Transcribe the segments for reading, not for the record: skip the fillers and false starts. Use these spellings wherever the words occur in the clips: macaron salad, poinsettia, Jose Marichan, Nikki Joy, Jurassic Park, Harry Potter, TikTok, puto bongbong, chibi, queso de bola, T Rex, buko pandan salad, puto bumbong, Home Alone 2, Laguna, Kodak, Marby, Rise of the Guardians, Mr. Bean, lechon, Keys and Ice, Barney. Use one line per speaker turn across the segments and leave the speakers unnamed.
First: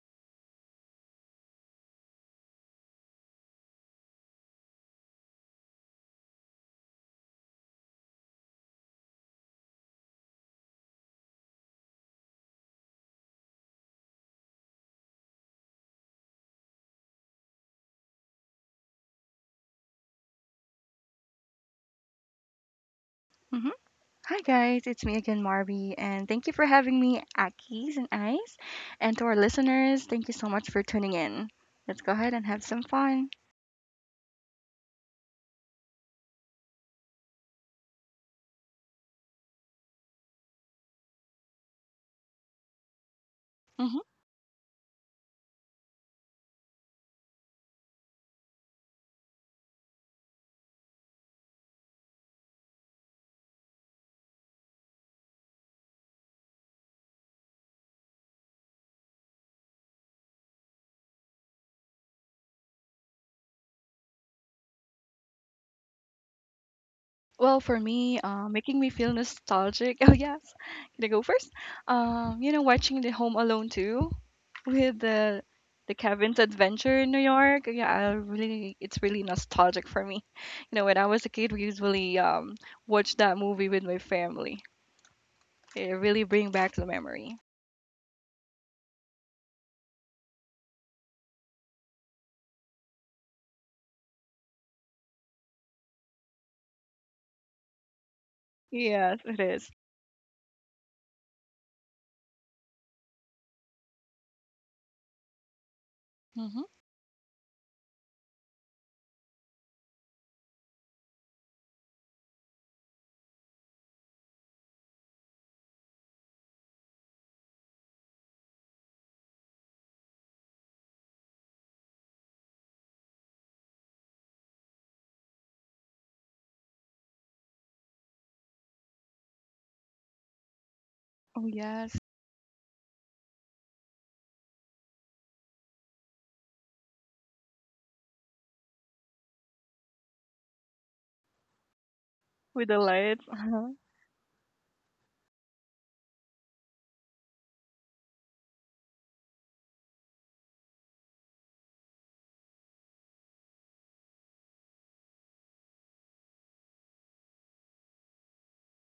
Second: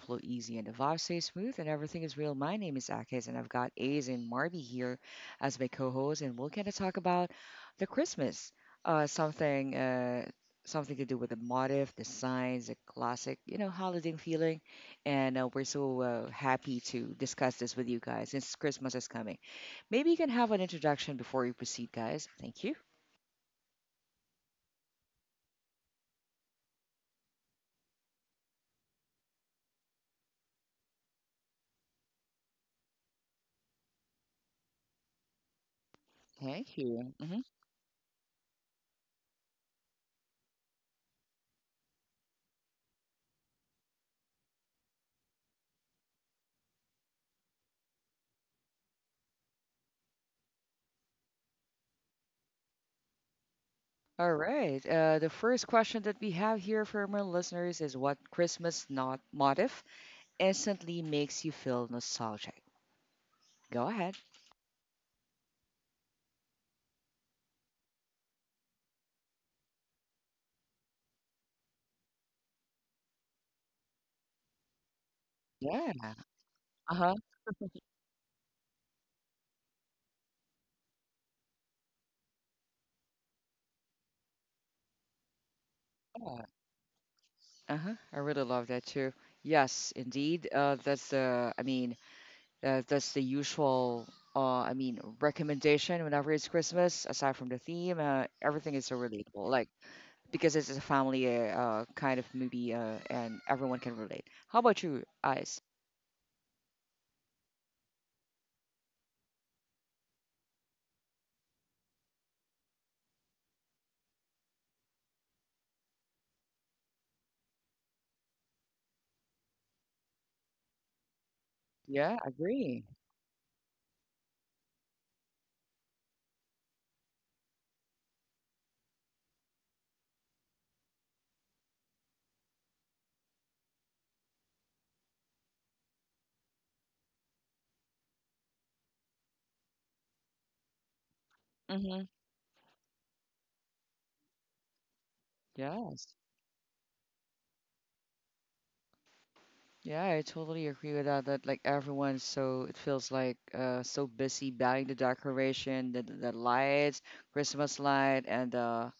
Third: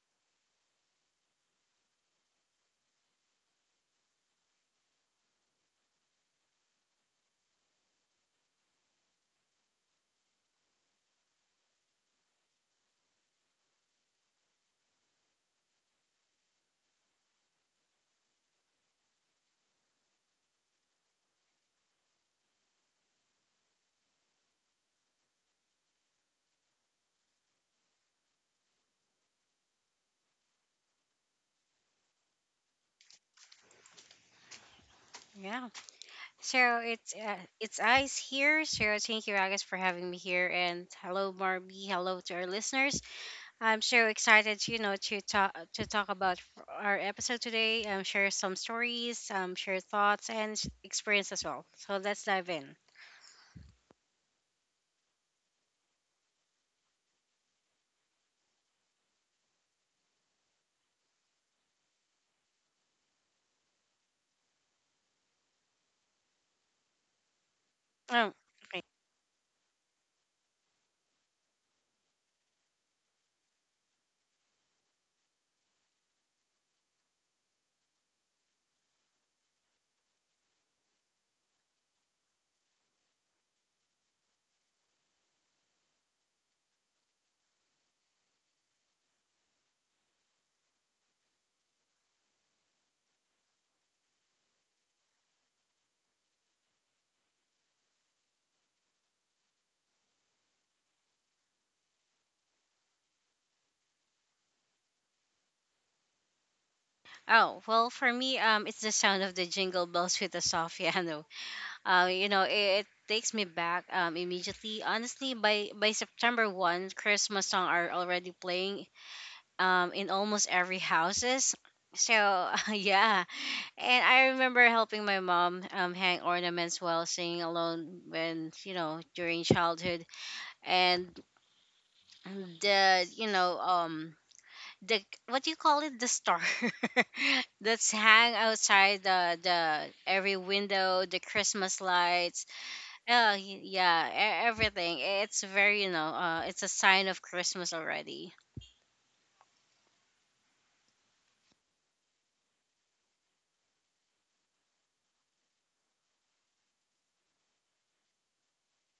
flow easy and the vibe stay smooth and everything is real. My name is Akis, and I've got A's and Marby here as my co-hosts, and we're gonna talk about the Christmas, something, something to do with the motif, the signs, the classic, you know, holiday feeling, and we're so happy to discuss this with you guys since Christmas is coming. Maybe you can have an introduction before we proceed, guys. Thank you.
hmm Hi guys, it's me again, Marby, and thank you for having me at Keys and Ice. And to our listeners, thank you so much for tuning in. Let's go ahead and have some fun.
Yeah.
Thank
So it's
you.
uh,
Mhm.
it's Ice here. So thank you, Agus, for having me here, and hello, Marby. Hello to our listeners. I'm
hmm
so excited to talk about our episode today. Share some stories, share thoughts and experience as well. So let's dive in.
All right. The first question that we have here from our listeners is what Christmas not motif instantly makes you feel nostalgic? Go ahead.
Well, for me,
Oh,
making
okay.
me feel nostalgic. Oh yes, can I go first? You know, watching the Home Alone too, with the
Yeah.
the Kevin's adventure in
Uh-huh.
New York. Yeah, I really, it's really nostalgic for me. You know, when I was a kid, we usually watch that movie with my family. It really
Yeah.
bring back the memory.
Uh-huh, I really love that too. Yes, indeed. That's the usual, recommendation whenever it's Christmas. Aside from the theme, everything is so
Yes, it
relatable. Like,
is.
because it's a family kind of movie and everyone can relate. How about you, Ice?
Mm-hmm.
Oh, well, for me, it's the sound of the jingle bells with the soft piano. It takes me back immediately. Honestly, by September 1, Christmas song are already playing, in almost every houses. So
Yeah, agree.
yeah, and I remember helping my mom, hang ornaments while singing alone, when during childhood, and
Oh, yes.
the, the, what do you call it, the star, that's hang outside the every window, the Christmas lights,
With the lights. Uh-huh.
yeah, everything, it's very,
Yes.
it's a sign of Christmas already.
Yeah, I totally agree with that. That like everyone's so it feels like so busy buying the decoration, the the lights, Christmas light, and uh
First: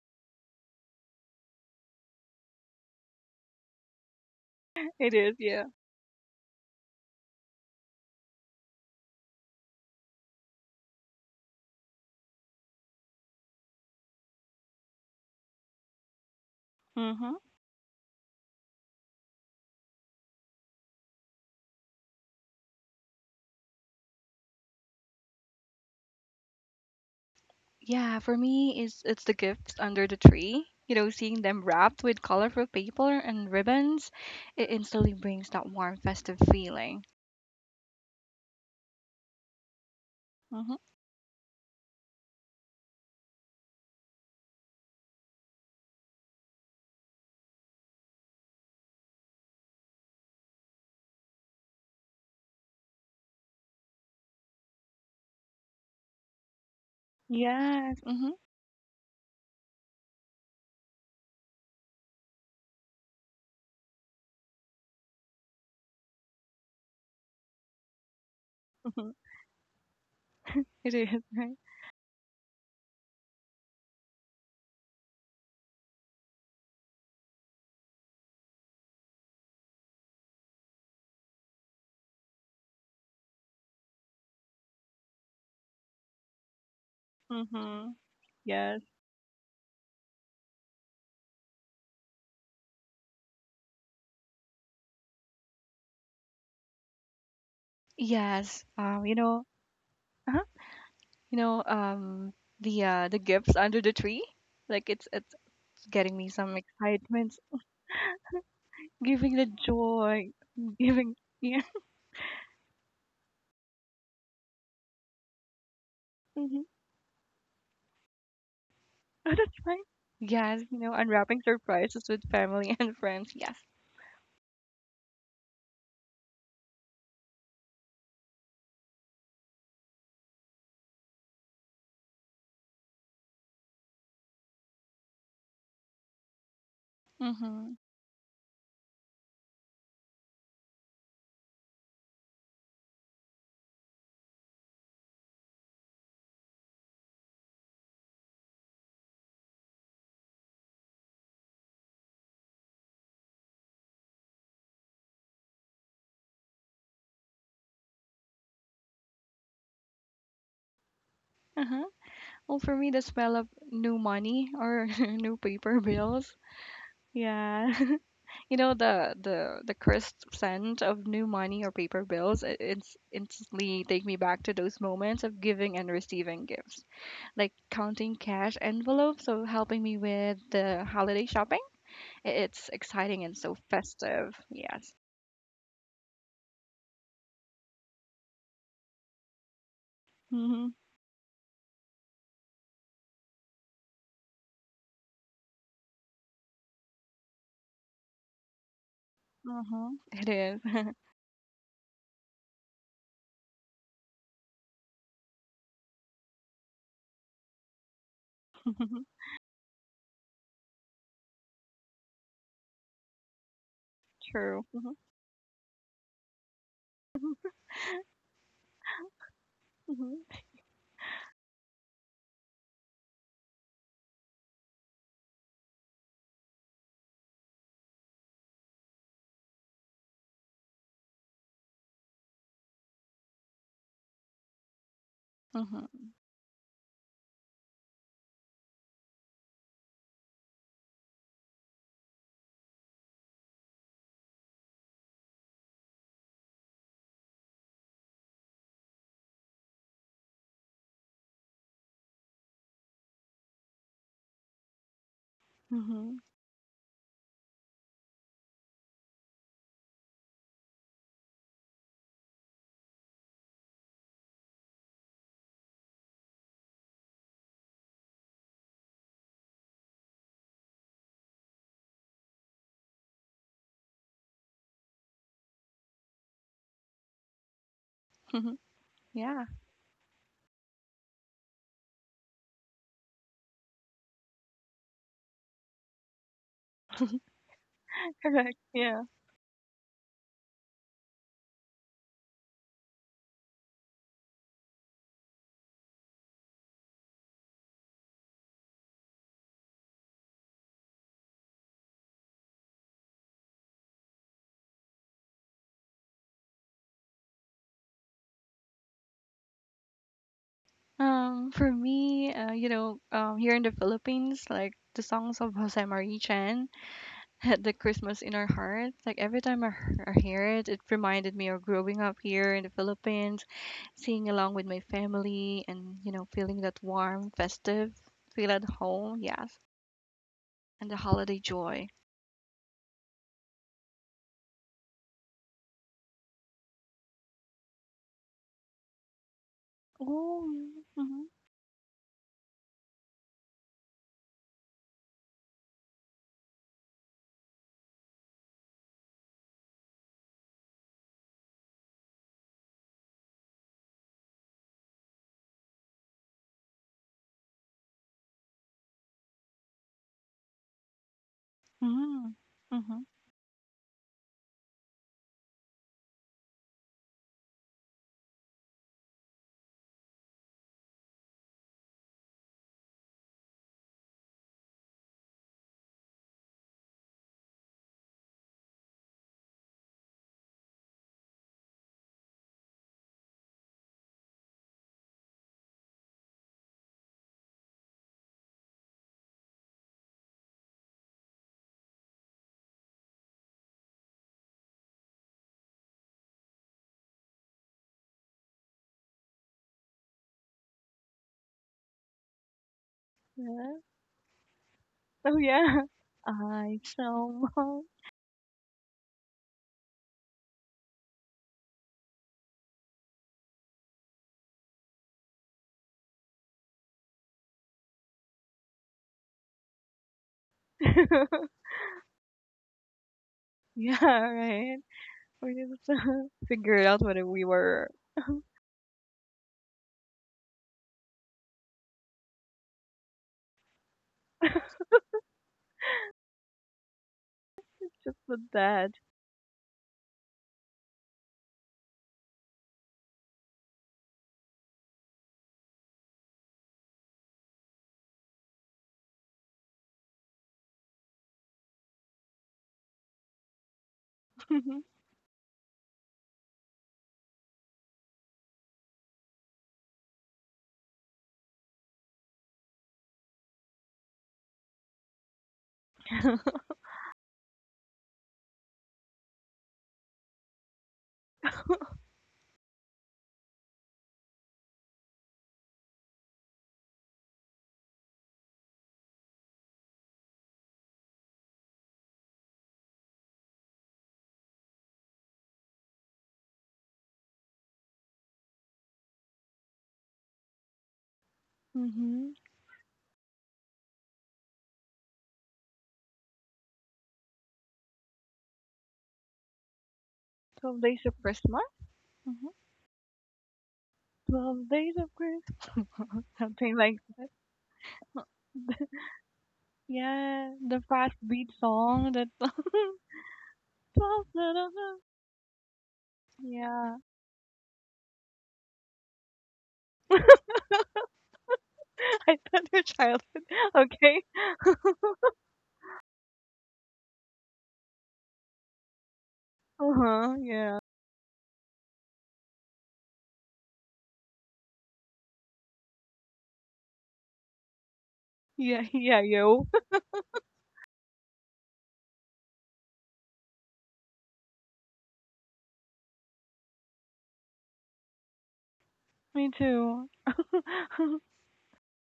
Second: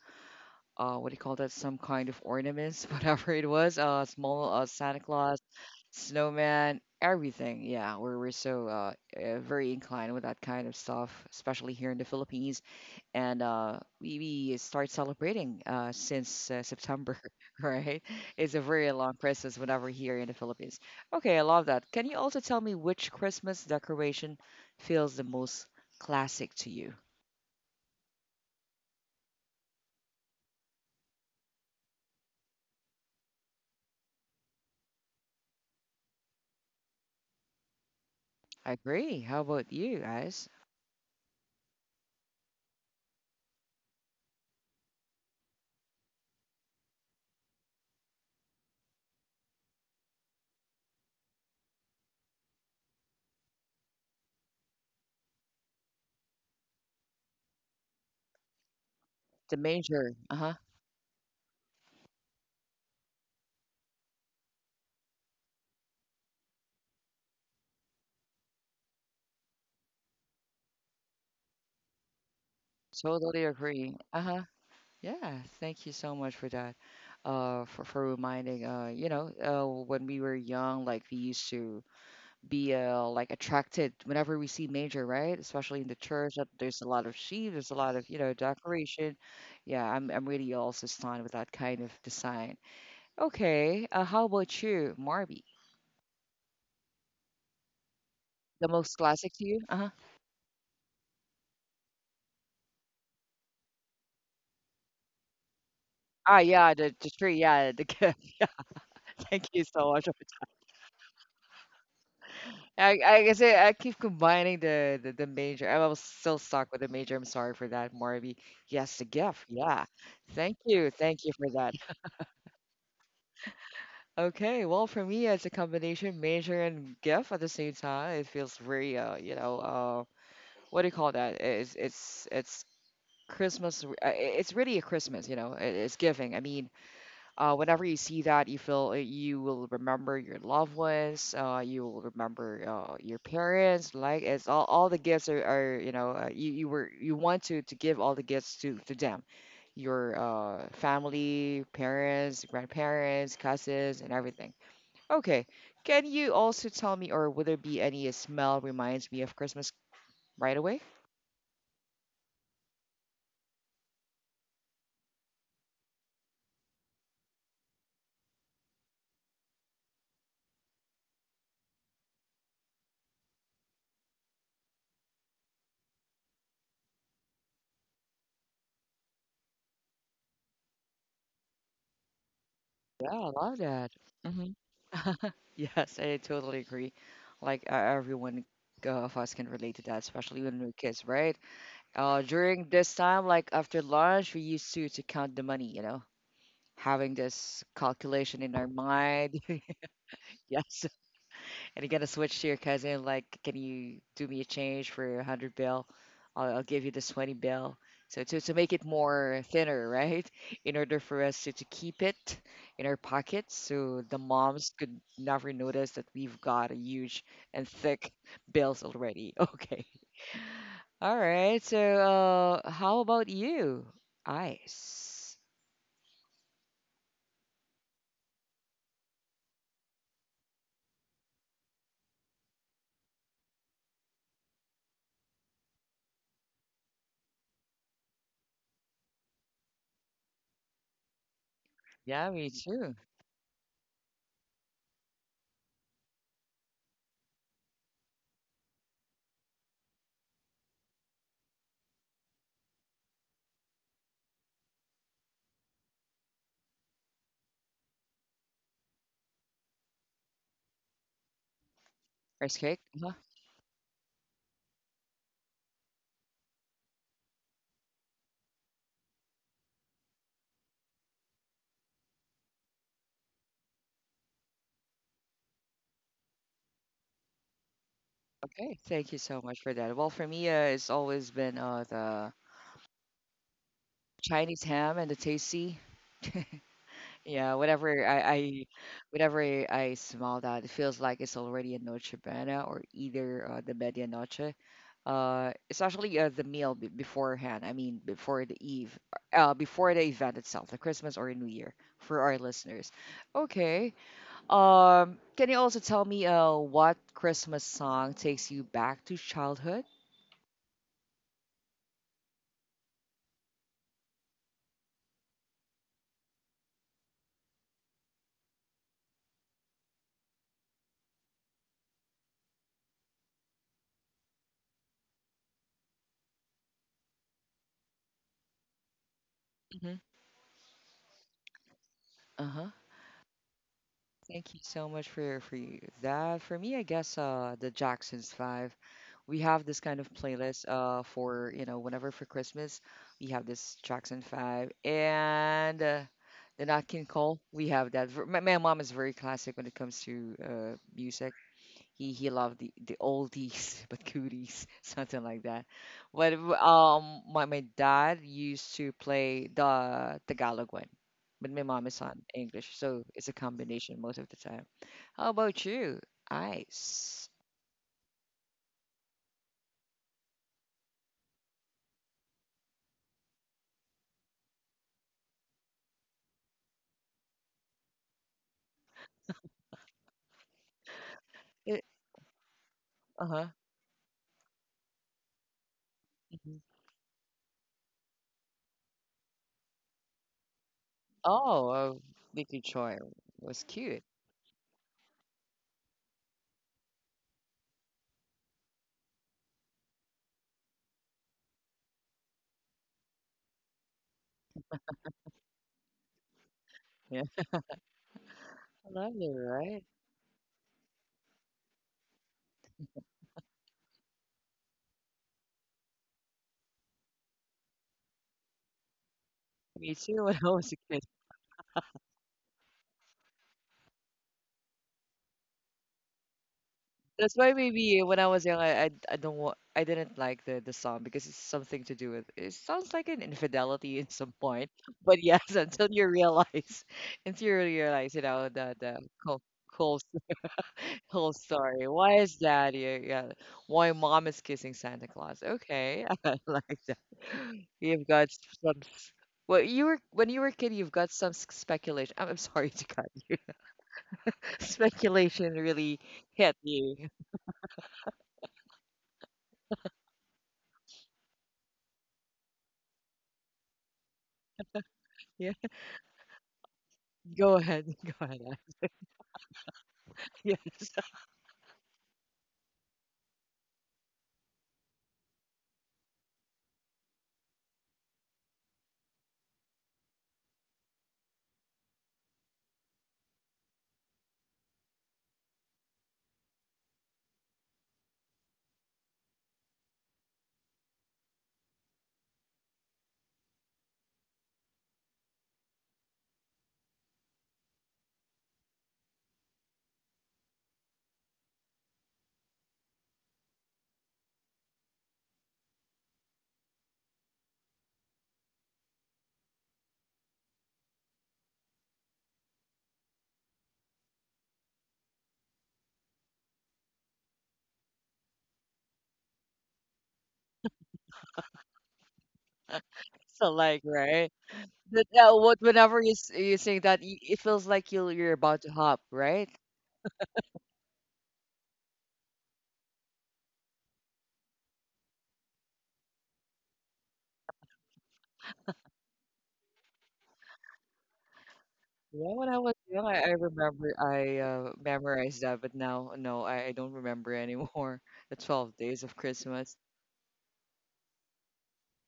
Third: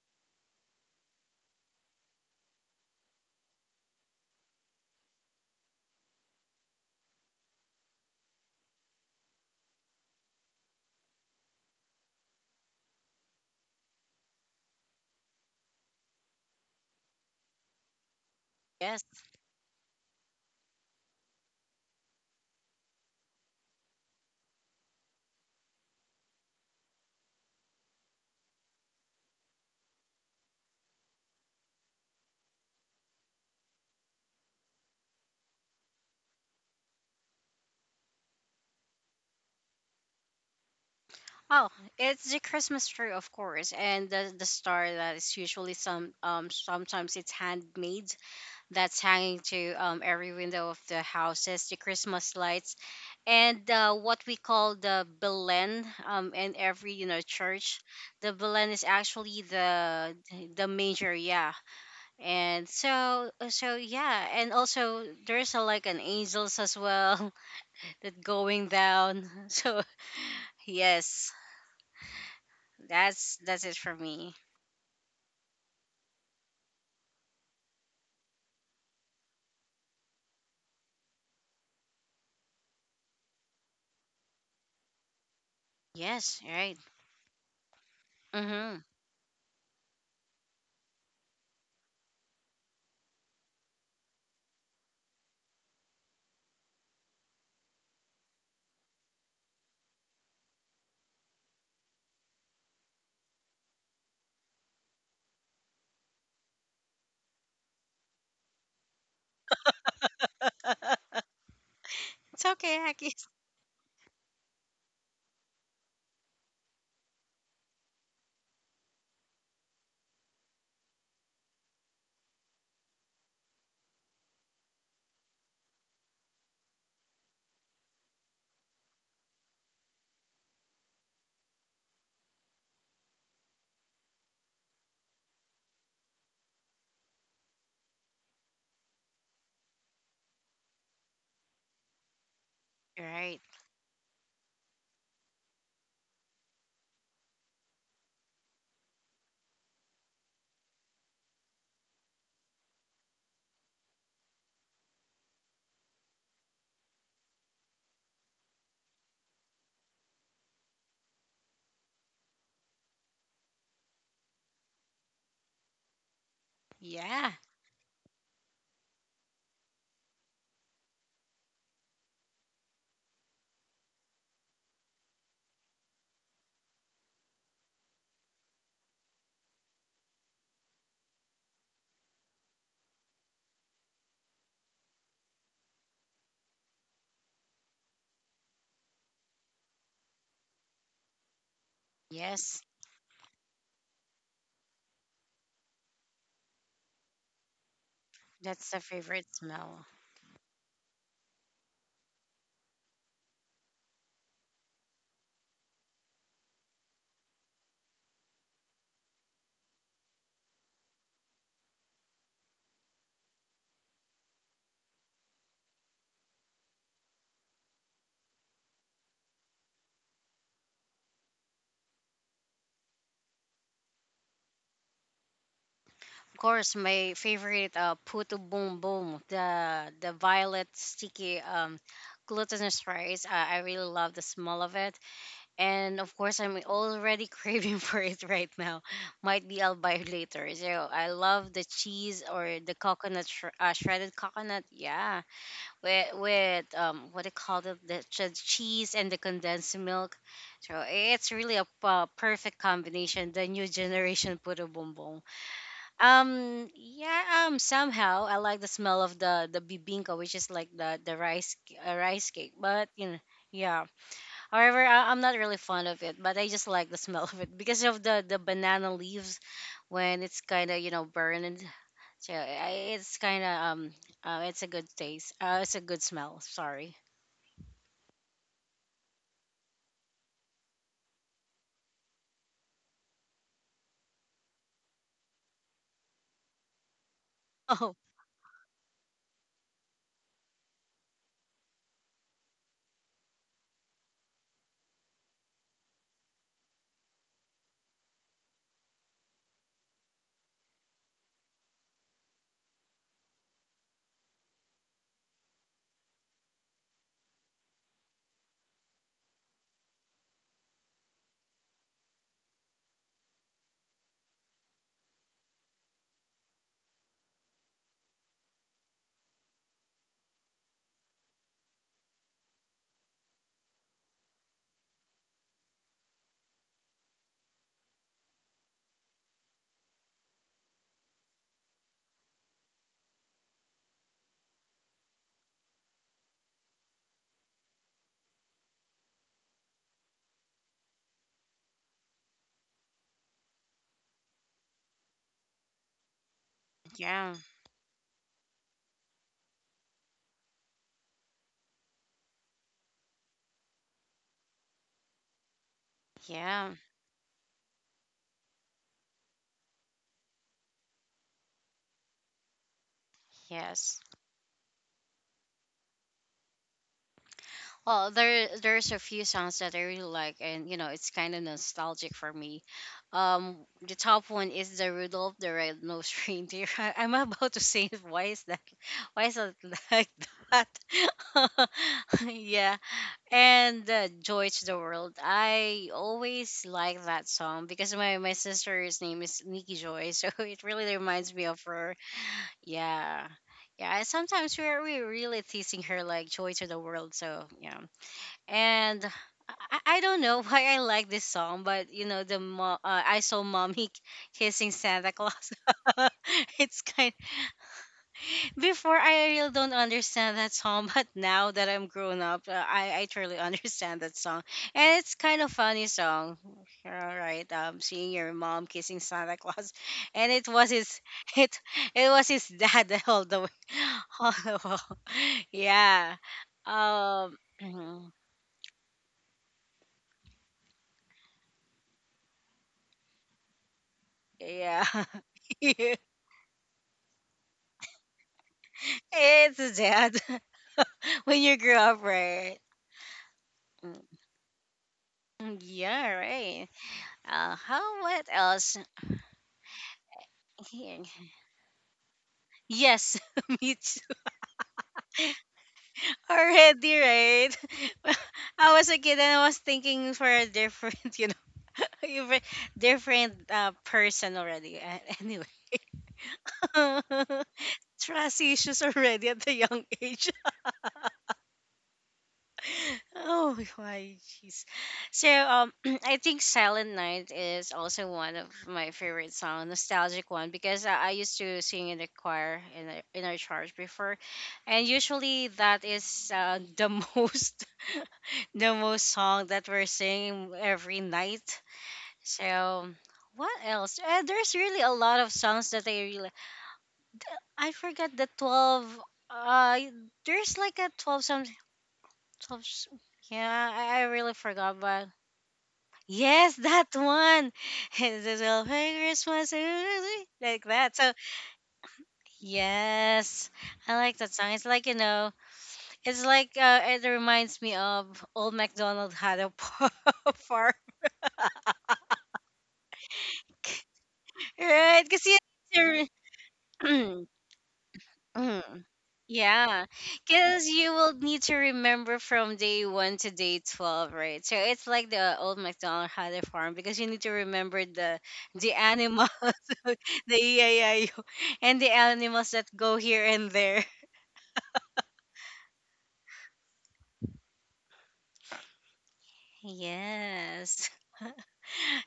uh what do you call that? Some kind of ornaments, whatever it was. Small Santa
It is,
Claus,
yeah.
snowman, everything. Yeah, we're so very inclined with that kind of stuff, especially here in the Philippines. And we start celebrating since September,
Mm-hmm.
right? It's a very
Yes.
long Christmas whenever here in the Philippines. Okay, I love that. Can you also tell me which Christmas decoration feels the most classic to you?
Yeah, for me, it's the gifts under the tree. You know, seeing them wrapped with colorful paper and ribbons, it instantly brings that warm, festive feeling.
I agree. How about you guys?
Mm-hmm.
Oh, it's the Christmas tree, of course, and the star that is usually some, sometimes it's handmade, that's hanging to, every window of the houses, the Christmas lights, and what we call the Belen, in every, church.
Yes.
The
Mm-hmm.
Belen is actually
The
the
major. Uh huh.
the manger, yeah, and so yeah, and also there's a, like an angels as well, that going
Mm-hmm.
down, so
It is,
yes.
right?
That's
Totally
that's it for
agree. Uh
me.
huh. Yeah, thank you so much for that. For reminding. You know, when we were young, like we used to be like attracted whenever we see major, right? Especially in the church,
Yes,
that
right.
there's a lot of sheep, there's a
Mm-hmm.
lot of you know
Yes.
Mm-hmm.
decoration. Yeah, I'm really also stunned with that kind of design. Okay, how about you, Marby?
Yes.
The most
You
classic
know,
to you? Uh huh.
uh-huh. you know, the The gifts under the tree, like it's getting me
Ah,
some
yeah, the
excitement.
tree, yeah, the gift. Yeah,
Giving the
thank you so much.
joy, giving yeah.
It's okay,
I
Akis.
guess I keep combining the major. I was still
hmm
stuck with the major. I'm sorry for that, Marby. Yes, the
Oh,
gift.
that's fine.
Yeah,
Yes, you know,
thank you
unwrapping
for that.
surprises with family and friends. Yes.
Okay, well, for me, it's a combination major and GIF at the same time. It feels very, you know, what do you call that? It's it's Christmas. It's really a Christmas, you know. It's giving.
Mm-hmm.
Whenever you see that, you feel you will remember your loved ones. You will remember your
Right.
parents. Like it's all the gifts are you know, you want to give all the gifts to them, your family, parents, grandparents, cousins, and everything. Okay. Can you also tell me, or would there be any smell reminds me of Christmas right away?
Uh-huh. Well, for me, the smell of new money or new paper bills.
Yeah.
Yeah. You know, the crisp scent of new money or paper bills, it's instantly take me back to those moments of giving and receiving gifts, like counting cash envelopes, or helping me with the holiday shopping. I It's
Yeah,
exciting
I
and so
love that.
festive.
Hmm.
Yes.
Yes, I totally agree. Like everyone of us can relate to that, especially when we're
Mhm.
kids, right?
Yes.
During this time, like after lunch, we used to count the money, you know, having this calculation in our
That's the favorite
mind.
smell.
Mhm. It is.
Yes, and you got to switch to your cousin, like, can you do me a change for a hundred bill? I'll give you this 20 bill. So to make it
Mhm.
more thinner, right? In order for us to keep it in our pockets, so the
True.
moms could
Mhm.
never notice that we've got a huge and thick bills already. Okay.
Mhm.
All right. So how about you? Ice.
Of course, my favorite puto boom boom, the violet sticky, glutinous rice. I really love the smell of it, and
Mhm.
of course, I'm already craving for it right now. Might be I'll buy it later. So I love the cheese
Yeah, me
or the
too.
coconut, shredded coconut. Yeah, with what they call it, the cheese and the condensed milk, so it's really a, perfect combination, the new generation puto bumbong.
Mhm. Mhm.
Yeah. Somehow I like the smell of the bibingka, which is like the rice cake,
Rice cake.
but
Huh.
yeah. However, I'm not really fond of it, but I just like the smell of it because of the banana leaves when it's kind of, burned. So I, it's kind of It's a good taste. It's a good smell. Sorry.
Okay, thank you so
Yeah.
much for that. Well, for me, it's always been the Chinese ham and the tasty. Yeah,
Oh,
Whatever
Correct.
I
Yeah.
whenever I smell that, it feels like it's already a noche buena or either the medianoche. It's actually the meal beforehand. I mean, before the eve, before the event itself, the Christmas or New Year for our listeners. Okay. Can you also tell me what Christmas song takes you back to childhood?
For me, you know, here in the Philippines, like the songs of Jose Marichan had the Christmas in our hearts. Like every time I hear it, it reminded me of growing up here in the Philippines, singing along with my family, and you know, feeling that warm, festive feel at home. Yes.
Mm-hmm.
And the holiday joy.
Thank you so much for you. That for me, I guess the Jackson's Five. We have this kind of
Oh,
playlist
mhm,
for you know whenever for Christmas we have this Jackson Five and the Nat King
yeah,
Cole. We have that. My, my mom is very classic when it comes to music. He loved the oldies but goodies, something like that. But
yeah,
my my dad used to play the Tagalog one, but my mom is on
Mm,
English, so
mhm.
it's a
yes.
combination most of the time. How about you? Ice.
Well, there's a few songs that I really like, and it's kind of nostalgic for me. The top one is the Rudolph the Red Nosed Reindeer. I'm about to say it. Why is that? Why is it like that?
It,
Yeah,
uh-huh.
and Joy to the World. I
Mhm.
always like that song because my sister's name is Nikki Joy, so it really reminds me of
Oh,
her.
Vicky Choi
Yeah.
was
Yeah,
cute.
and sometimes we're really teasing her like joy to the world. So, yeah. And I don't know why I like this song, but I saw
Yeah.
mommy kissing Santa
Oh,
Claus.
yeah. I
It's kind.
Yeah,
so want-
I
Before
love it,
I really don't
right?
understand that song, but now that I'm grown up, I truly understand that song, and it's kind of funny song. All right, seeing your mom kissing Santa Claus,
Me too
and
when
it
I
was
was a kid.
his it it was his dad, all the way,
Yeah,
all the
right.
way.
We just
Yeah.
figured out what
That's
Um.
we
why
were.
maybe when I was young, I don't want I didn't like the song because it's something to do with it sounds like an infidelity in some point.
Yeah.
But yes, until you realize, until you realize,
Just
you know,
with that.
the whole
It's
whole,
dead,
s- whole
when you grow
story.
up,
Why is
right?
that? Yeah, yeah. Why
Mm,
mom is kissing Santa Claus?
mm,
Okay,
yeah,
I
right.
like that.
How,
You've
what
got some.
else?
S- Well, you were when you were a kid, you've
Here.
got some speculation. I'm sorry to cut
Yes,
you.
me too.
Speculation really hit
Already,
you.
right? I was a kid and I was thinking for a different, even different, person already. Anyway,
Yeah. Go ahead, go ahead.
trust issues already at the young age.
Yes,
Oh my jeez. So, I think Silent Night is also one of my favorite song, nostalgic one, because I used to sing in the choir in our church before. And usually that is, the most most song that we're singing every night.
hmm
So what else? There's really a lot of songs that I forgot the 12, uh there's like
12
a
days of
12, some,
Christmas? Hmm
Top Sh- yeah, I really
12
forgot
days
about.
of Christmas.
Yes,
Something
that
like,
one. This will be Christmas
yeah,
like
the
that. So
fast beat song that.
yes, I like
12,
that song.
da,
It's
da,
like,
da. Yeah.
it reminds me of Old MacDonald had a pub farm,
I thought your childhood.
so like
Okay.
right,
right?
but
Because
what whenever
you.
you sing that, it feels like you you're
Hmm.
about to hop, right?
Yeah,
Uh huh.
because
Yeah.
you will need to remember from day one to day 12, right? So it's like the Old MacDonald had a farm because you need to remember the
Yeah, yeah,
animals,
yo.
the EIO, and the
Yeah, when
animals
I
that
was
go
young,
here
I
and there.
remember I memorized that, but now no, I don't remember anymore. The 12 days of
Me
Christmas.
too.
Yes.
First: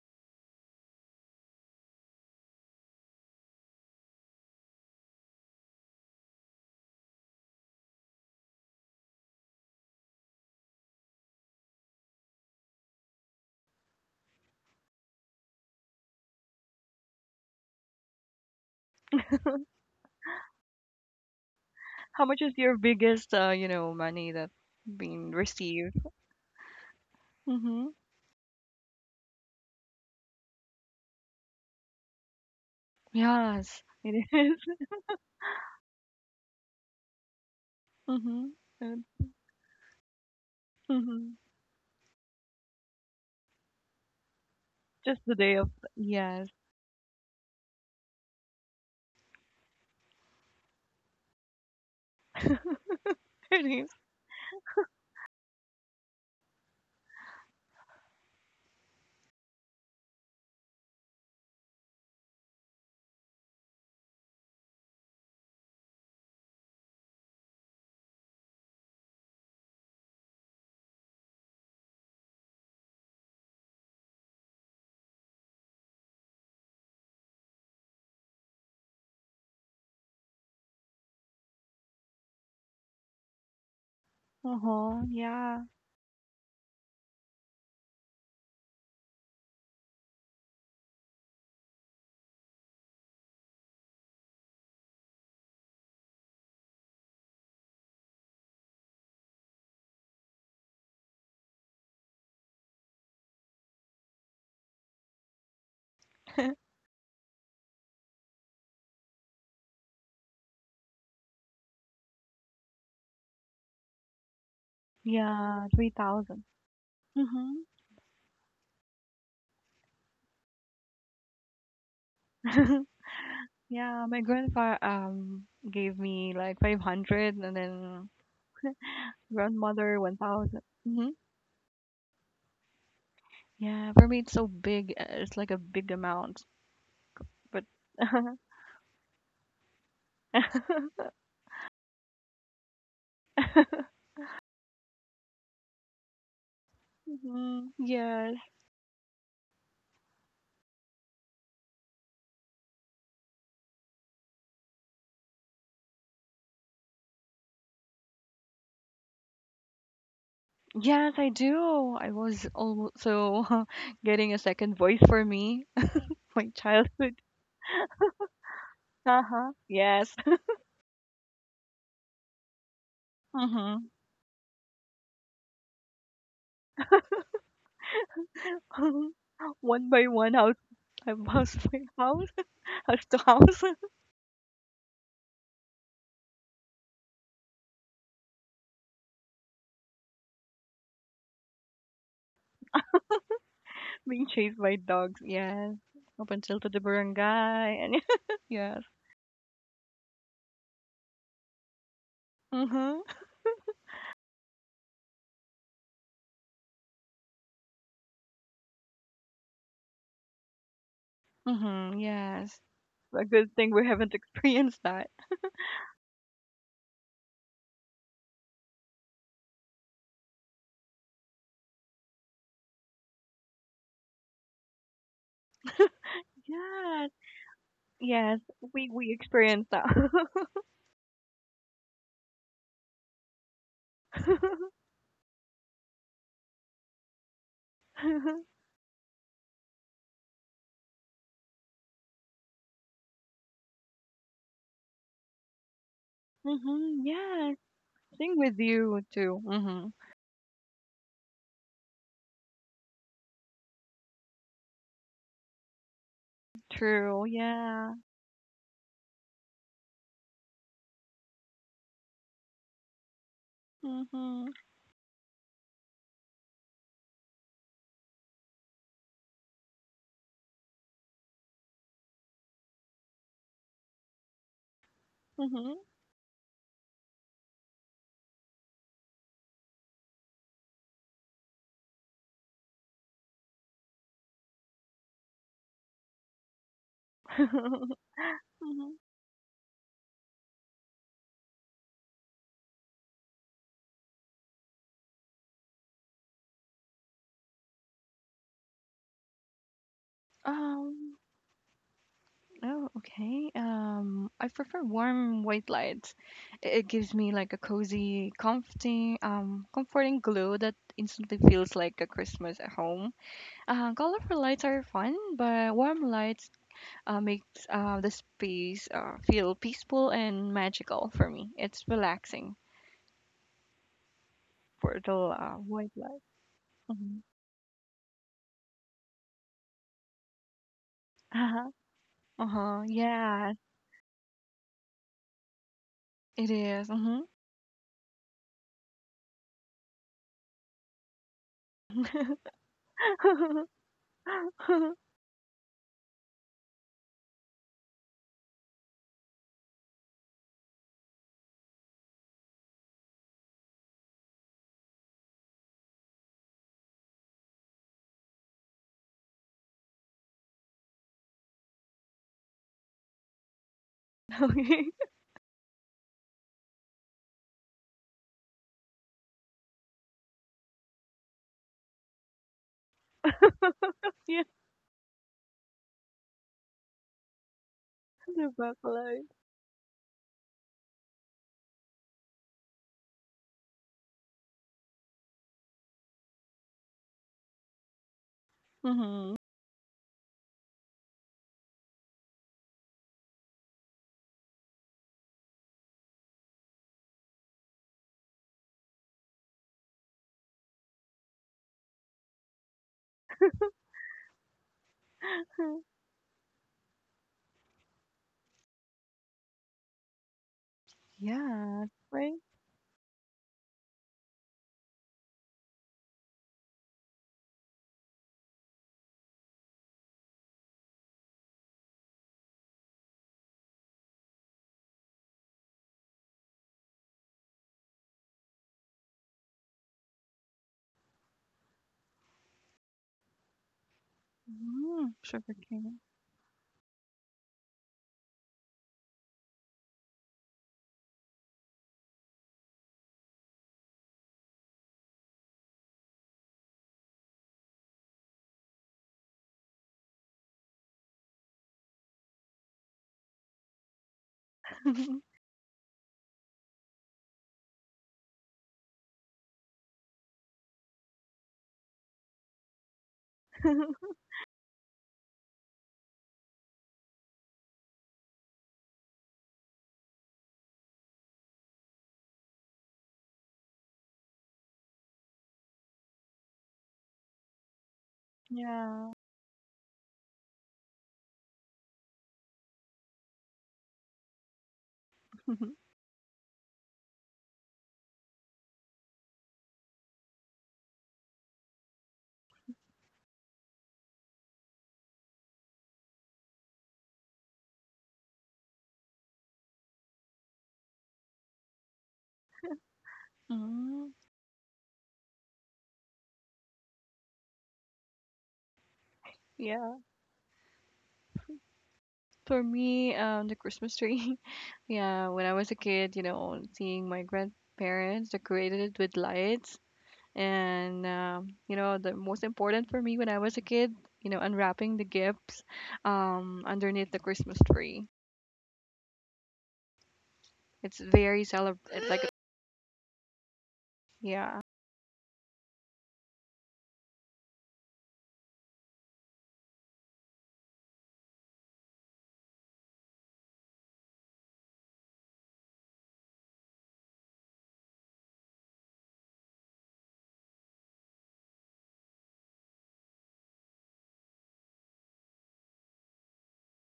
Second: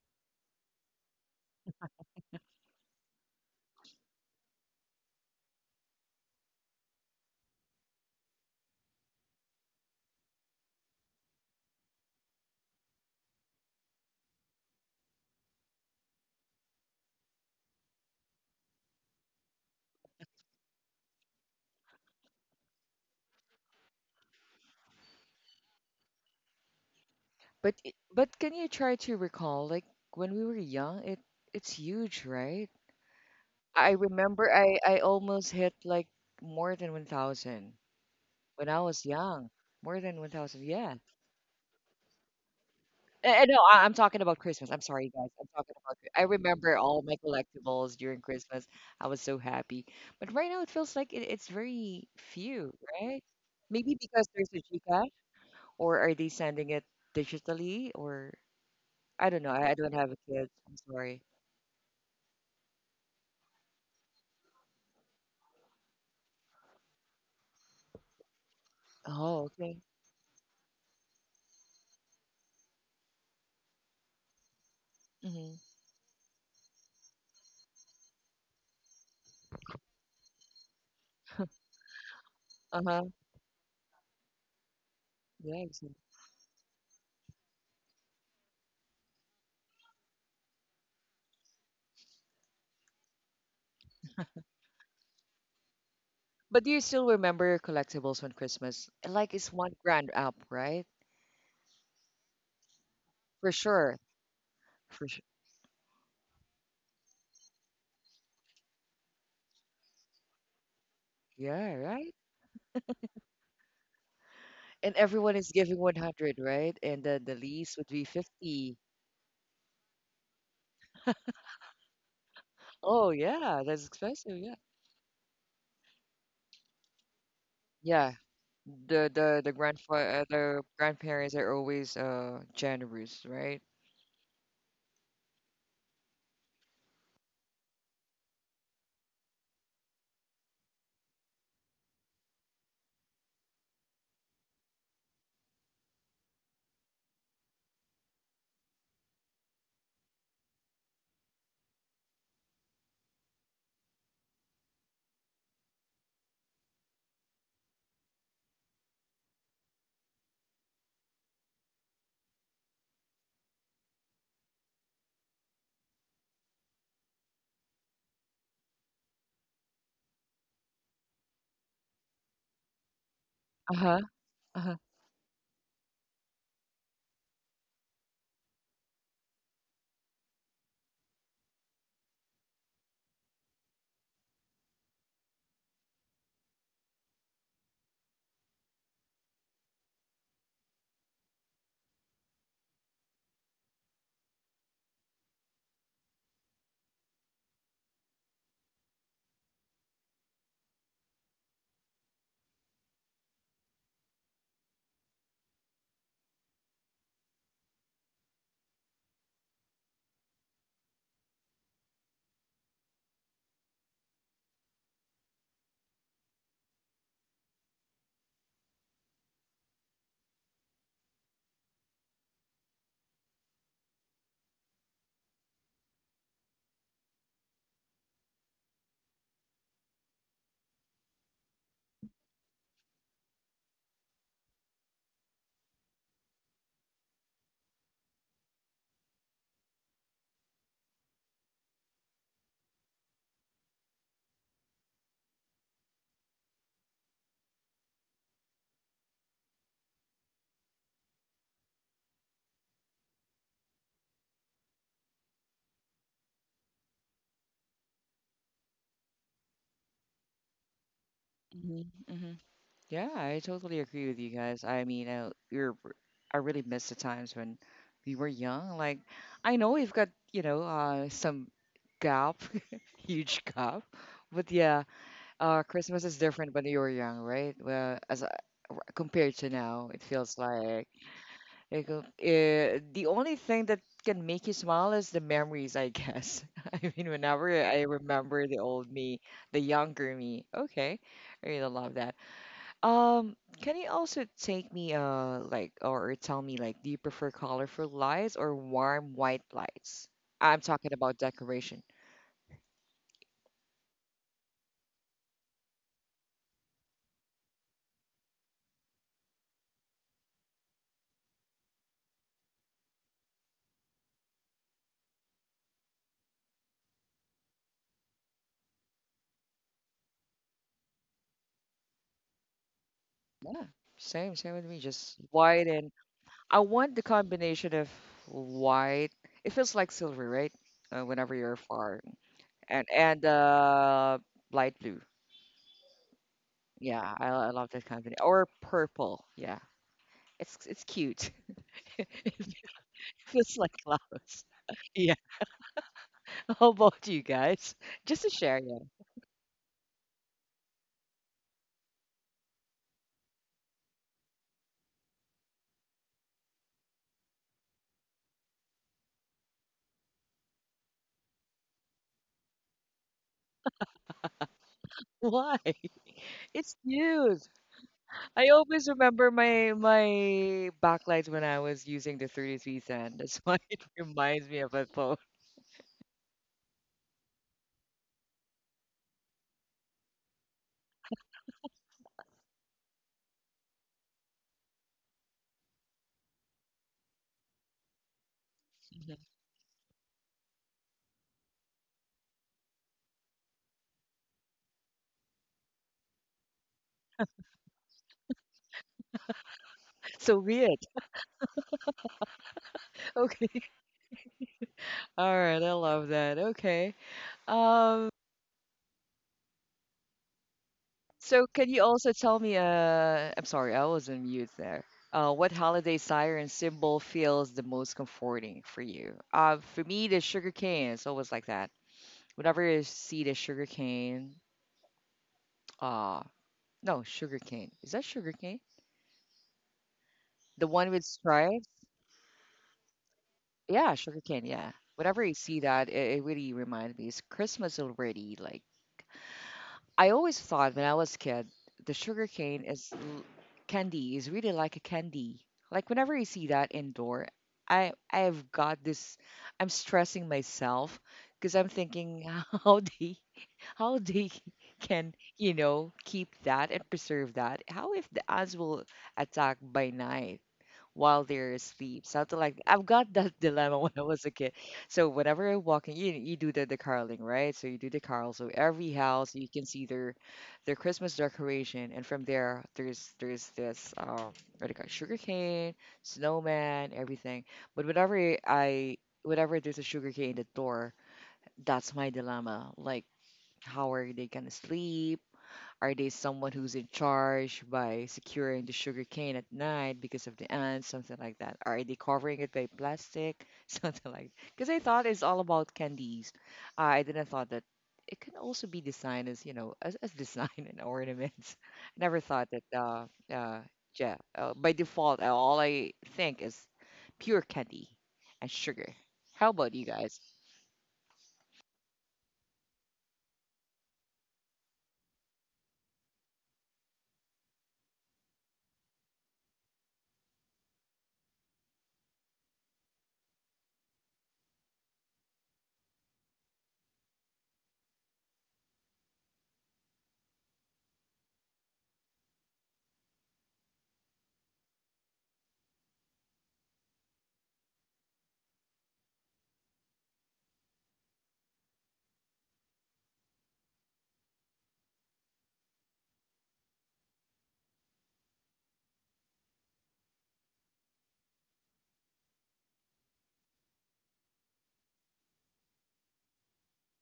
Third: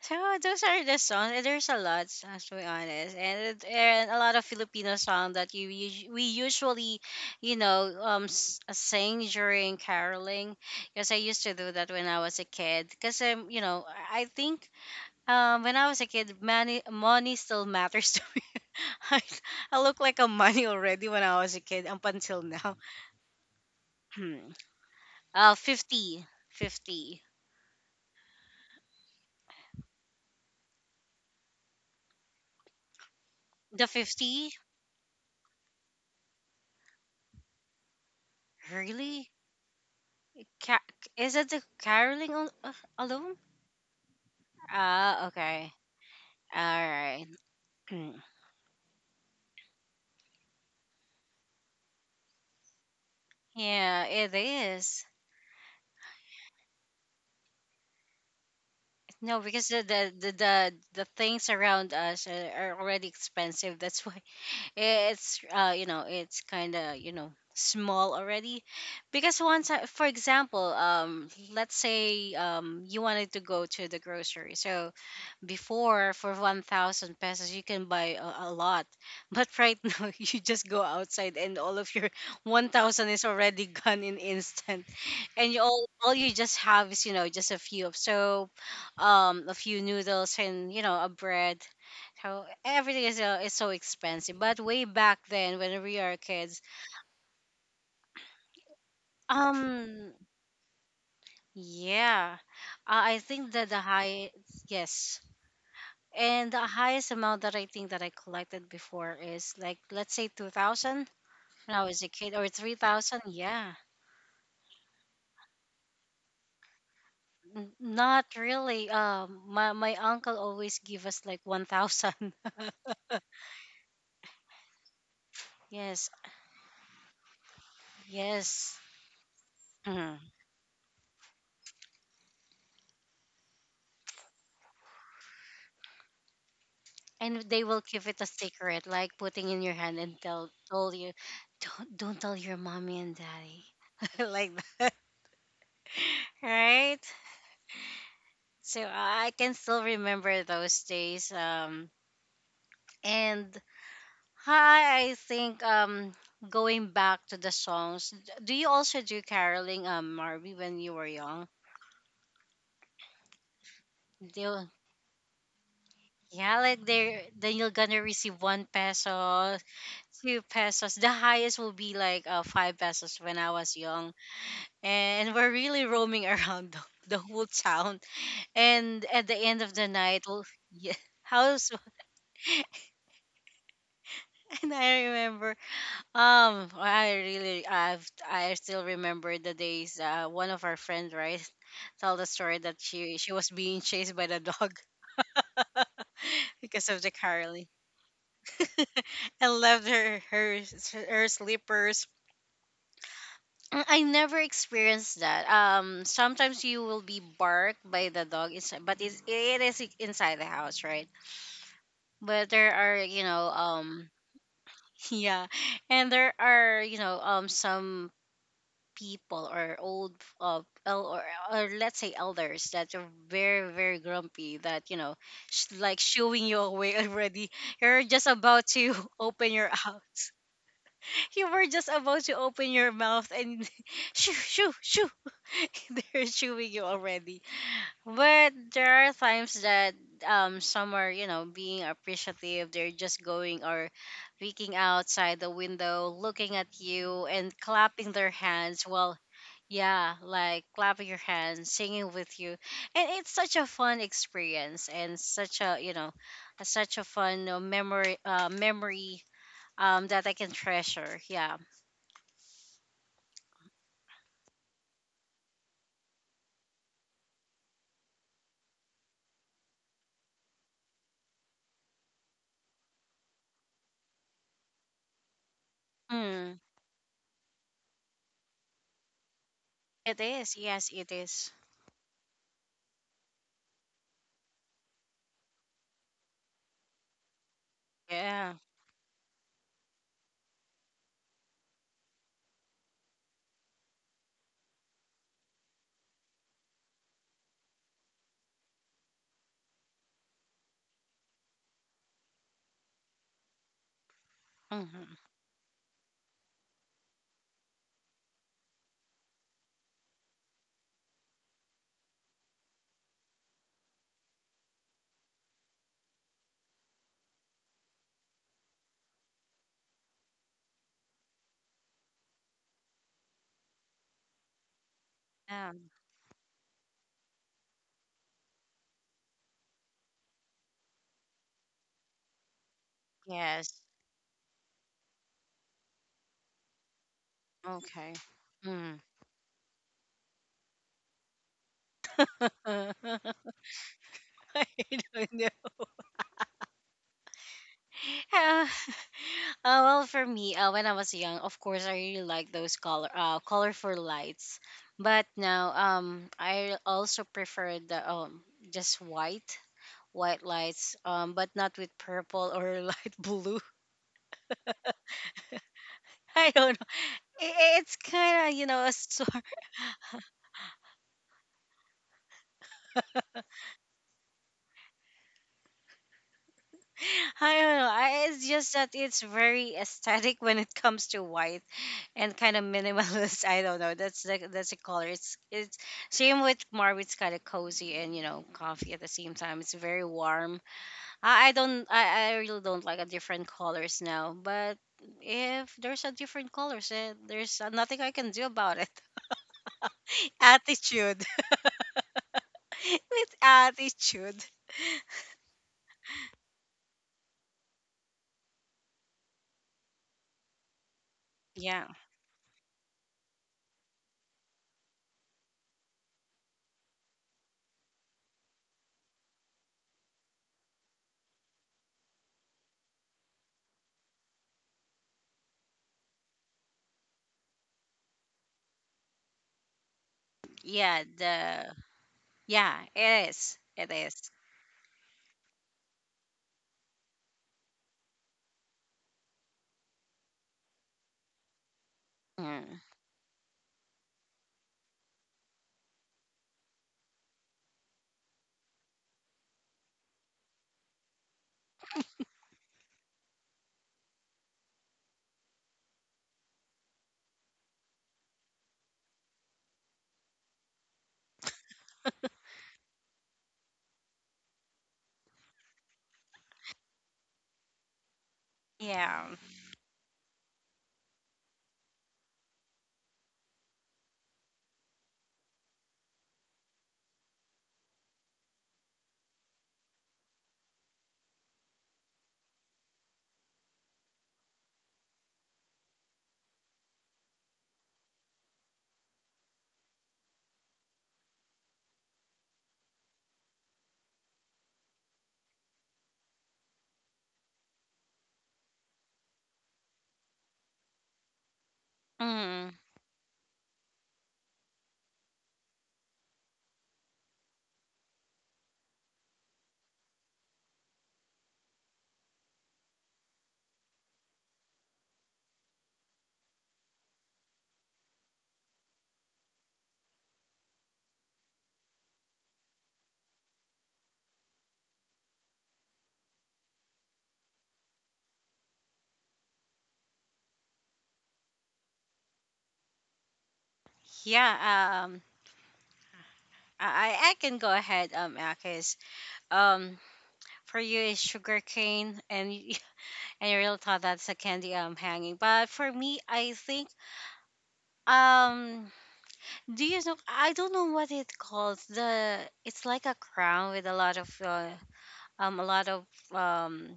So those are the songs. And there's a lot, to be honest, and a lot of Filipino song that we usually, sing during caroling. Because I used to do that when I was a kid. Because, I think, when I was a kid, money still matters to me. I, I look like a money already when I was a kid up
How
until
much is
now.
your biggest, you know,
Hmm.
money that been received?
50. Fifty.
But
Mm-hmm.
i- but can you try to recall like when we were young? It it's huge, right?
Yes,
The
I
it
remember
50?
is.
I almost hit like more than 1,000
Mm-hmm.
when I was
Really?
young. More than 1,000,
Ca-
yeah.
Mm-hmm.
is it the caroling, alone?
No, I'm talking about Christmas. I'm sorry,
Just
Ah,
guys.
the
I'm
day of,
okay.
talking about I
yes.
All
remember all my
right.
collectibles during Christmas. I was so happy. But right now, it feels like it's very few, right?
It is.
Maybe
Yeah,
because
it
there's a
is.
Gcash, or are they sending it digitally? Or I
No,
don't know.
because
I
the
don't have
the
a
the
kid.
the,
I'm
the
sorry.
things around us are already expensive. That's why it's kind of, small already. Because
Oh,
once,
okay.
for example, let's say, you wanted to go to the grocery, so
Mm-hmm.
before, for 1,000 pesos you can buy a lot, but right, now you just go outside, and all of your
Uh-huh.
1,000 is already gone in instant,
Uh-huh.
and
Yeah,
you
Yeah.
I see.
all you just have is, just a few of soap, a few noodles, and, a bread, so everything is so expensive, but way back then when we are kids.
But do you still remember your collectibles when Christmas? Like it's 1 grand
um
up, right?
yeah. I think
For
that the
sure.
high. Yes.
For sure.
And the highest amount that I think that I collected before is, like, let's say 2,000
Yeah,
when I was a
right?
kid, or 3,000. Yeah.
And everyone is
Yeah,
giving 100,
3,000.
right? And then the
Mm-hmm.
lease would be
Not
50.
really. My uncle always give us like 1,000.
Oh yeah, that's
Yeah, my
expensive. Yeah.
grandpa gave
Yes,
me like 500 and then
Yeah,
yes.
the
grandmother
Mhm.
grandfather
1,000.
the
Mm-hmm.
grandparents are always generous, right?
Yeah, for me it's so big. It's like a big amount.
And
But
they will give it a secret, like putting in your hand, and tell told you, don't tell your mommy and daddy, like that, right.
Mhm. Yeah.
So I can still remember those days, and hi, I think, going back to the songs, do you also do caroling, Marby, when you were
Yes, I
young?
do. I was also getting a
Do you-
second voice for me, my
yeah, like
childhood.
there, then you're gonna receive one
Uh-huh.
peso,
Yes.
two pesos. The highest will be like, 5 pesos when I was
Mm-hmm.
Uh-huh.
young,
Uh-huh.
and we're really roaming around the whole town. And at the end of the
One by
night,
one,
well,
house,
yeah,
house
house.
by house, house to house,
And I remember, I still remember the days. One of our friends, right, told the story that she was being chased
being
by the
chased
dog
by dogs. Yes. Up until to the
because of the Carly,
barangay. And yes.
and left her slippers.
Mm-hmm.
Mm, I never experienced that. Sometimes you will be barked by the dog, inside, but it is inside the house, right?
Mm-hmm.
But
Yes.
there are,
A good thing we haven't experienced that.
yeah, and there are, some people, or old, uh, el- or, or let's say, elders that are very, very grumpy that, like, shooing you away,
Yes.
already. You're just
Yes.
about
We
to
we
open your
experienced that.
mouth. You were just about to open your mouth, and shoo, shoo, shoo, they're shooing you already. But there are times that, some are, being appreciative. They're just going or peeking outside the window, looking at
Mm-hmm.
you and
Yes.
clapping their
Thing with
hands while,
you too. Mhm.
yeah, like clapping your hands, singing with you. And it's such a fun experience, and such a
True.
fun,
Yeah.
memory, that I can treasure. Yeah.
Hmm. Hmm. Yeah, I totally agree with you guys.
Mhm.
I mean, you're I really miss the times when we were young. Like, I know we've got, you know, some gap, huge gap. But yeah,
Mhm.
Christmas is different
Mm,
when you were young, right? Well, compared to now, it
it
feels
is.
like
Yes, it is.
the only thing that can make you smile is the memories, I guess. I mean, whenever I
Mhm.
remember
Yeah.
the old me, the younger me, okay, I really love that. Um, can you also take me, like, or tell me, like, do you prefer colorful lights or warm white lights? I'm talking about
Um.
decoration.
Oh, okay. I prefer
Mm-hmm.
warm white lights. It gives me like a cozy, comfy, comforting glow that instantly feels like a Christmas at home. Colorful lights are fun, but warm lights makes the space feel peaceful and magical for me. It's relaxing
Yeah, same, same with me,
for the
just white
Yeah.
and
white light.
I want the
Mhm.
combination of white. It feels like silver, right? Whenever you're far,
Uh-huh,
and
yeah,
Yes.
light blue.
it is,
Yeah,
mhm.
I love that
Okay.
combination. Or
Mm.
purple. Yeah, it's cute.
I
Feels like clouds. Yeah.
don't know.
How about you guys? Just to share,
Uh,
yeah.
Well, for me, when I was young, of course, I really like those colorful lights. But now, I also prefer the, just white lights. But not with purple or light blue.
Okay,
Why?
I
It's
don't know.
cute.
It's kind
I
of,
always
a sor-.
remember my my backlights when I was using the 33 cent. That's why it
yeah,
reminds me of a phone.
I don't know. It's
the
just that it's
buffalo.
very aesthetic when it comes to white, and kind of minimalist. I don't know. That's the color. It's same with Marv. It's kind of cozy, and, coffee at the same
Mhm.
time. It's very warm. I really don't like a different colors now. But if there's a different colors, there's nothing I can do about it.
So weird.
Attitude with
Okay.
attitude.
All right, I love that. Okay. Um, so can you
Yeah,
Yeah,
also
right?
tell me, I'm sorry, I was on mute there. What holiday siren symbol feels the most comforting for you? For me, the sugar cane is always like that. Whenever I see the sugar cane, uh, no, sugar cane. Is that sugar cane? The one
yeah,
with
the
stripes?
yeah it is. It
Yeah, sugar
is.
cane, yeah.
Mhm,
Whenever I
Sugar
see that,
cane.
it really reminds me. It's Christmas already, like. I always thought when I was a kid, the sugar cane
Mm.
is l- candy is really like a candy. Like whenever you see that indoor, I've got this. I'm stressing myself because I'm thinking how they can you know keep that and preserve that. How if the ants will attack by night, while they're asleep? Something like that. I've got that dilemma when I was a kid. So whenever I walk in, you do the caroling, right? So you do the carol. So every
Yeah.
house you can see their Christmas decoration, and from there there's this what do you call it, sugarcane, snowman, everything. But whenever I
Yeah.
Whenever there's a sugarcane at the door, that's my dilemma. Like how are they gonna sleep? Are they someone who's in charge by securing the sugar cane at night because of the ants, something like that? Are they covering it by plastic, something like? Because I thought it's all about candies. I didn't thought that it can also be designed as design and ornaments. I never thought that.
Mm.
Uh,
Mhm,
yeah, by default, all I think is pure candy and sugar. How about you
yeah.
guys?
For me, the Christmas tree, yeah, when I was a kid, you know, seeing my grandparents decorated it with lights and, you know, the most important for me when I was a kid, you know, unwrapping the gifts, underneath the Christmas tree. It's very celebrated. Like, yeah.
Yeah. I can go ahead. Akis. Um, for you is sugar cane and you, and you really thought that's a candy hanging. But for me, I think, um, do you know, I don't know what it calls, the, it's like a crown with a lot of um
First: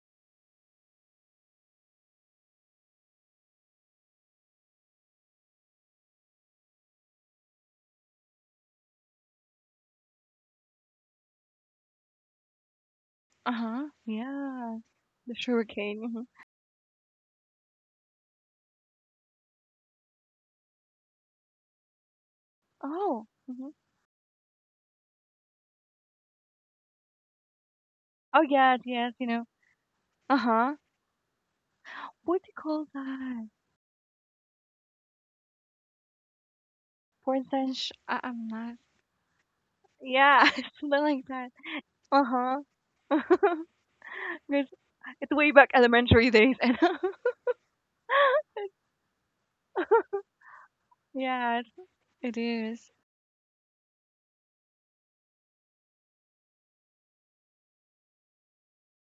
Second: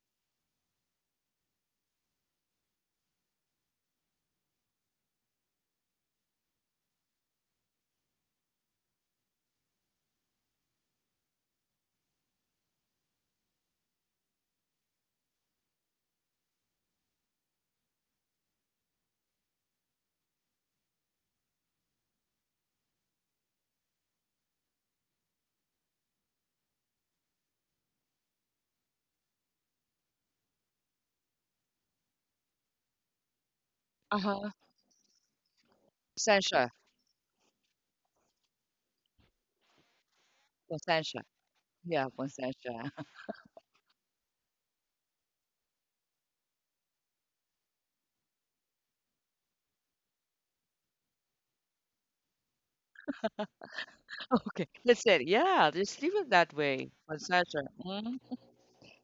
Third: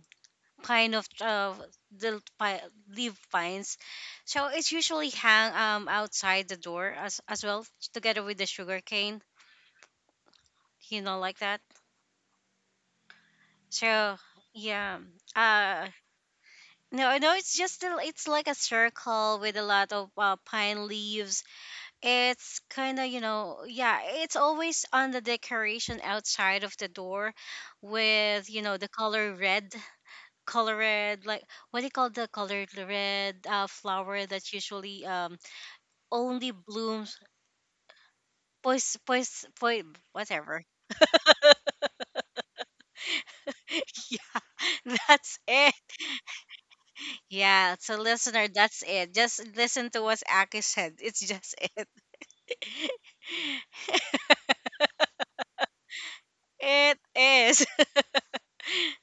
pine of the pi- leaf pines. So it's usually hang outside the door as well, together with the sugar cane, you know, like that.
Uh huh.
So
Yeah,
yeah,
the
uh,
sugarcane. Mm-hmm.
no, I know it's just a, it's like a circle with a lot of pine leaves. It's kind of, you
Oh.
know,
Mm-hmm.
yeah, it's always on the decoration outside of the door,
Oh
with, you know,
yes,
the
yes, you
color
know.
red,
Uh
color
huh.
red, like, what do you call the
What do you
colored
call that?
red
Uh
flower that
huh.
usually only
Sencha,
blooms.
For instance, I'm not.
Pois pois poi,
Yeah,
whatever.
something
Sencha.
like that.
Yeah,
Uh huh.
Sencha.
It's,
Yeah,
it's
that's
way back
it.
elementary days, and
Yeah, so listener, that's it, just listen to what Aki said. It's just
yeah, it's,
it,
It is.
Okay, that's it. Yeah, just leave it that way.
it
Possessor.
is.
Mhm.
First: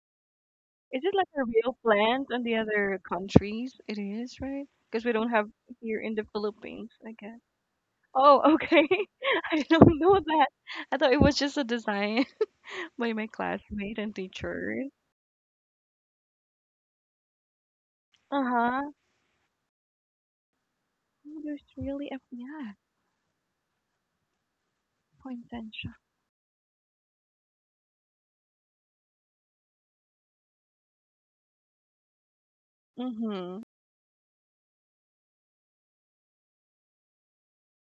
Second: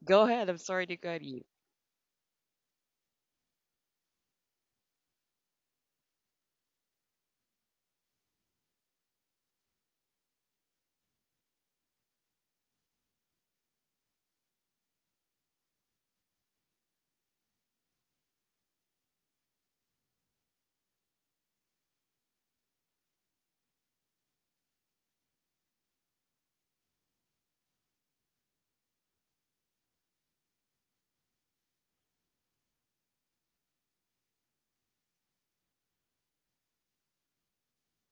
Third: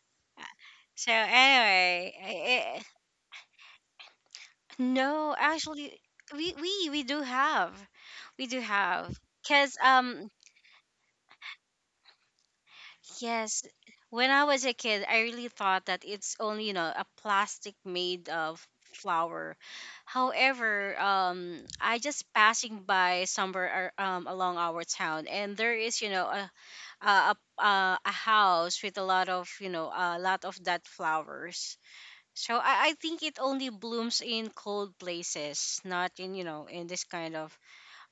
Go ahead. I'm sorry to
Is
So
it
cut
like
you.
a real
anyway,
plant in the other countries? It is right. Because we don't
no,
have
actually,
here in the
we we
Philippines,
we
I
do
guess.
have, we
Oh,
do
okay.
have,
I
cause
don't know that. I thought it was just a design. By my
yes,
classmate and
when I was a
teachers.
kid, I really thought that it's only, you know, a plastic made of
Uh-huh.
flour. However,
Oh, there's
I
really
just
a
passing
yeah,
by somewhere along our town, and there is,
poinsettia.
you know, a a, a house with a lot of, you know, a lot of that flowers. So I think it only
Mm-hmm.
blooms in cold places, not in, you know, in this kind of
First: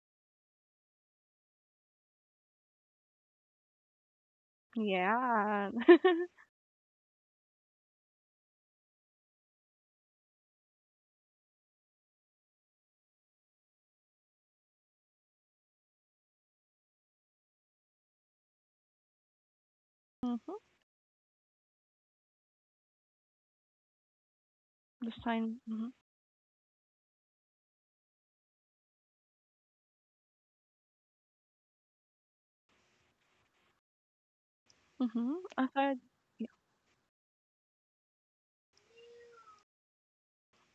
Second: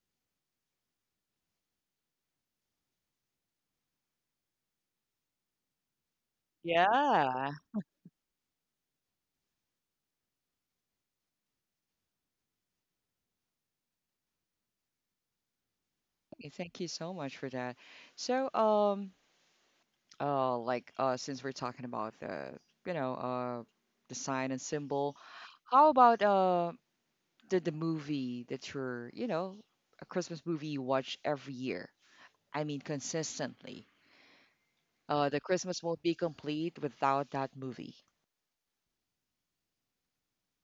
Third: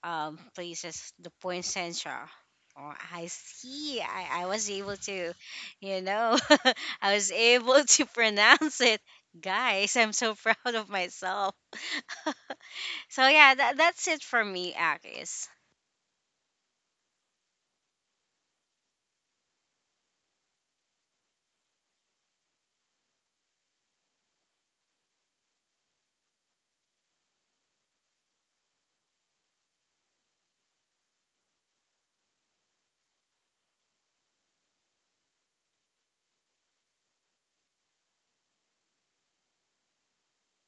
places. The poinsettia. Oh, I see. I was able to,
Yeah.
you know, I was
Yeah.
able to pronounce it. Guys, I'm so proud of myself. So yeah, that, that's it for me, Akis.
Okay, thank you so much for that. So, um,
hmm
uh, like, since we're talking about you know, uh, the sign and
The
symbol,
sign. Hmm
how about the movie that you're, you know, a Christmas movie you watch every year? I mean, consistently.
hmm
The Christmas
Aside,
won't be
yeah.
complete without that movie.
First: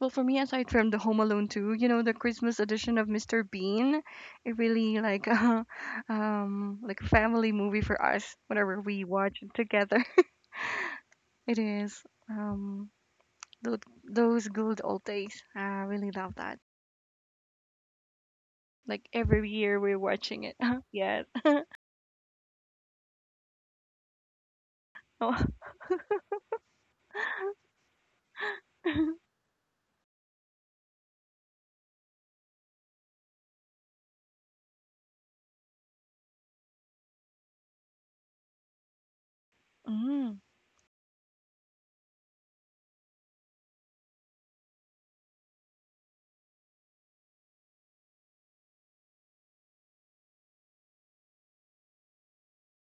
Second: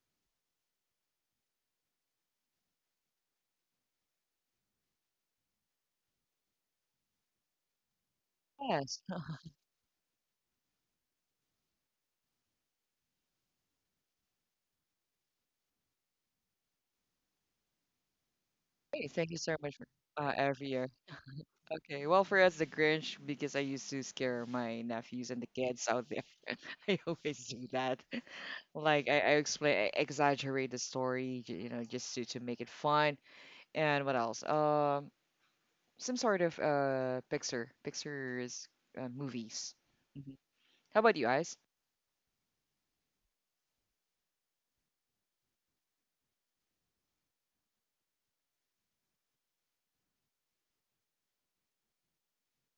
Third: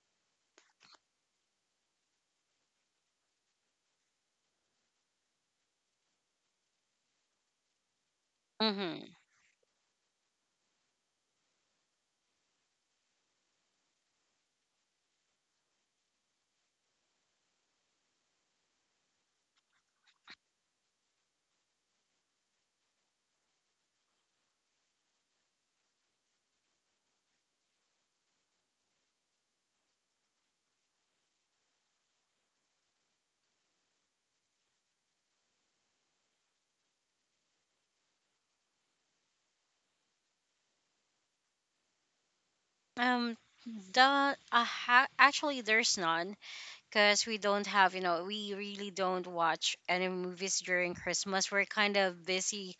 Well, for me, aside from the Home Alone 2, you know, the Christmas edition of Mr. Bean, it really like like a family movie for us. Whenever
Yes.
Mm-hmm.
we watch it together, it is um those those good old days. I really love that. Like
Okay. Thank you
every
so much
year
for
we're watching it.
every year.
Yes.
Okay, well, for us, the Grinch, because I used to scare my nephews and the kids out there. I always do that. Like I, I explain, I exaggerate the story, you know, just to make it fun. And what else? Some sort of picture, pictures, movies.
Mm.
Mhm. How about you guys?
Um, the actually there's none. Because we don't have, you know, we really don't watch any movies during Christmas. We're kind of busy.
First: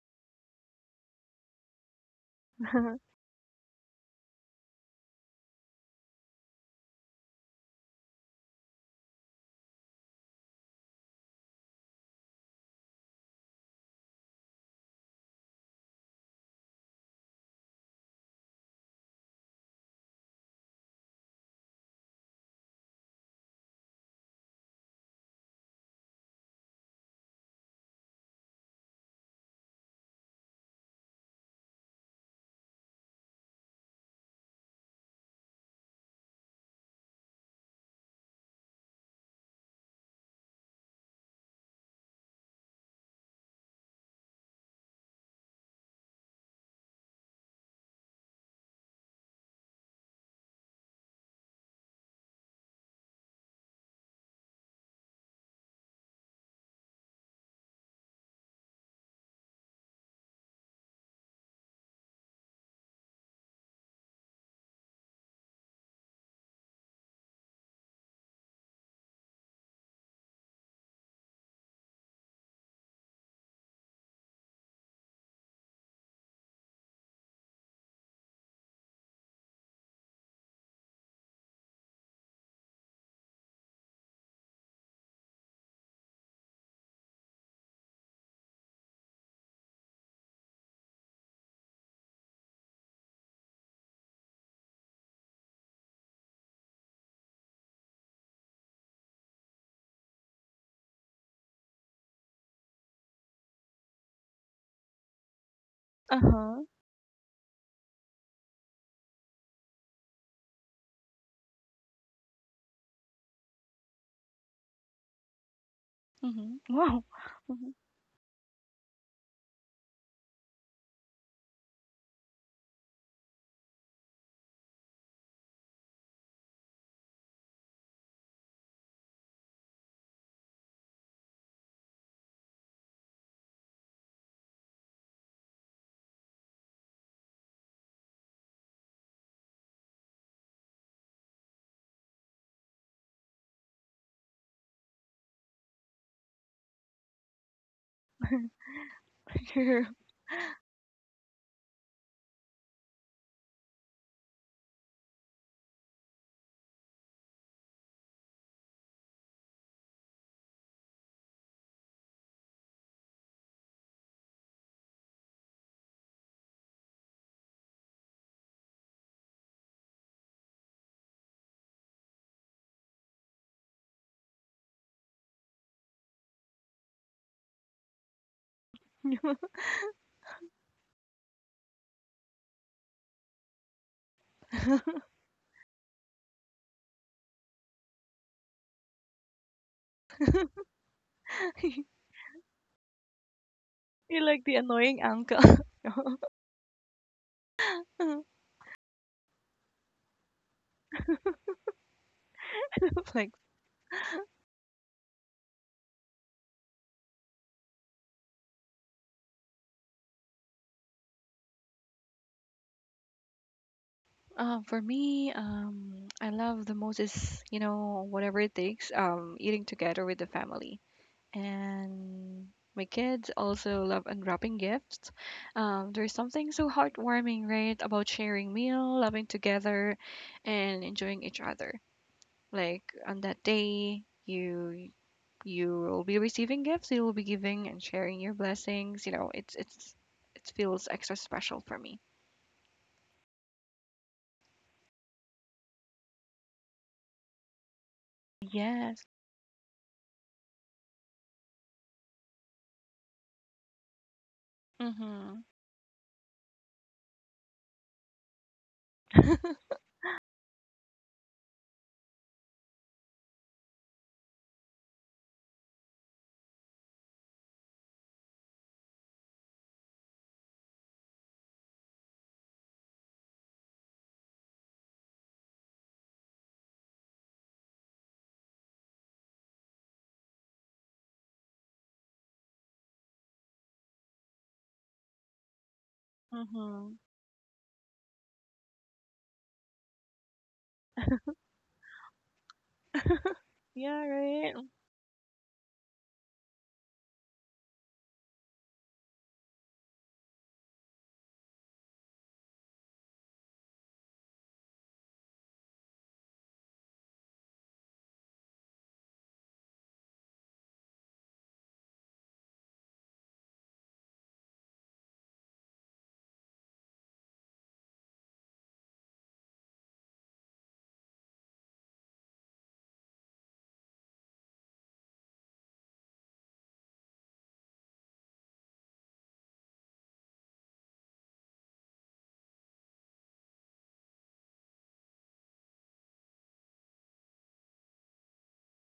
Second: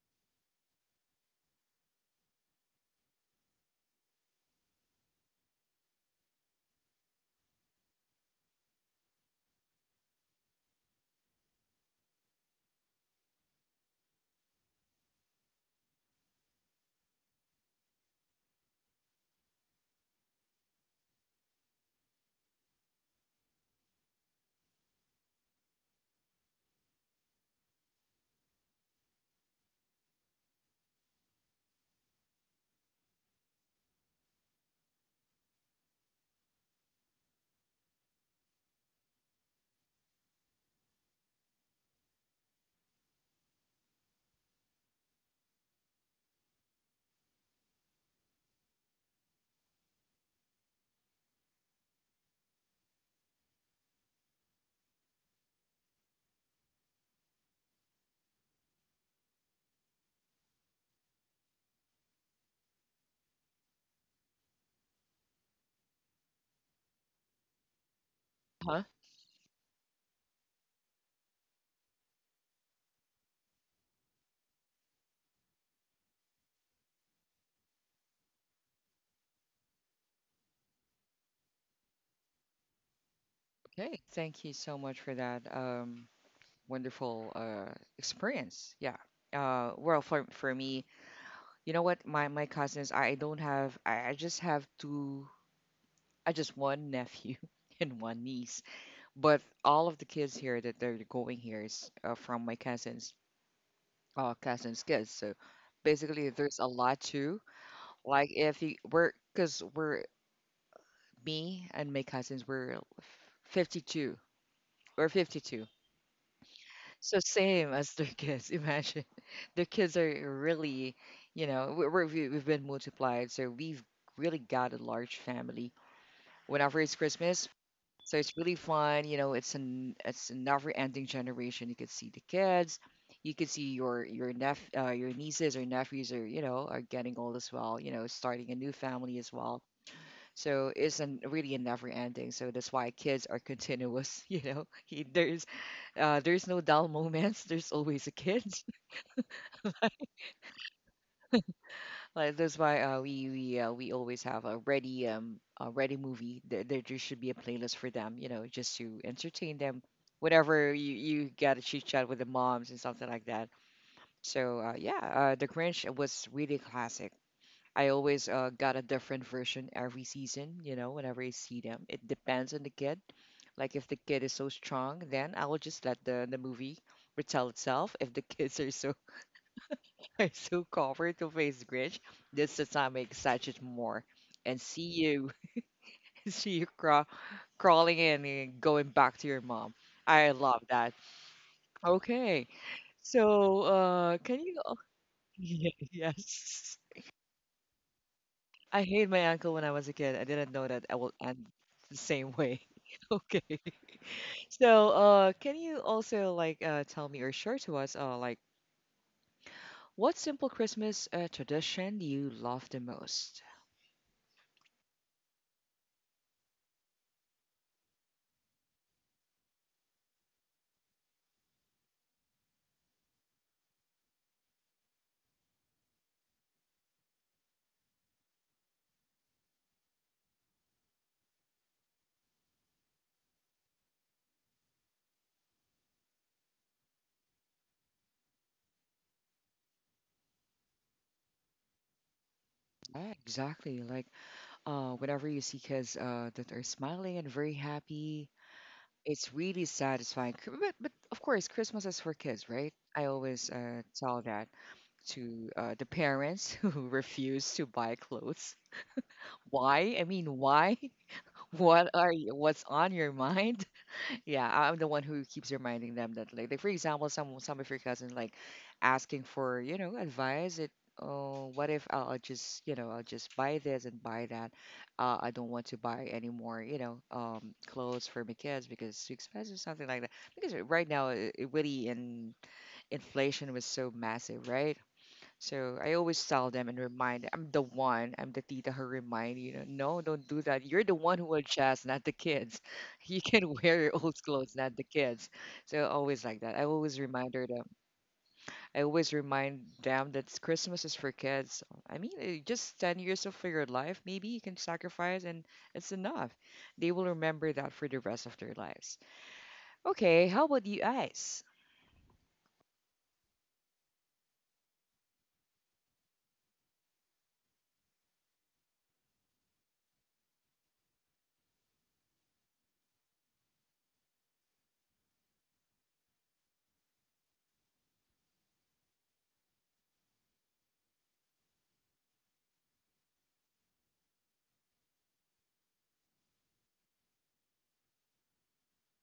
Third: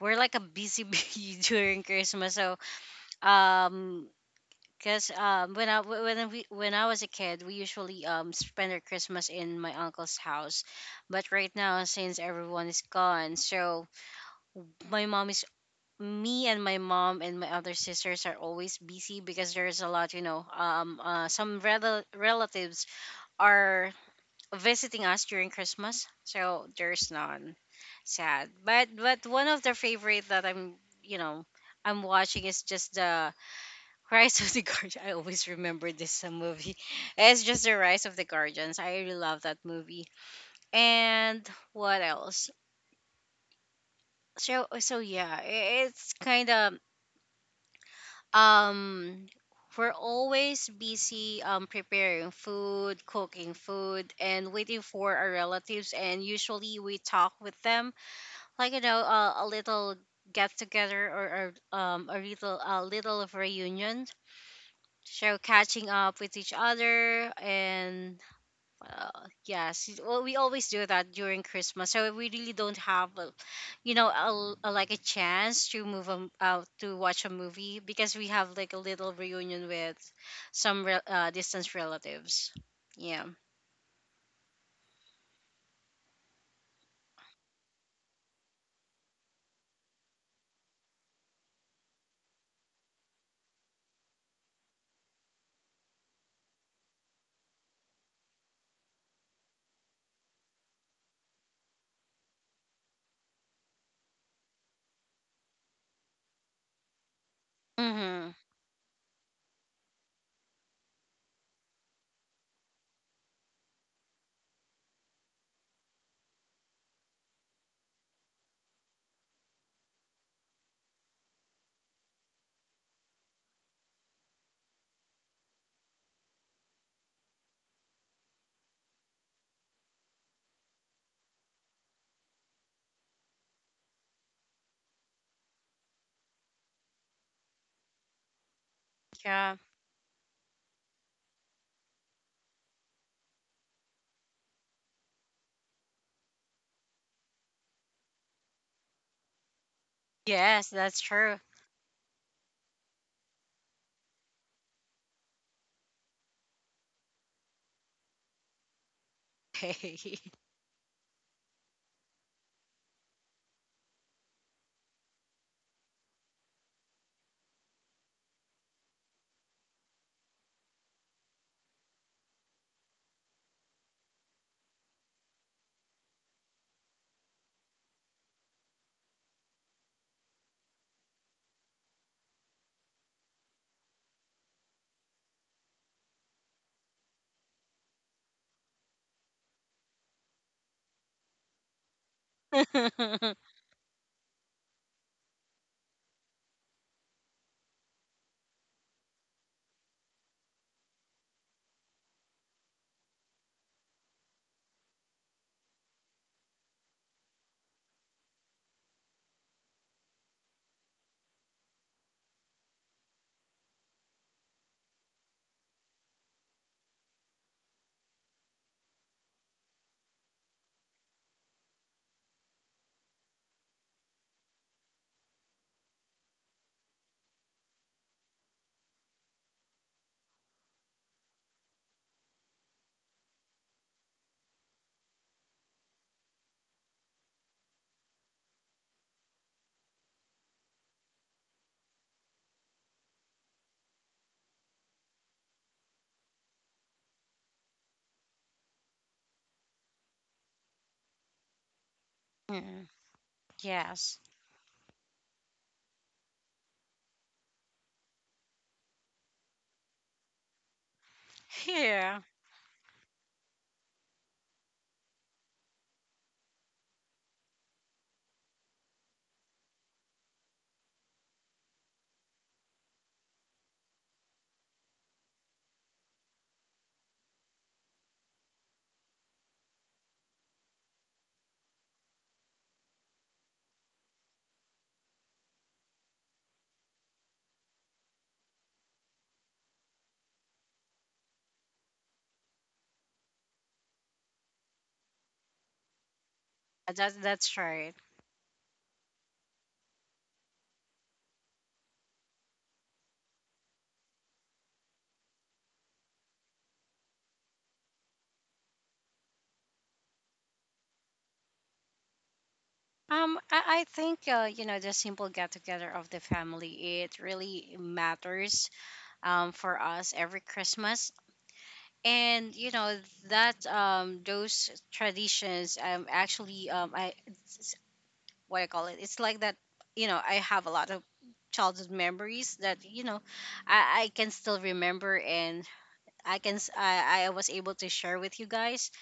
We're like a busy bee during Christmas. So, um, because when I was a kid, we usually spend our Christmas in my uncle's house. But right now since everyone is gone, so my mom is me and my mom and my other sisters are always busy because there's a lot, you know, some relatives are visiting us during Christmas. So there's none. Sad. But one of the favorite that I'm, you know, I'm watching is just the Rise of the Guardians. I always remember this movie. It's just the Rise of the Guardians. I really love that movie. And what else? So so yeah, it's kind of, um, we're always busy preparing food, cooking food, and waiting for our relatives. And usually we talk with them, like, you know, a little get together, or a little of reunion, so catching up with each other and
Huh?
yes, well, we always do that during Christmas. So we really don't have a, you know, like a chance to move um out to watch a movie because we have like a little reunion with some distant relatives. Yeah.
Okay, thank you so much for that wonderful experience. Yeah. Well, for me, you know what? My cousins, I don't have I just have two, I just one nephew and one niece. But all of the kids here that they're going here is from my cousins cousins kids. So basically there's
Uh-huh.
a lot too. Like
Mm-hmm.
if you we're because we're me and my cousins, we're 52. We're 52.
Mhm. Wow.
So same
Mhm.
as their kids. Imagine their kids are really, you know, we've been multiplied. So we've really got a large family whenever it's Christmas. So it's really fun. You know, it's a never-ending generation. You could see the kids, you could see your neph your nieces or nephews are you know are getting old as well. You know, starting a new family as
Yeah.
well. So it's really a never-ending. So that's why kids are continuous. You know, there's no dull moments. There's always a kid.
are
Yes, that's true.
Like that's why we always have a ready movie. There just should be a playlist for them, you know, just to entertain them. Whenever you got to chit chat with the moms and something like that. So yeah, The Grinch was really classic. I always got a different version every season, you know, whenever I see them. It depends on the kid. Like if the kid is so strong, then I will just let the movie retell itself. If the kids are so so covered to face Grinch. This the time I excited more and see you, see crawling in and going back to your mom. I love that. Okay,
Yeah.
so
You're
can
like
you?
the
Oh,
annoying uncle.
yeah, yes, I hate my uncle when I was a kid. I didn't know that I will end the same way.
Like,
Okay, so can you also like tell me or share to us like what simple Christmas tradition do you love the most?
for me, I love the most is, you know, whatever it takes, eating together with the family. And my kids also love unwrapping gifts. There's something so heartwarming, right, about sharing meal, loving together, and enjoying each other. Like on that day, you will be receiving gifts, you will be giving and sharing your blessings, you know, it's it feels extra special for me.
Yeah, exactly. Whenever you see kids that are smiling and very happy,
Yes.
it's really satisfying. But of course, Christmas is for kids, right? I always
Yes.
tell that
hmm
to the parents who refuse to buy clothes.
hmm
Why? I mean, why? What are
Yeah,
you, what's on your mind? Yeah, I'm the one who keeps reminding them that, like for example, some of your cousins like asking for, you know, advice. Oh, what if I'll just, you know, I'll just buy this and buy that. I don't want to buy any more, you know, clothes for my kids because it's too expensive, something like that. Because right now, it really in inflation was so massive, right? So I always tell them and remind, I'm the tita who remind you, know, no, don't do that. You're the one who will adjust, not the kids. You can wear your
Yeah,
old clothes,
right.
not the kids. So always like that. I always remind her
that's
them.
right.
I always remind them that Christmas is for kids. I mean, just 10 years of your life, maybe you can sacrifice and it's enough. They will remember that for the rest of their lives. Okay, how about you guys?
I think, you know, the simple get together of the family, it really matters for us every Christmas. And you know that those traditions actually I what I call it, it's like that. You know, I have a lot of childhood memories that, you know, I can still remember, and I can s- I was able to share with you guys.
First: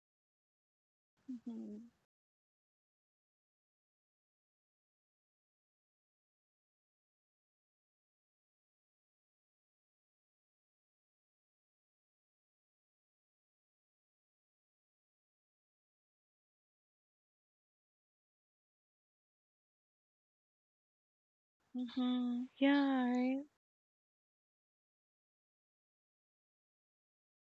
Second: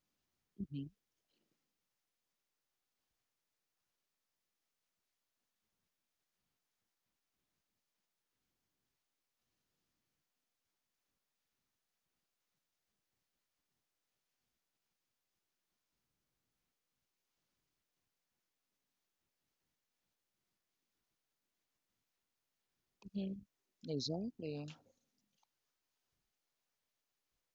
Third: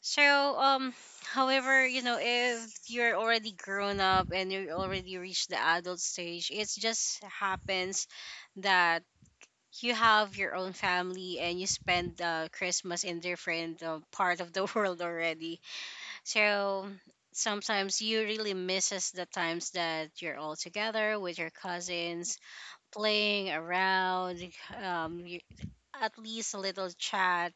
So,
Mhm.
um, however,
hmm
you know, if you're already grown up and you already reached the adult stage, it just happens that you have your own family and you spend Christmas in different part of the world already. So sometimes you really misses the times that you're all together with your cousins,
hmm Yeah,
Mhm.
right,
playing around,
Exactly.
um, you, at least a little chat.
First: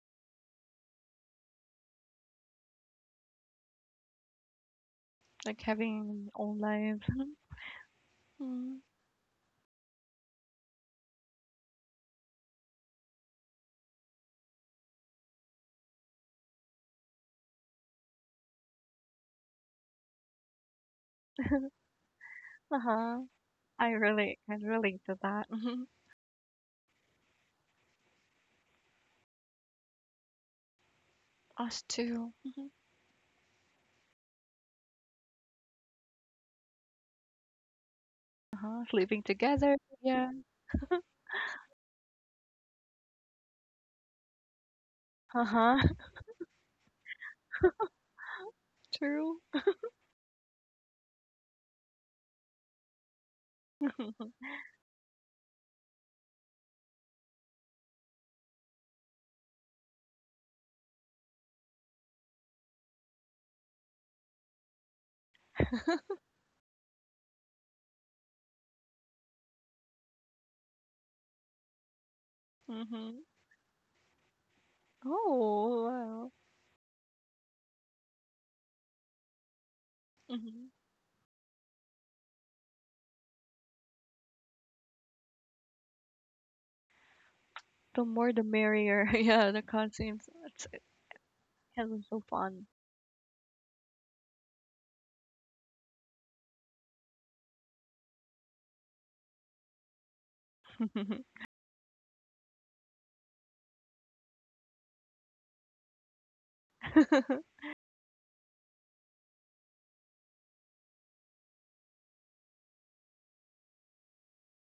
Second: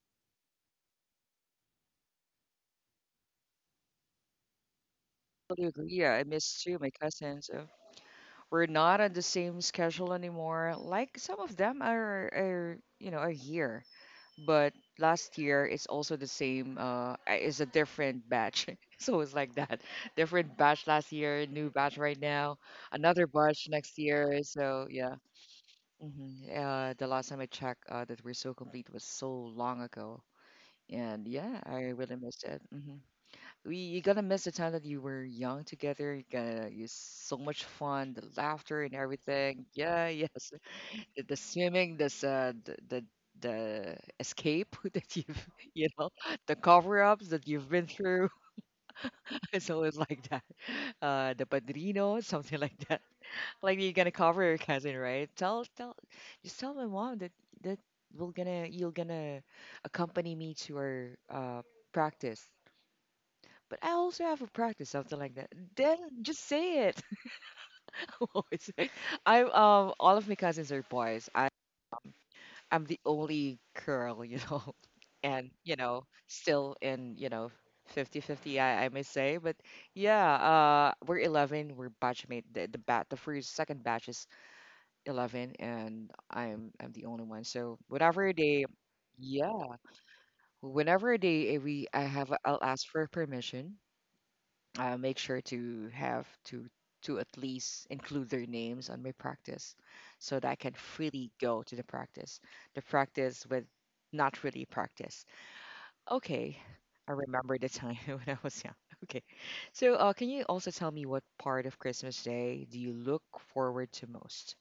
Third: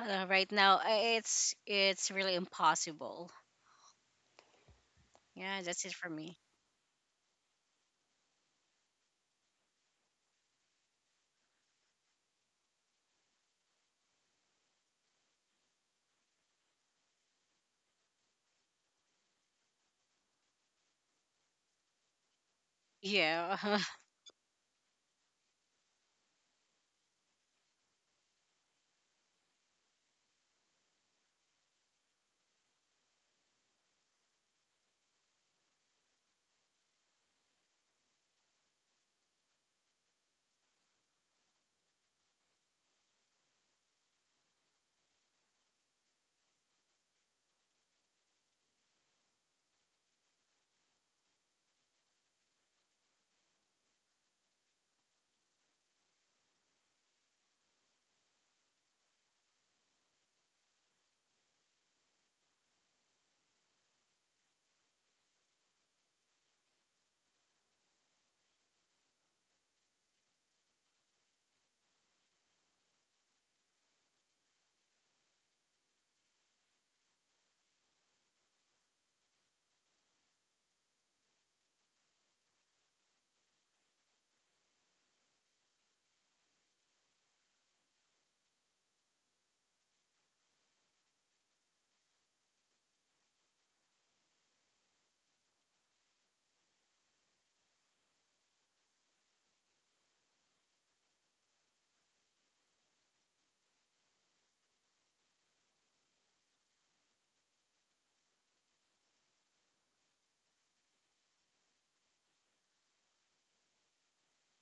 Right now, it's really impossible.
like
Yeah,
Totally
that's
agree.
it for
Yeah, I
having
me.
own
miss too my
life.
cousins. Oh, we're
Mm.
not on the same schedule anymore. Like some of them are you know, a year, but last year it's also the same, it's a different batch. So it's like that. Different batch last year, new batch right now,
Uh-huh.
another
Yeah.
batch
I
next
really
year.
can
So
relate
yeah.
to that. Hmm
Hmm. The last time I checked, that we're so complete was so long ago. And yeah, I
Us
really
too.
missed it. Mm-hmm. we you're gonna miss the time that you were young together. You're gonna use so much fun, the
Uh-huh,
laughter and
sleeping
everything.
together.
Yeah,
Yeah.
yes, the swimming, the escape that
Uh-huh.
you know the cover ups that you've been through.
True.
It's always like that. The padrino, something like that. Like you're gonna cover your cousin, right? Tell tell just tell my mom that that we're gonna you're gonna accompany me to our practice, but I also have a practice, something like that. Then just say it. I'm always like- I'm, all of my cousins are boys. I, I'm the
Hmm
only girl, you know, and, you
Oh
know,
wow.
still in, you know, 50-50, I may say. But yeah,
hmm
we're 11. We're batchmate. The first, second batch is 11, and I'm the only one. So
The more
whenever
the
they,
merrier. Yeah, the
yeah,
conscience. It's
whenever they, eh,
That
we, I
was so
have, I'll
fun.
ask for permission make sure to have to at least include their names on my practice so that I can freely go to the practice. The practice with not really practice. Okay. I remember the time when I was young. Okay. So can you also tell me what part of Christmas Day do you look forward to most?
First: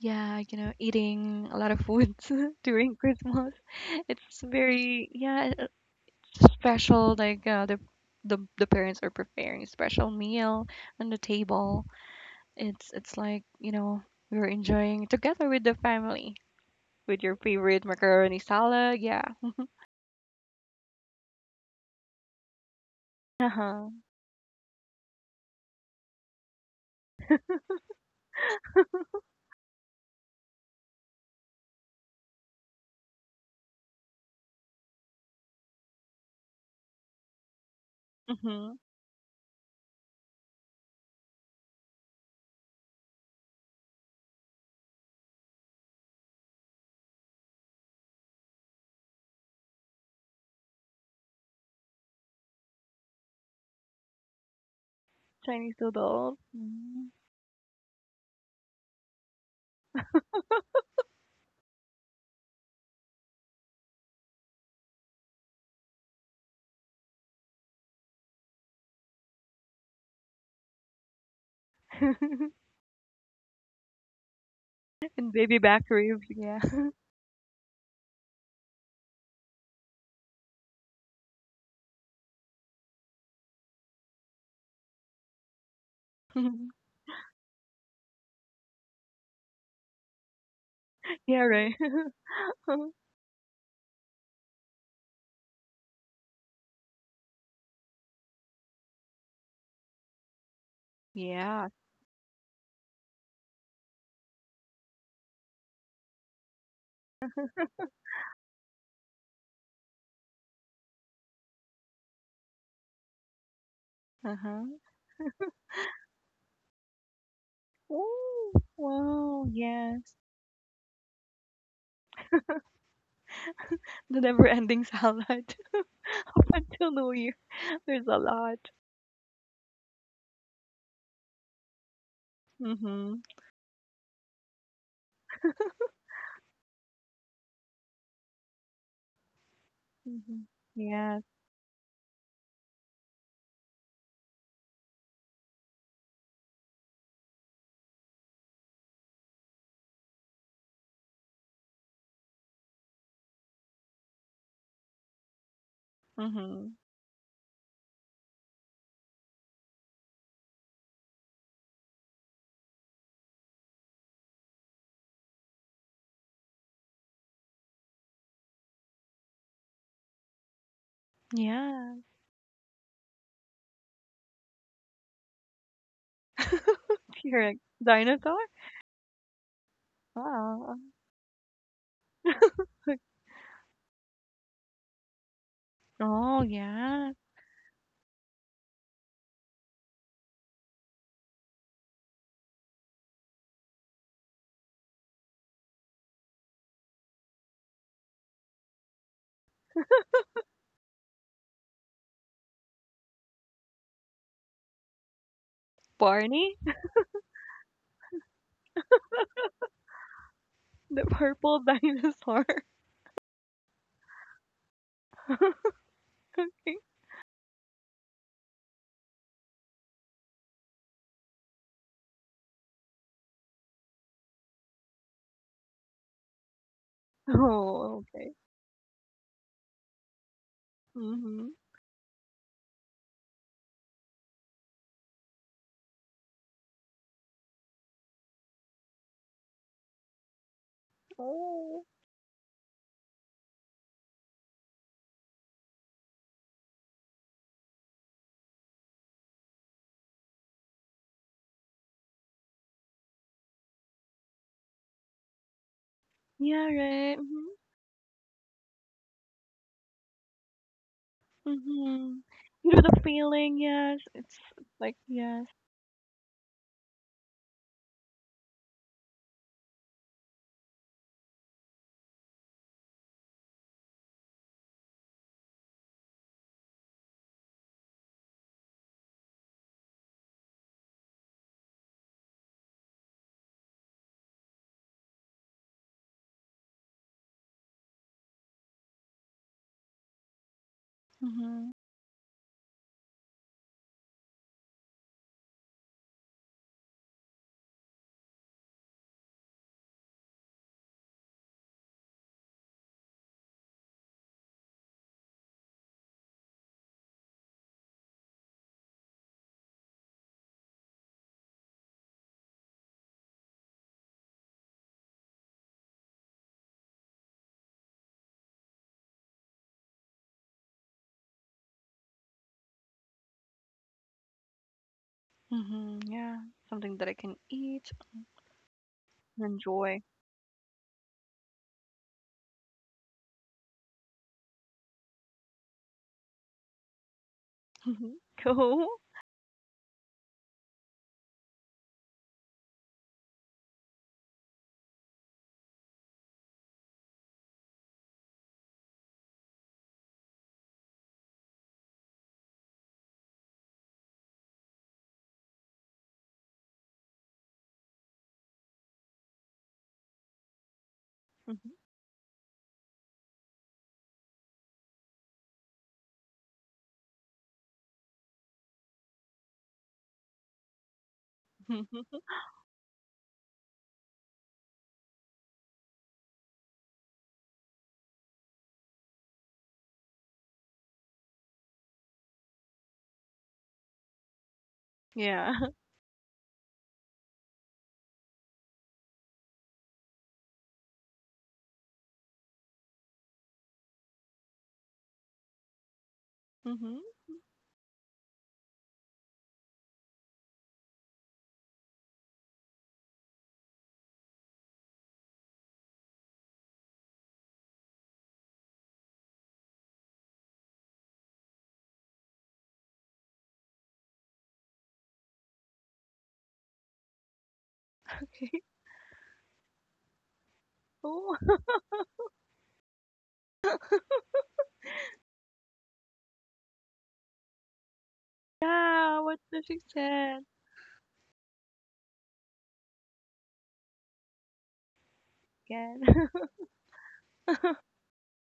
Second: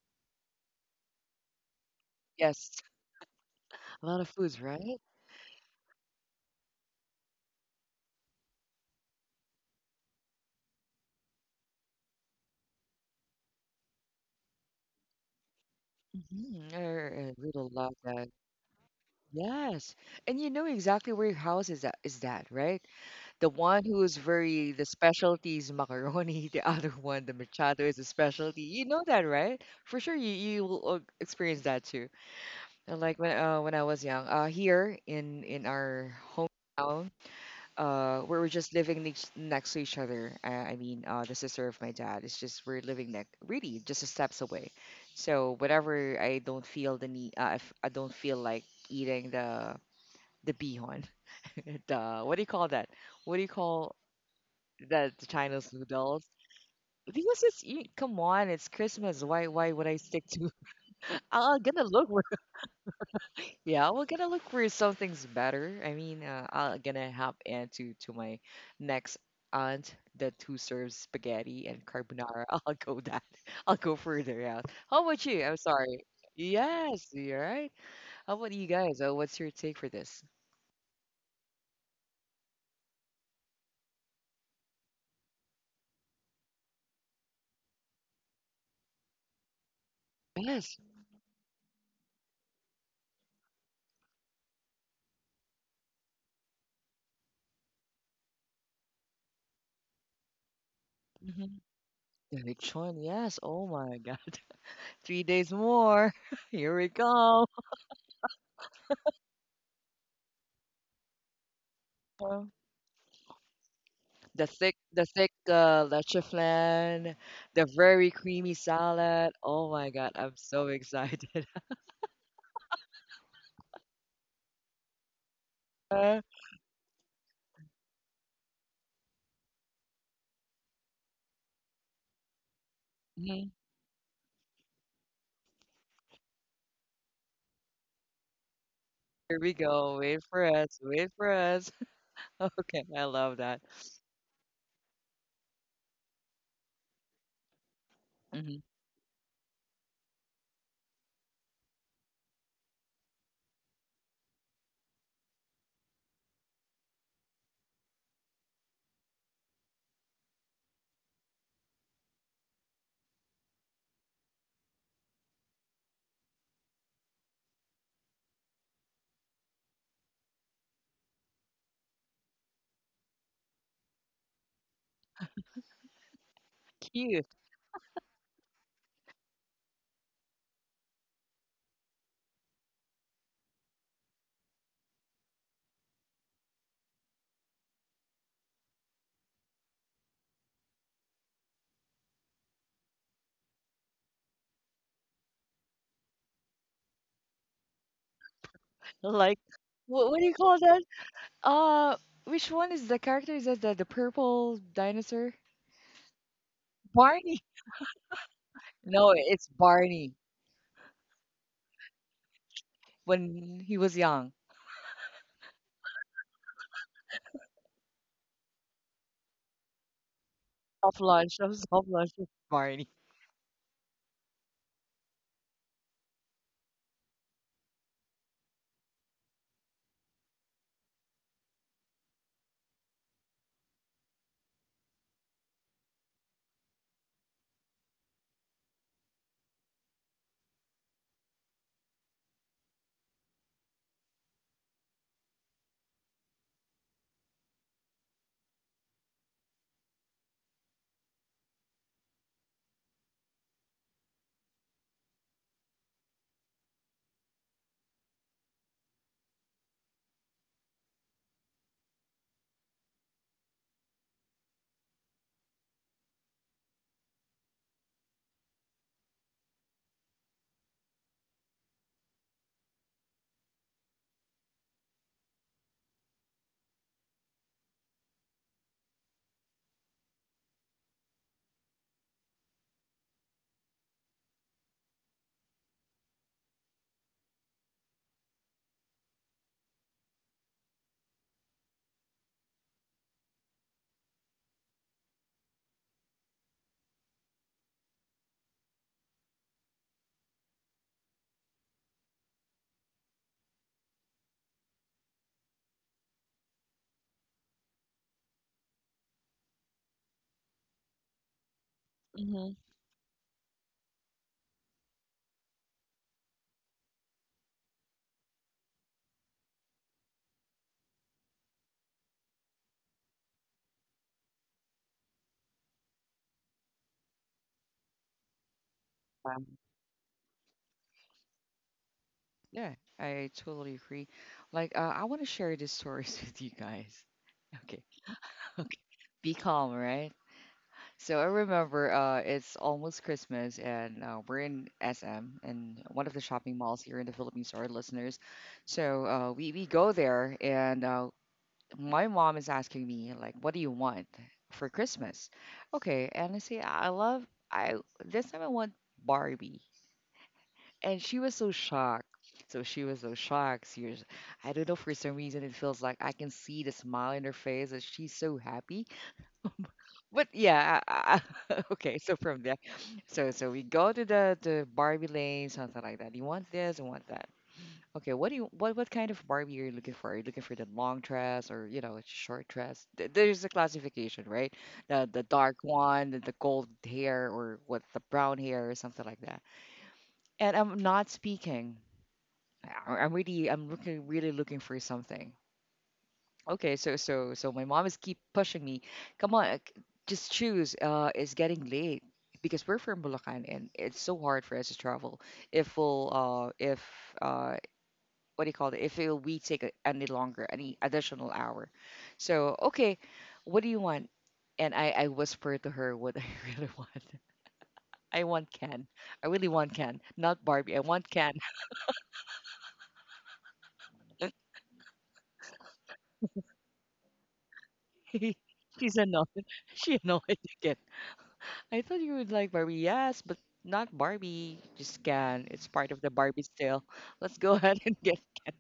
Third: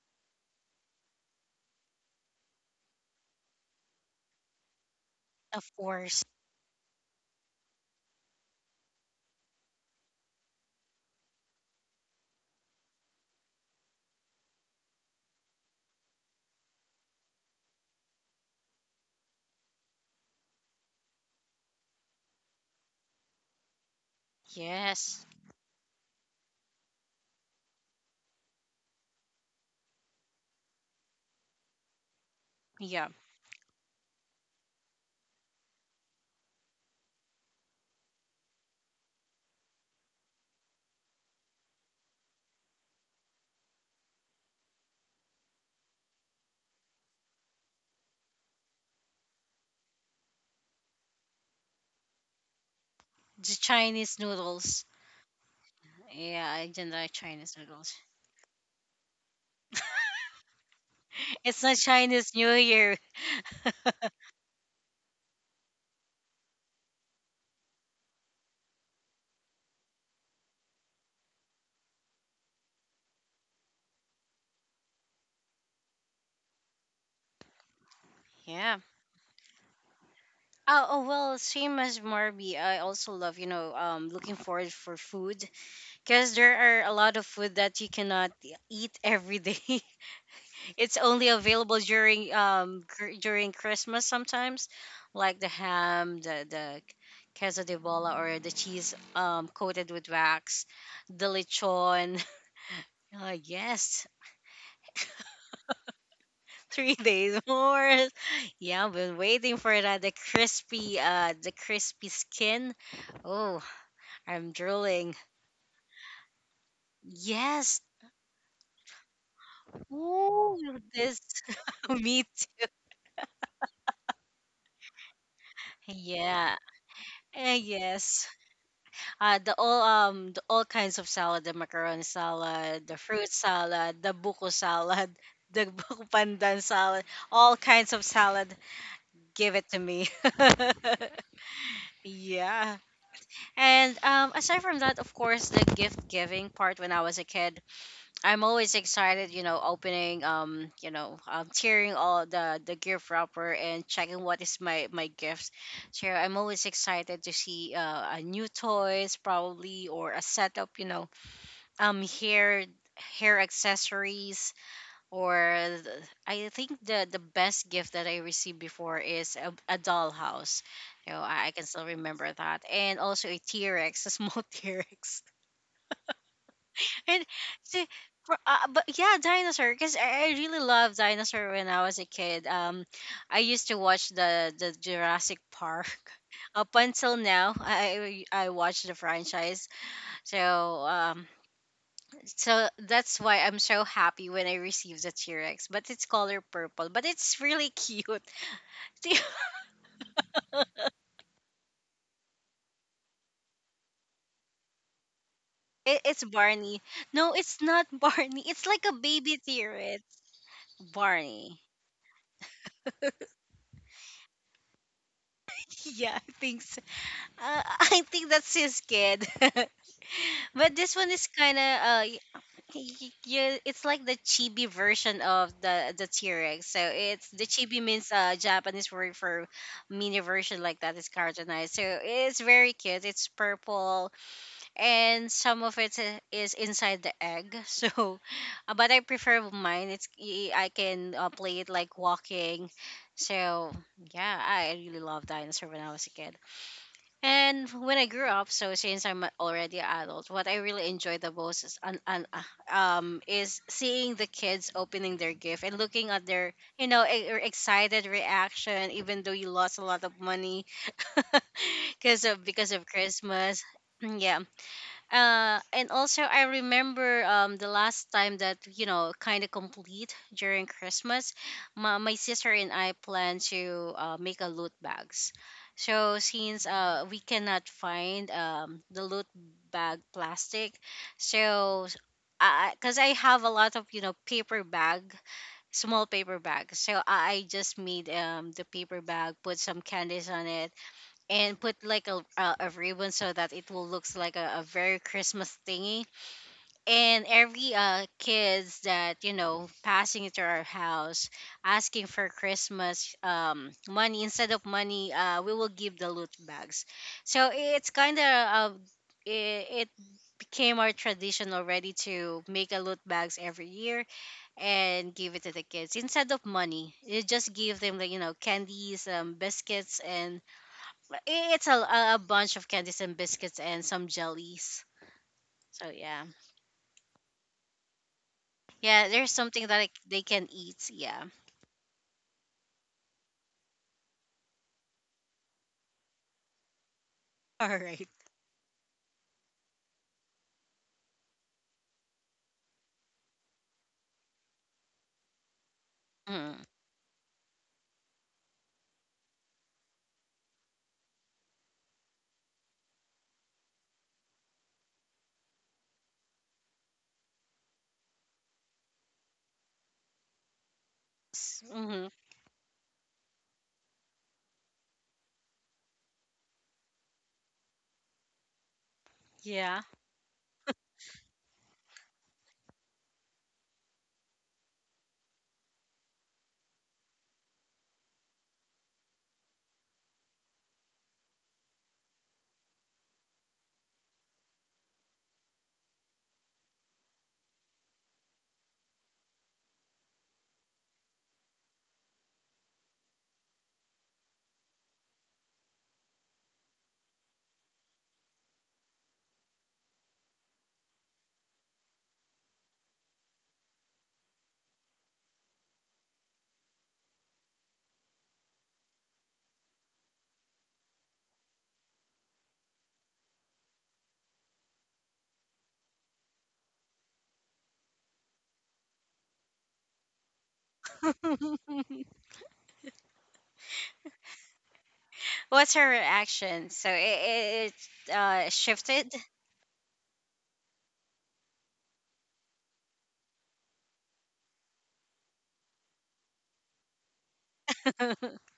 Yeah, you know, eating a lot of foods
Yes.
during Christmas.
A lot of
It's
foods, right?
very, yeah,
Of course.
it's special. Like the parents are preparing a special meal on the table. It's like, you know, you're enjoying together with the family
Hmm. I,
with
I
your
really
favorite
love that.
macaroni salad. Yeah.
Yes. And you know exactly where your house is at, is that, right? The one
Uh-huh.
who is very the
Yes.
specialty is macaroni, the other one, the machado, is a specialty. You know that, right? For sure, you will experience that too. And
Yeah.
like when I was young, here in our hometown, we were just
hmm
living next to each other. I mean, the sister of my dad is just we're living next, really just a steps away. So whenever I don't feel the need, if I don't feel like eating the bihon, the what do you call that? What do you
The
call?
Chinese noodles.
The Chinese
Chinese
noodles.
noodles.
Yeah, I didn't
Hmm
like
Because
Chinese
it's you,
noodles.
come on, it's Christmas. Why would I stick to? I'm
It's not
gonna look for
Chinese New Year.
yeah, we're gonna look for something's better. I mean, I'm gonna hop into to my next aunt that who serves spaghetti and carbonara. I'll go that. I'll go further out. How about
And
you?
baby
I'm
back
sorry.
ribs, yeah.
Yes, you're right. How about you
Yeah.
guys? Oh, what's your take for this?
Oh, oh well, same as Marby. I also love, you know, looking forward for food because there are a lot of food that you cannot eat every day.
Yes.
It's only
Yeah, right.
available during during Christmas sometimes, like the ham, the queso de bola, or the cheese coated with wax, the
Mm-hmm.
Yeah,
lechon.
The lechon,
Oh
yes. Oh my
yes,
God. 3 days more. Here we
3 days
go.
more. Yeah, I've been waiting for that. The crispy skin. Oh,
the
I'm
thick
Uh-huh.
the
drooling.
thick uh, leche flan, the
Yes.
very
Oh,
creamy salad.
wow,
Oh my God,
yes.
I'm so
Ooh, this
excited.
me too.
The never-ending salad
Uh,
up
Yeah.
until New Year.
Eh,
There's a
yes.
lot.
The all kinds of salad, the macaron salad, the
Mm-hmm.
fruit
mhm.
salad, the buko salad, the buko pandan salad, all kinds of salad.
Here we
Give it to
go.
me.
Wait
Mm-hmm.
for us. Wait
Yes.
for us.
Yeah.
Okay, I love that.
And aside from that, of course, the gift giving part when I was a kid, I'm
Hmm.
always excited, you know, opening, you know, tearing all the gift wrapper and checking what is my, my gift. So I'm always
Mm-hmm.
excited to see a new toys probably, or a setup, you know, um hair hair accessories, or th- I think the best gift that I received before is a dollhouse. You know, I can still
Yeah.
remember that, and also a T Rex, a small T Rex, and
Cute.
You're a
see,
dinosaur?
for- but yeah, dinosaur. Because I really
Wow.
loved dinosaur when I was a kid. I used to watch the Jurassic Park.
Oh,
Up
yeah.
until now, I watch the franchise. So so that's why I'm so happy when I received the T-Rex. But it's color purple, but it's really cute. T-
Like, what do you call that? Uh, which one is the character? Is that the purple dinosaur?
it- It's
Barney?
Barney. No,
Barney.
it's not Barney. It's like a
No,
baby
it's
T-Rex.
Barney
The
Barney.
purple dinosaur.
when he was young.
Yeah, I think
Okay.
so. I think that's his kid. But this
Soft
one is
lunch.
kind of
Soft launch was Barney.
you, it's like the chibi version of the T-Rex. So it's the chibi
Oh,
means
okay.
Japanese word for mini version, like that is
Mm-hmm.
cartoonized. So it's very cute. It's purple and some of it is inside the egg. So, but I prefer mine. I can play it
Oh,
like walking. So yeah, I really loved dinosaur when I was a kid. And when I grew up, so since I'm already an adult, what I really enjoy the most is, is seeing the kids opening their gift and looking at their,
yeah,
you know,
right. Mm-hmm.
excited reaction, even though you lost a lot of money
Mm-hmm. You
because
know
of
the feeling,
Christmas.
yes.
Mm.
It's
Yeah,
like, yes.
and also I remember the last time that, you know, kind of complete during Christmas, my sister and I plan to make a loot bags. So since we cannot find the loot bag plastic, so s- I, because I have a lot of, you know, paper bag, small paper bag. So I just made the paper bag, put some candies on it, and
Mm-hmm.
put like a ribbon so that it will looks like a very Christmas thingy. And every kids that, you know, passing into our house asking for Christmas money, instead of money we will give the loot bags. So it's kind of it, it became our tradition already to
Mm-hmm.
make a loot bags every year, and give it to the kids instead of money. You just give them, like, you know, candies biscuits, and i- it's a bunch of candies and biscuits and some jellies. So
Mhm,
yeah,
yeah, something that I can eat
yeah, there's
and
something that I,
enjoy.
they can eat. Yeah.
Yeah, I totally agree. Like, I want to share these stories with you guys.
All
Okay,
right.
Mhm.
okay.
Cool.
Be calm, right? So I remember it's almost Christmas, and we're in SM, and one of the shopping
Mm.
malls here in the Philippines, our listeners. So we go there, and my mom is asking me like, "What do you want for Christmas?" Okay, and I say, "I love I this time I want Barbie." And she was so
Mhm.
shocked.
Mm-hmm.
So she was so shocked. She was, I don't know, for some reason, it feels like I can see the smile in her face and she's so happy.
Yeah.
But yeah, okay. So from there, so we go to the Barbie lane, something like that. You want this, you want that. Okay, what do you what kind of Barbie are you looking for? Are you looking for the long dress or you know a short dress? There's a classification, right? The
Yeah.
dark one, the gold hair, or what the brown hair, or something like that. And I'm not speaking. I'm looking really looking for something. Okay, so
Mhm.
so so my mom is keep pushing me. Come on, just choose. It's getting late because we're from Bulacan and it's so hard for us to travel. If we'll if uh what do you call it? If it, we take any longer, any additional hour. So okay, what do you want? And I whisper to her what I really want. I want Ken. I really want Ken, not Barbie. I want Ken.
Cool.
What's her reaction? So it
She's
shifted.
Yeah,
annoyed.
what did she
She annoyed
said
again. I thought you would like Barbie. Yes, but not Barbie. Just Ken. It's part of
again?
the Barbie sale. Let's go ahead and get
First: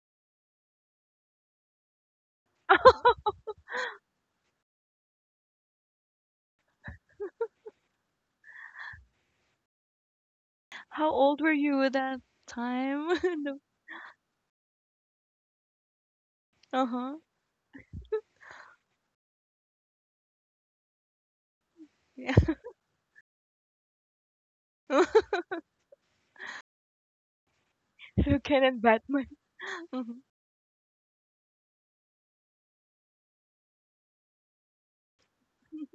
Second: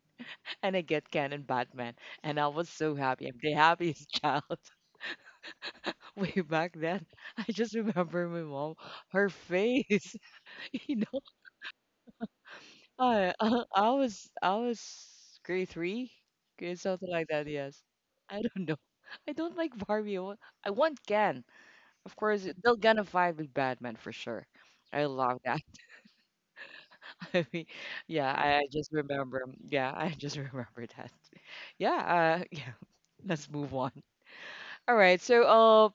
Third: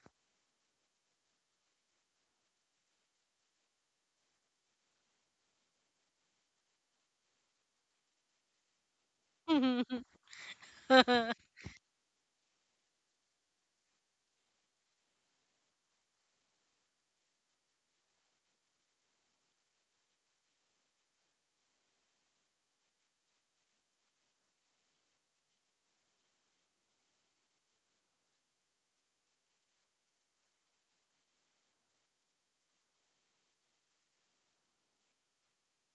and I get Ken and Batman. And I was so happy. I'm the happiest child way back then. I just remember my mom, her face. You
How
know,
old were you at that time?
I
No.
I, I was grade three, grade something
Uh-huh.
like that. Yes, I don't know. I don't like Barbie. I want Ken. Of
Yeah.
course, they're gonna vibe with Batman for sure. I love that. I mean, yeah,
So
I
Ken and
just
Batman.
remember. Yeah, I
Mhm.
just remember that. Yeah, yeah. Let's move on. All right. So,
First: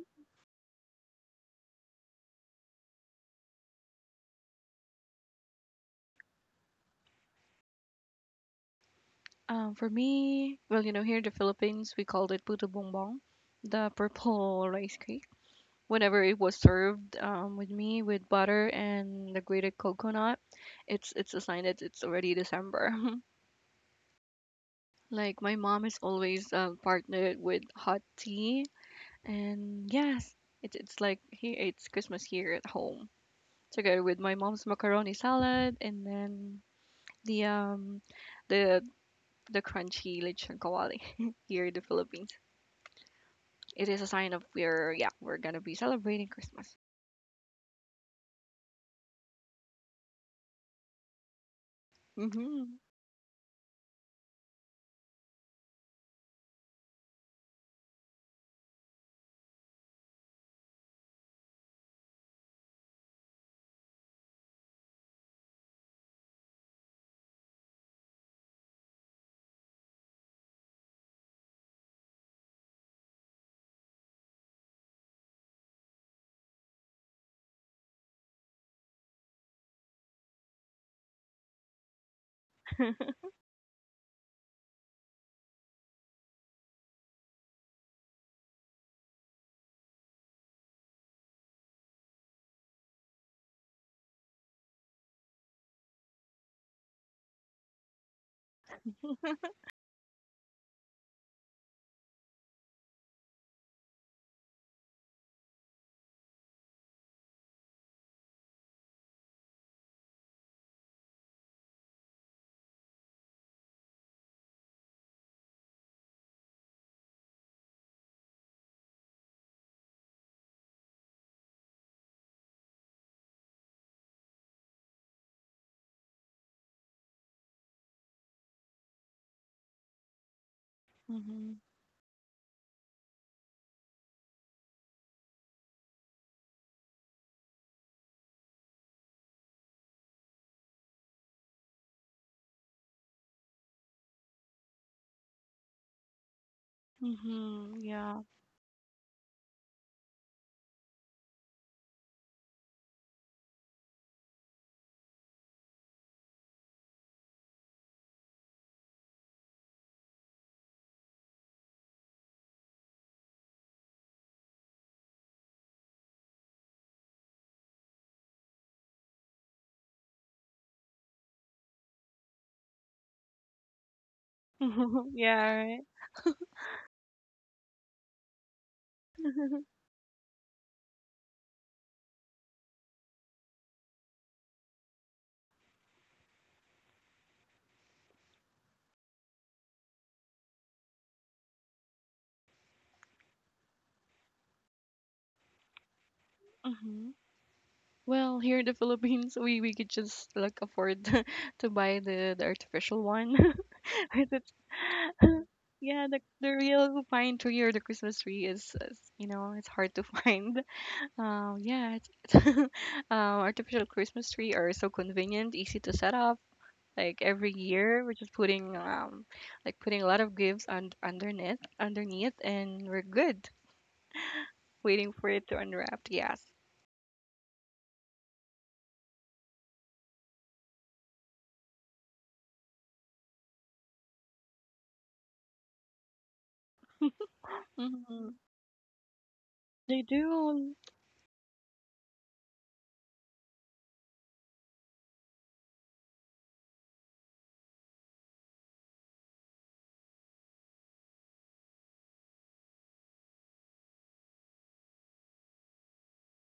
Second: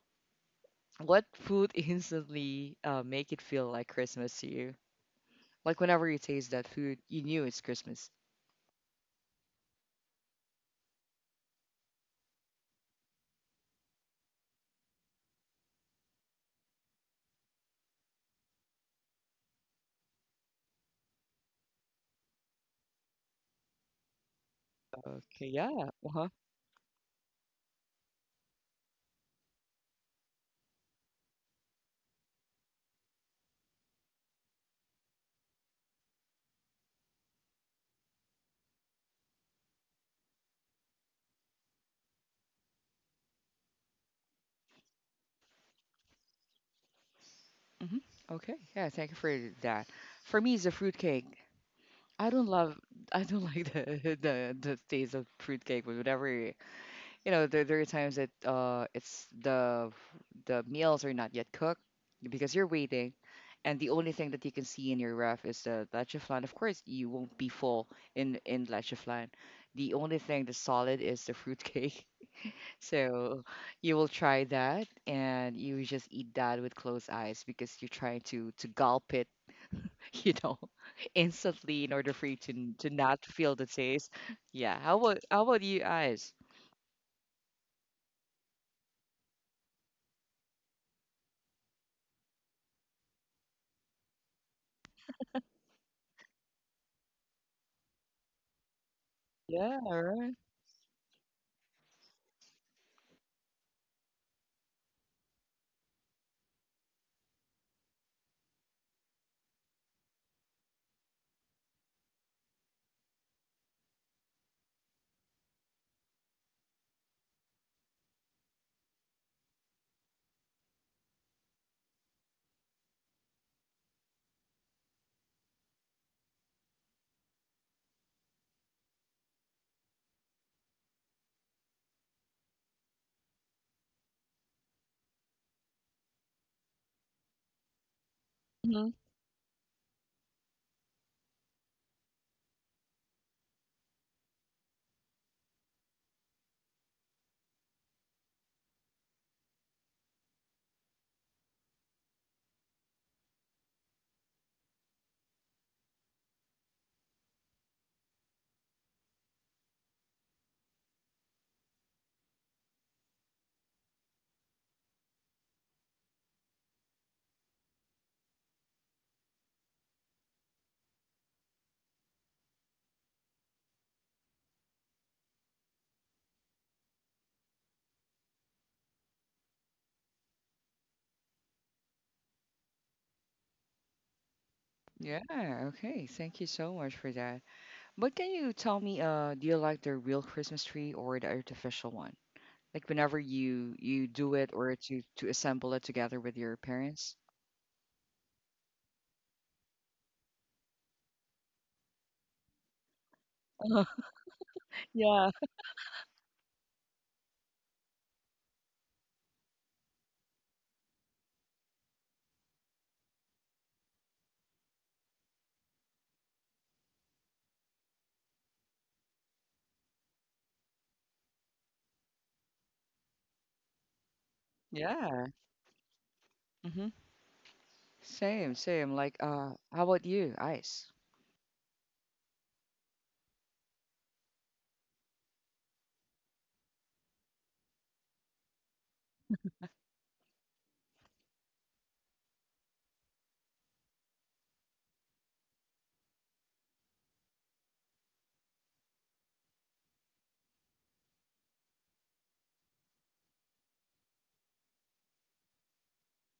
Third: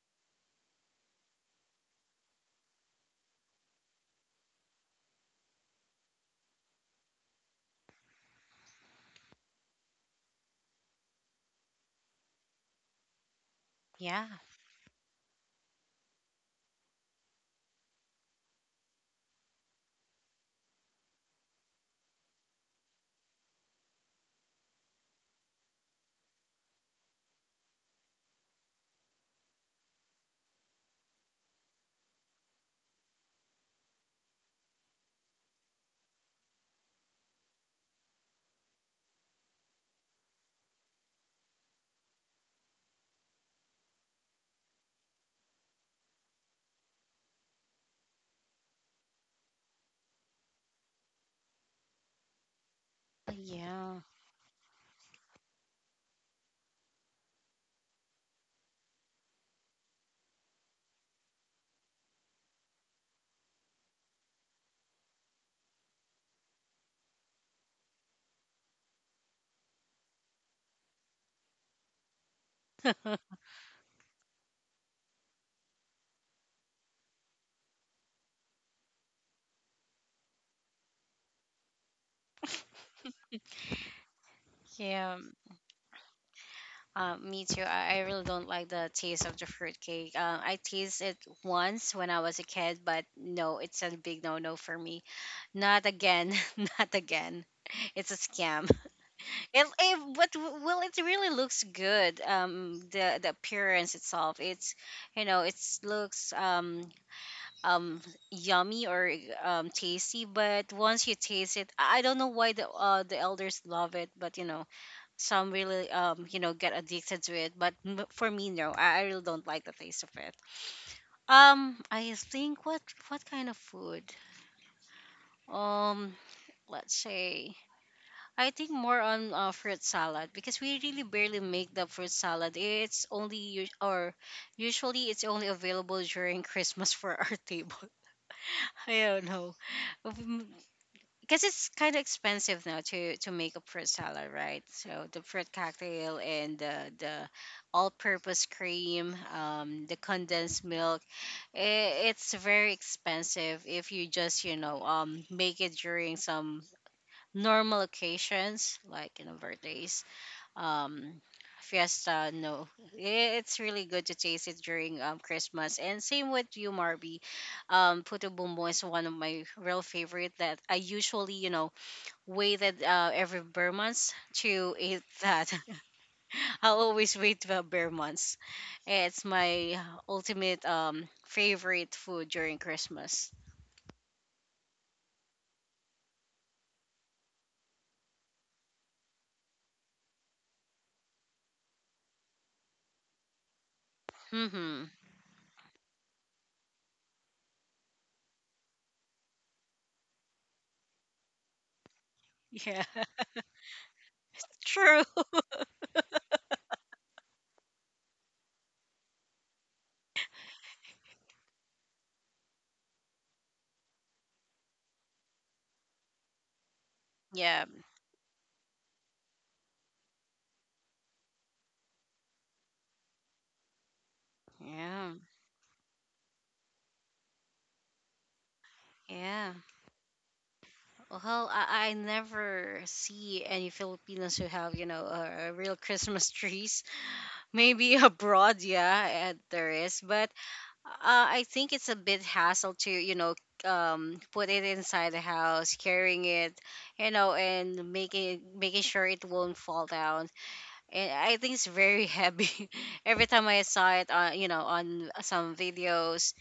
what food instantly make it feel like Christmas to you? Like whenever you taste that food, you knew it's Christmas.
For me, well, you know, here in the Philippines, we called it puto bongbong, the
Yeah.
purple rice cake. Whenever it was served with me with butter and the grated coconut, it's a sign that it's already December. Like
Okay.
my mom
Yeah.
is
Uh huh.
always partnered with hot tea, and yes, it's like he eats Christmas here at home together with my mom's macaroni salad and then the um the the crunchy lechon kawali here in the Philippines. It is a sign of we're yeah we're gonna be celebrating Christmas.
Hmm. Okay. Yeah. Thank you for that. For me, it's a fruitcake. I don't love.
Hmm
I don't like
Yeah.
the the taste of fruitcake, but whenever you know there are times that it's the meals are not yet cooked because you're waiting and the only thing that you can see in your ref is the leche flan. Of course you won't be full in leche flan, the only thing that's solid is the fruitcake. So you will try that and you just eat that with closed eyes because you're trying to gulp it you know instantly in order for you to to not feel the taste. Yeah, how
Yeah.
about you guys?
Me too. I really don't like the taste of the fruitcake. I tasted it once when I was a kid, but no, it's a big no no for me. Not again. Not again. It's a scam. It,
Yeah,
it but
right.
well, it really looks good. The appearance itself, it's, you know, it looks um yummy, or tasty. But once you taste it, I don't know why the elders love it, but some really get addicted to it, but for me, no. I really don't like the taste of it. I think What kind of food, um let's say, I think more on fruit salad, because we really barely
hmm
make the fruit salad. It's only us- or usually it's only available during Christmas for our table. I don't know Because it's kind of expensive now to make a fruit salad, right? So the fruit cocktail and the
Mhm, yeah.
all-purpose cream, the condensed milk, it's very expensive if you just make it during some normal occasions like birthdays, um. fiesta. No, it's really good to taste it during Christmas. And same with you, Marby. Puto bumbong is one of my real favorite that I usually, waited every bare months to eat that.
Yeah, right.
I always wait for bare months. It's my ultimate favorite food during Christmas.
Yeah, okay. Thank you so much for that. But can you tell me, do you like the real Christmas tree or the artificial one? Like whenever you do it or
Mm-hmm.
to assemble it together with your
Mhm.
parents?
Well, here in the Philippines, we could just like afford to buy the
Yeah,
artificial one. Right, that's-
true.
Yeah.
yeah, the real pine tree or the Christmas tree is you know it's hard to find. Yeah, it's, it's artificial Christmas tree are so convenient, easy to set up. Like every
Yeah,
year, we're just putting like putting a lot of gifts on underneath, and we're good.
yeah,
Waiting
Yeah.
for it to unwrap. Yes.
Mm-hmm. Same, same. Like,
yeah.
how about you, Ice?
Well, I never see any Filipinos who have, a real Christmas trees. Maybe
hmm
abroad, yeah, there is.
They
But
do.
I think it's a bit hassle to, put it inside the house, carrying it, and making sure it won't fall down. And I think it's very heavy. Every time I saw it on, on some videos.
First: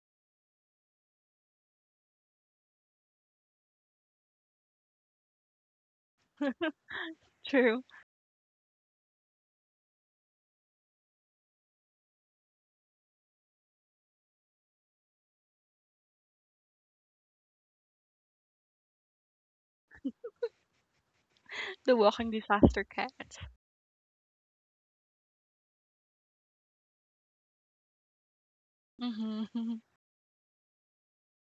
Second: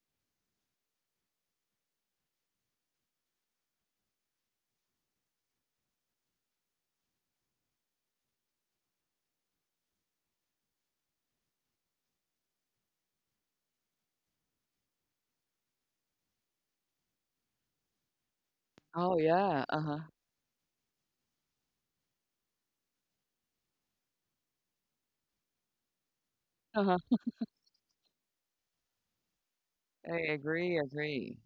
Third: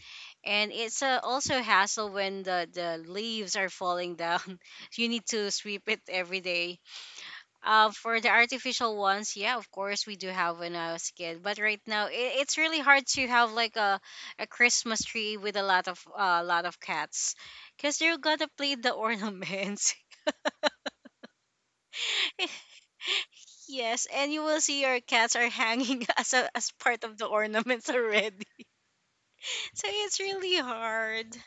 And it's also a hassle when the leaves are falling down. You need to sweep it every day
True.
for the artificial ones. Yeah, of course we do have when I was a kid. But right now, it's really hard to have like a Christmas tree with a lot of cats, cause you're gonna play the
Oh yeah.
ornaments.
Uh-huh.
The walking disaster cats.
Yes, and you will see your cats are hanging as a, as part of
Uh-huh.
the ornaments already.
Hmm hmm
So
I
it's really
agree,
hard.
agree.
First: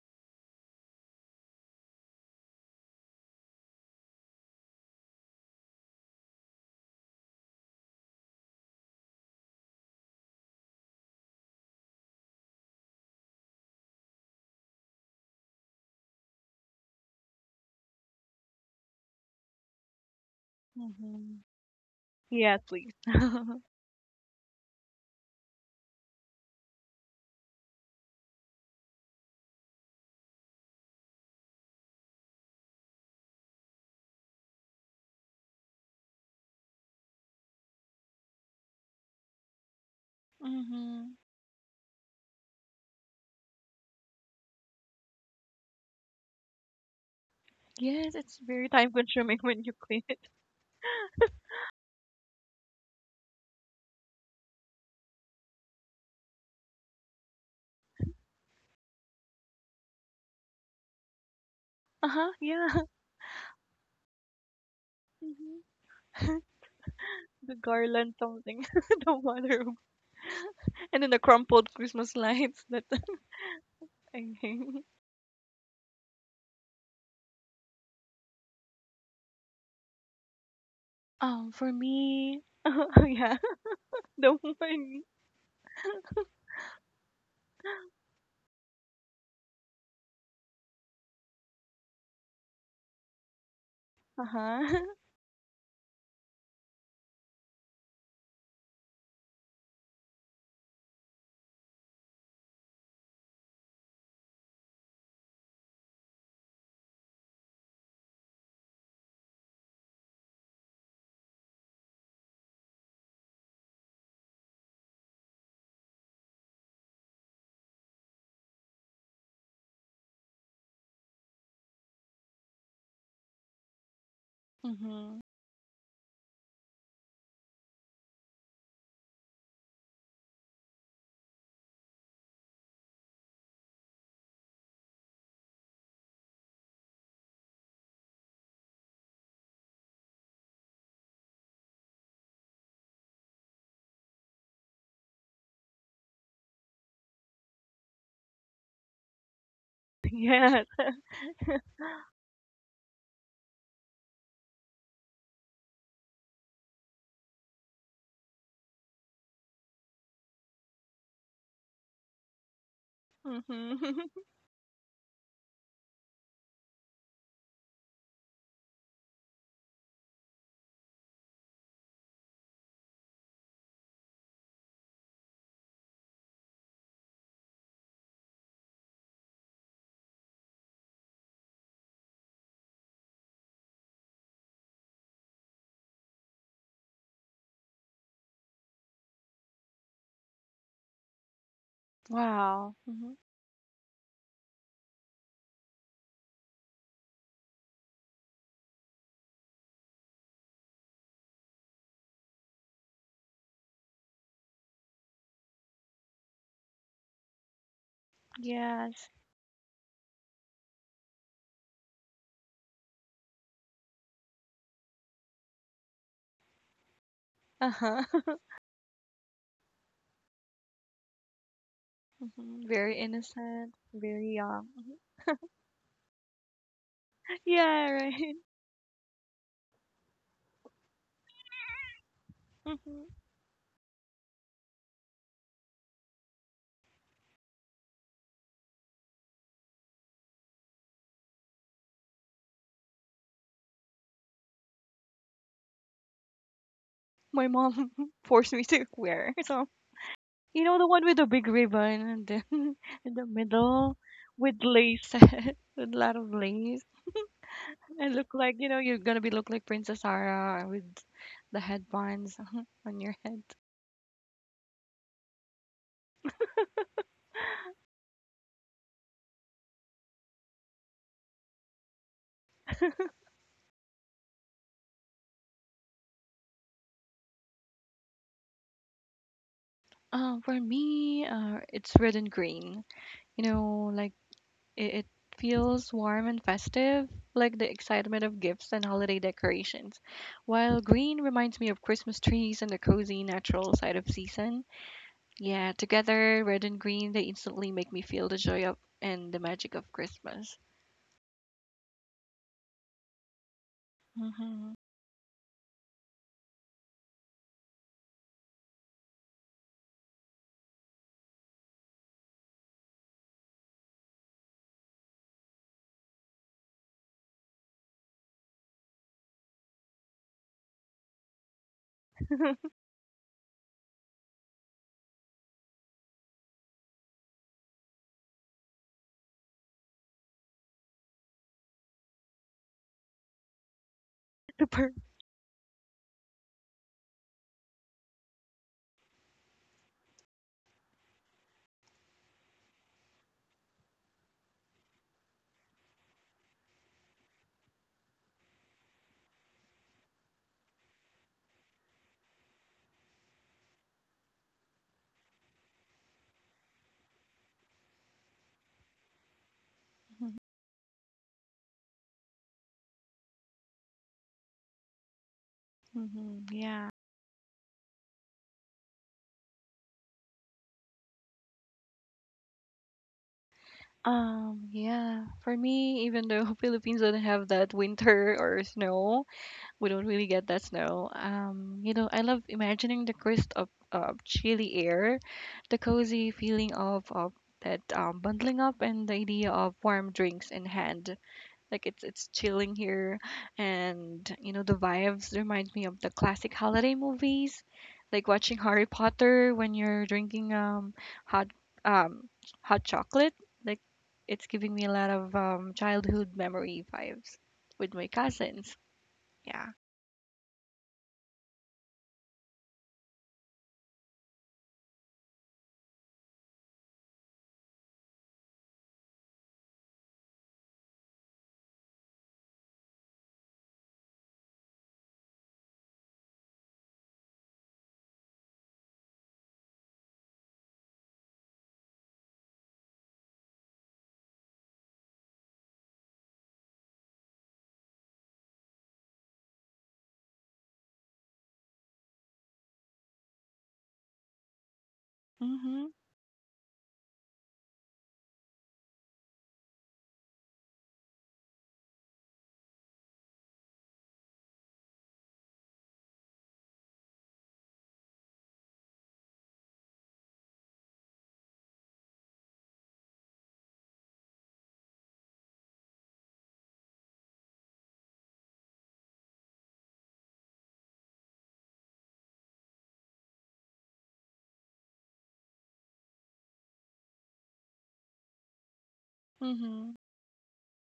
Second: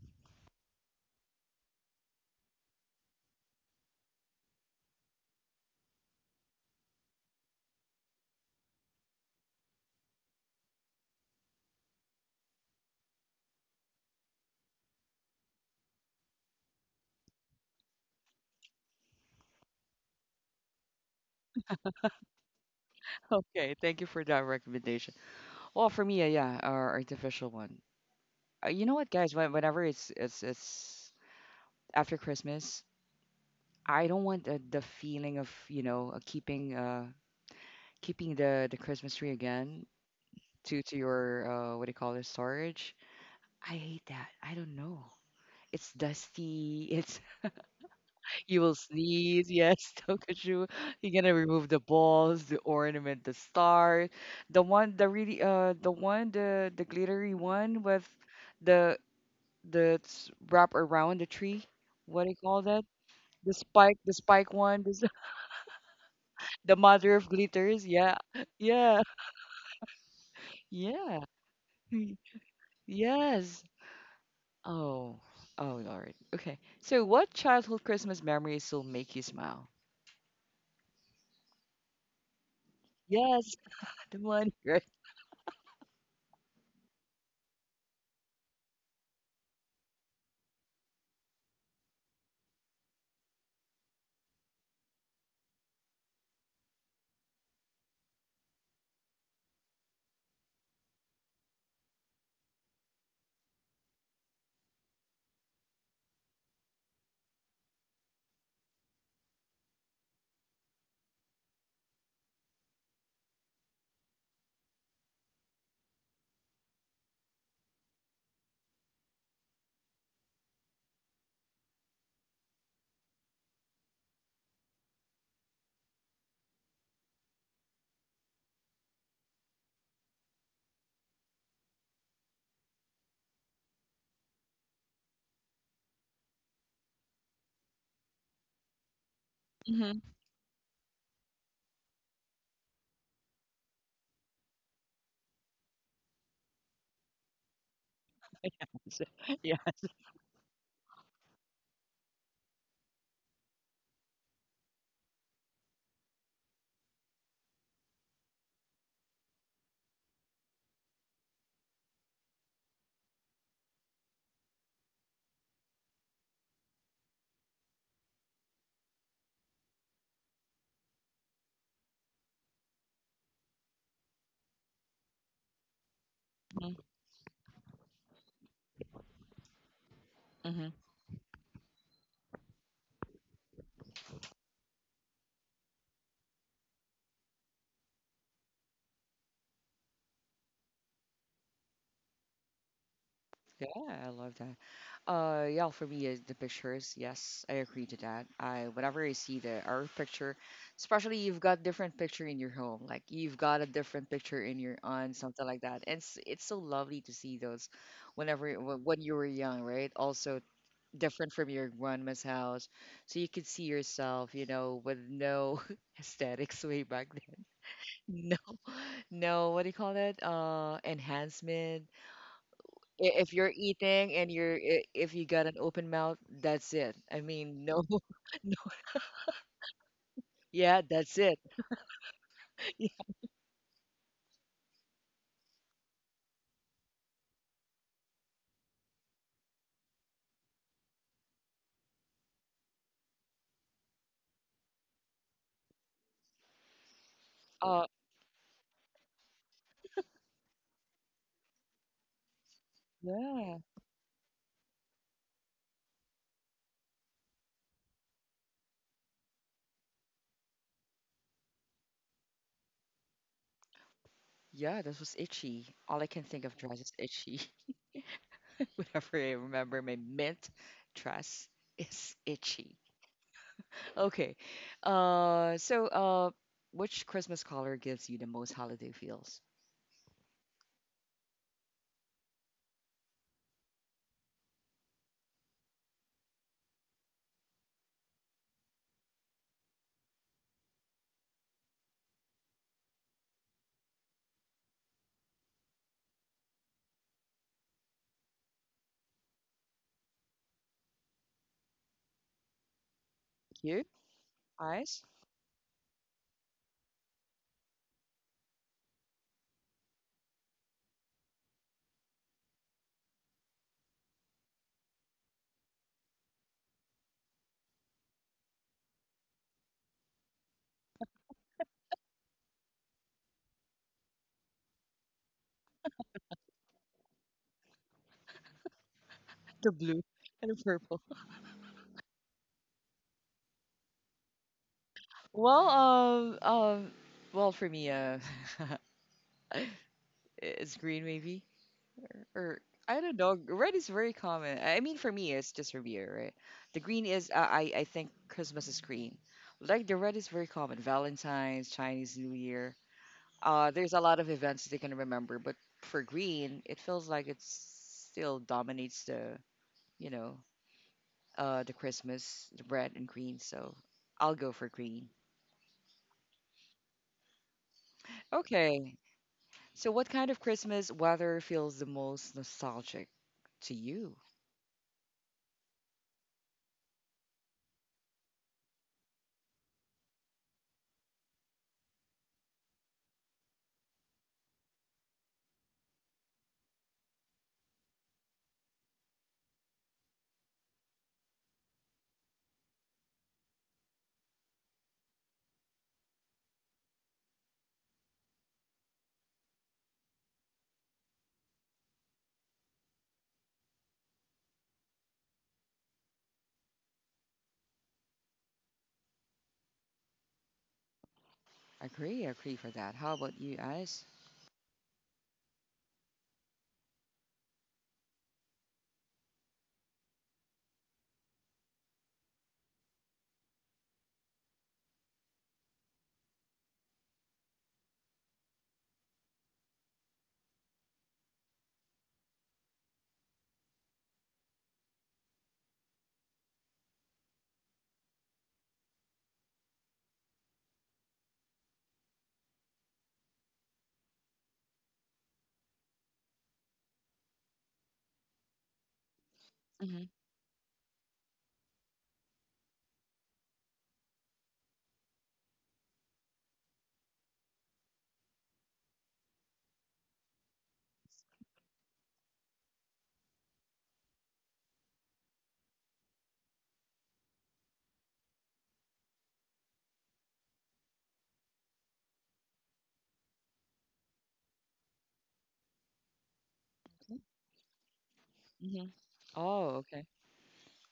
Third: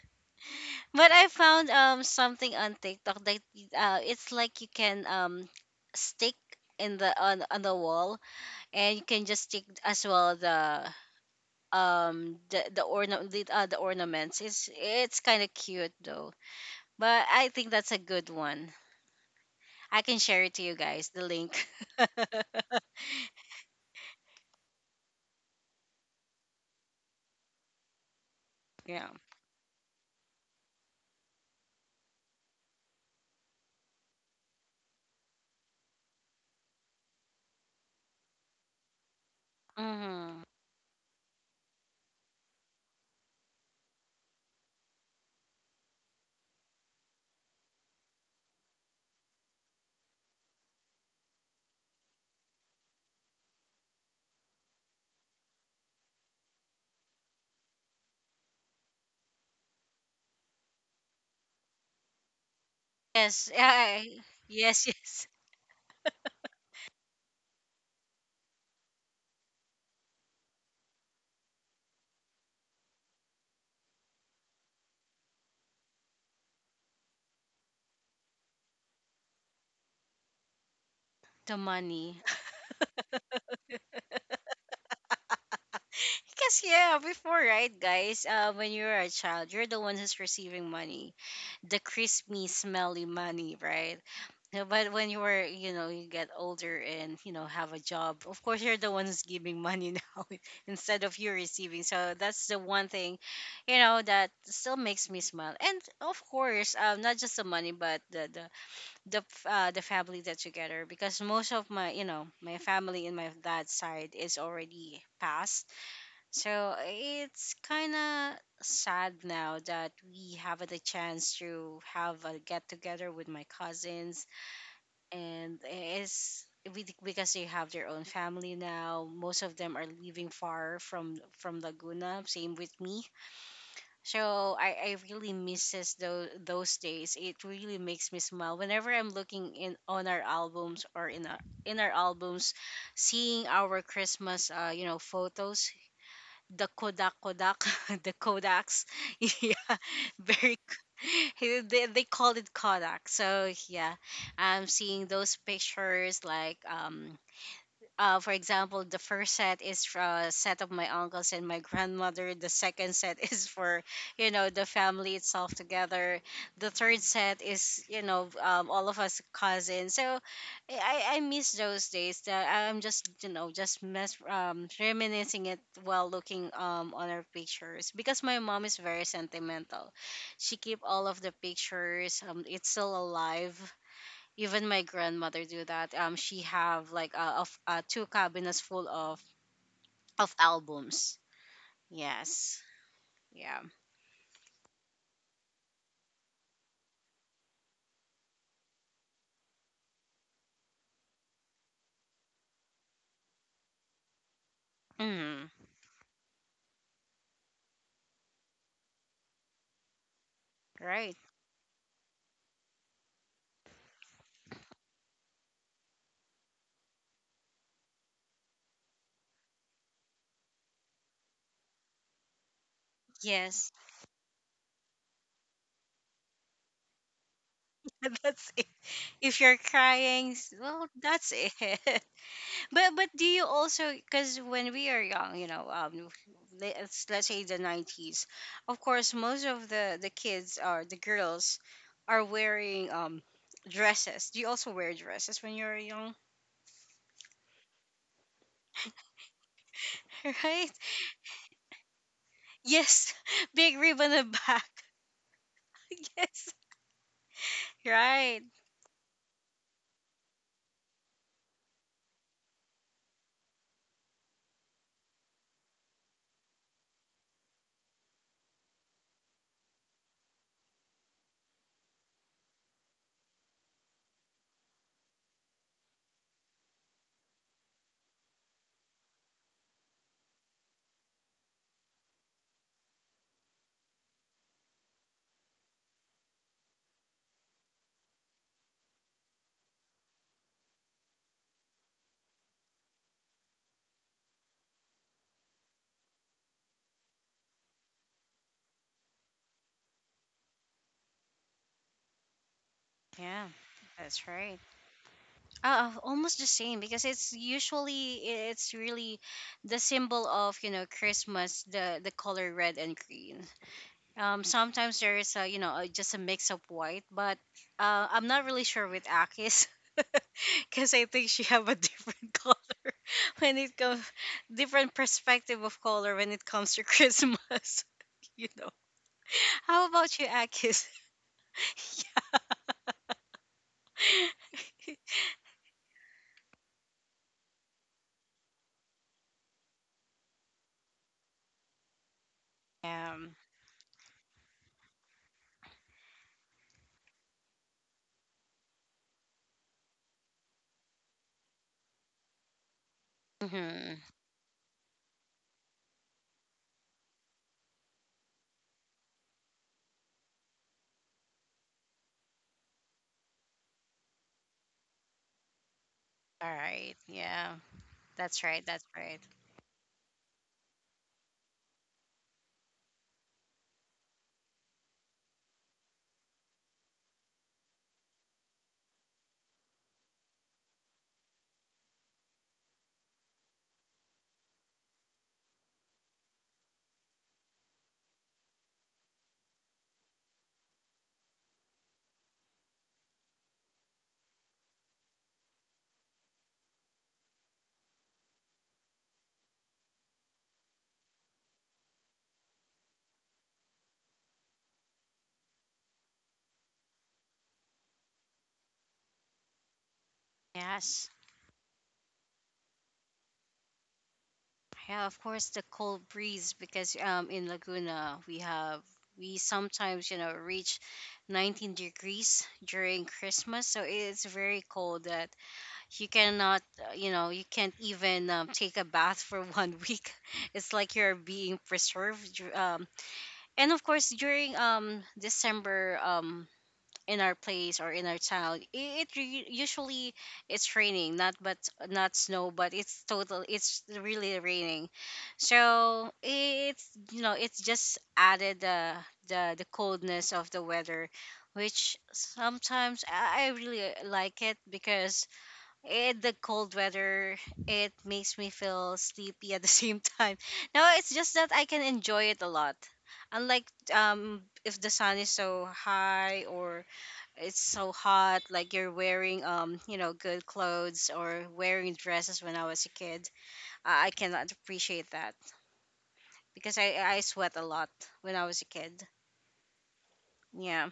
But I found something on TikTok that it's like you can stick in the on the wall, and you can just take as well the the ornaments. It's kind of cute though. But I think that's a good one. I can share it to you guys the link.
Yes, please. hmm
Okay, thank you for that recommendation. Well, for me, yeah, our artificial one. You know
Yeah.
what, guys? Whenever it's after Christmas, I don't want the feeling of you know keeping the Christmas tree again
Mm-hmm.
to your what do you call it, storage. I hate that. I don't know. It's dusty. It's
Yes, it's
you
very
will
time consuming
sneeze.
when you
Yes,
clean it.
Tokashu. You're gonna remove the balls, the ornament, the star, the one, the really the one the glittery one with the the wrap around the tree.
Uh
What do
huh.
you call
Yeah.
that?
Yes. Yeah,
The spike one.
yes. Yes.
hmm
The mother of
The
glitters, yeah.
garland something,
Yeah.
the water, and then
Yeah.
the crumpled
Mm,
Christmas lights. That
yes.
I hang.
Oh. Oh Lord. Okay. So what childhood Christmas memories still make you smile?
The
For
money.
me, yeah,
Yes, the
the
one, right?
one.
Because yeah, before, right, guys, when you're a child, you're the one who's receiving money, the crispy, smelly money, right?
Uh
Yeah. But
huh.
when you were, you get older and have a job, of course you're the one who's giving money now, instead of you receiving. So that's the one thing, that still makes me smile. And of course, not just the money, but the family that together, because most of my, my family in my dad's side is already passed. So it's kind of sad now that we haven't a chance to have a get together with my cousins,
hmm
and it's because they have their own family now. Most of them are living far from Laguna. Same with me. So I really misses those days. It really makes me smile whenever I'm looking in
Mm-hmm.
on our albums or in our albums, seeing our Christmas photos, the Kodak the Kodaks.
Yeah.
Yeah, very.
Yes.
They called it Kodak. So yeah, I'm seeing those pictures like for example, the first set is for a set of my uncles and my grandmother. The second set is
hmm
for, the family itself together. The third set is, all of us cousins. So I miss those days. That I'm just, just reminiscing it while looking on our pictures because my mom is very sentimental. She
Mm-hmm.
keep all of the pictures. It's still alive even my grandmother do that, she have like of two cabinets full of albums. Yes.
Wow. hmm
Yeah.
Yeah, I love that. Yeah, for me, is the pictures. Yes, I agree to that. I whenever I see the art picture, especially you've got different picture in your home, like you've got a different picture in your aunt, something
Mm,
like that. And it's so lovely to see those, whenever when
Yes.
you were young, right? Also
right.
different from your grandma's house, so you could see yourself, you know, with no aesthetics way back then.
Uh-huh.
No, no, what do you call that? Enhancement.
Mhm. Very
If you're
Yes.
innocent,
eating and
very young.
if you got an open mouth, that's it. I mean, no,
Yeah, right.
That's
no,
it. If you're crying,
yeah,
well,
that's
that's
it.
it. but
hmm
Yeah,
but do you also, because when we are young, let's say the 90s, of course most of the kids or the girls are wearing dresses. Do you also wear dresses when you're young?
My
Uh,
mom forced me to wear. So, you
Right.
know the one with the big ribbon and then
Yes,
in the
yeah,
big
middle
rib on the
with
back.
lace, with a lot of
Yes,
lace. And look
right.
like, you know, you're gonna be look like Princess Sarah with the headbands on your head.
yeah, this was itchy. All I can think of dress is itchy. Whenever I remember my mint dress is itchy. Okay, uh, so uh, which Christmas color gives you the most holiday feels?
For me, it's red and green. You know, like it feels warm and festive, like the excitement of gifts and holiday decorations. While green reminds me of Christmas trees and the cozy natural side of season. Yeah, together, red and green, they instantly make me feel the joy of and the magic of Christmas.
Yeah,
You,
that's right.
Hmm
eyes,
Almost the same, because it's usually it's really the symbol of Christmas, the color red and green. Sometimes there is a just a mix of white. But I'm not really sure with Akis because I think she have a different color when it comes, different perspective of color when it comes to Christmas. You know.
the
How
blue,
about you,
and the
Akis?
purple.
Yeah.
Super.
Well, well, for me, it's green maybe. Or I
Yeah.
don't know. Red is very common. I mean, for me, it's just for beer, right? The green is, I think Christmas is green. Like the red is very common. Valentine's, Chinese New Year. There's a
Mhm.
lot of events they can remember, but for green, it feels like it still dominates the, you know, the Christmas, the red and green. So I'll go for green.
Hmm
All
Yeah.
right. Yeah. That's right. That's
Okay.
right.
So what kind of Christmas weather feels the most nostalgic to you?
Yeah, for me, even though Philippines don't have that winter or snow, we don't really get that snow. You know, I love imagining the crisp of chilly air, the cozy feeling of that bundling up, and the idea of warm drinks in hand. Like it's chilling here, and you know the vibes remind me of the classic holiday movies, like watching Harry Potter when you're drinking hot um hot chocolate. Like it's giving me a lot of childhood memory vibes with my cousins. Yeah.
Yes.
Agree, agree for that. How about you, guys?
Yeah, of course the cold breeze, because in Laguna we have, we sometimes, you know, reach 19 degrees during Christmas, so it's very cold that you cannot, you can't even take a bath for 1 week. It's like you're being preserved. And of course, during December, in our place or in our town, usually it's raining, not snow, but it's total, it's really raining.
Mhm,
So it's, it's just added the
Hmm.
coldness of the weather, which sometimes I really like it, because it, the cold weather, it makes me feel sleepy at the same time. No, it's just that I can enjoy it a lot, unlike if the sun is so high or it's so hot, like you're wearing good clothes or wearing dresses when I was a kid. I cannot appreciate that, because I sweat a lot when I was a
Hmm.
kid.
Oh,
mhm.
okay.
Yeah.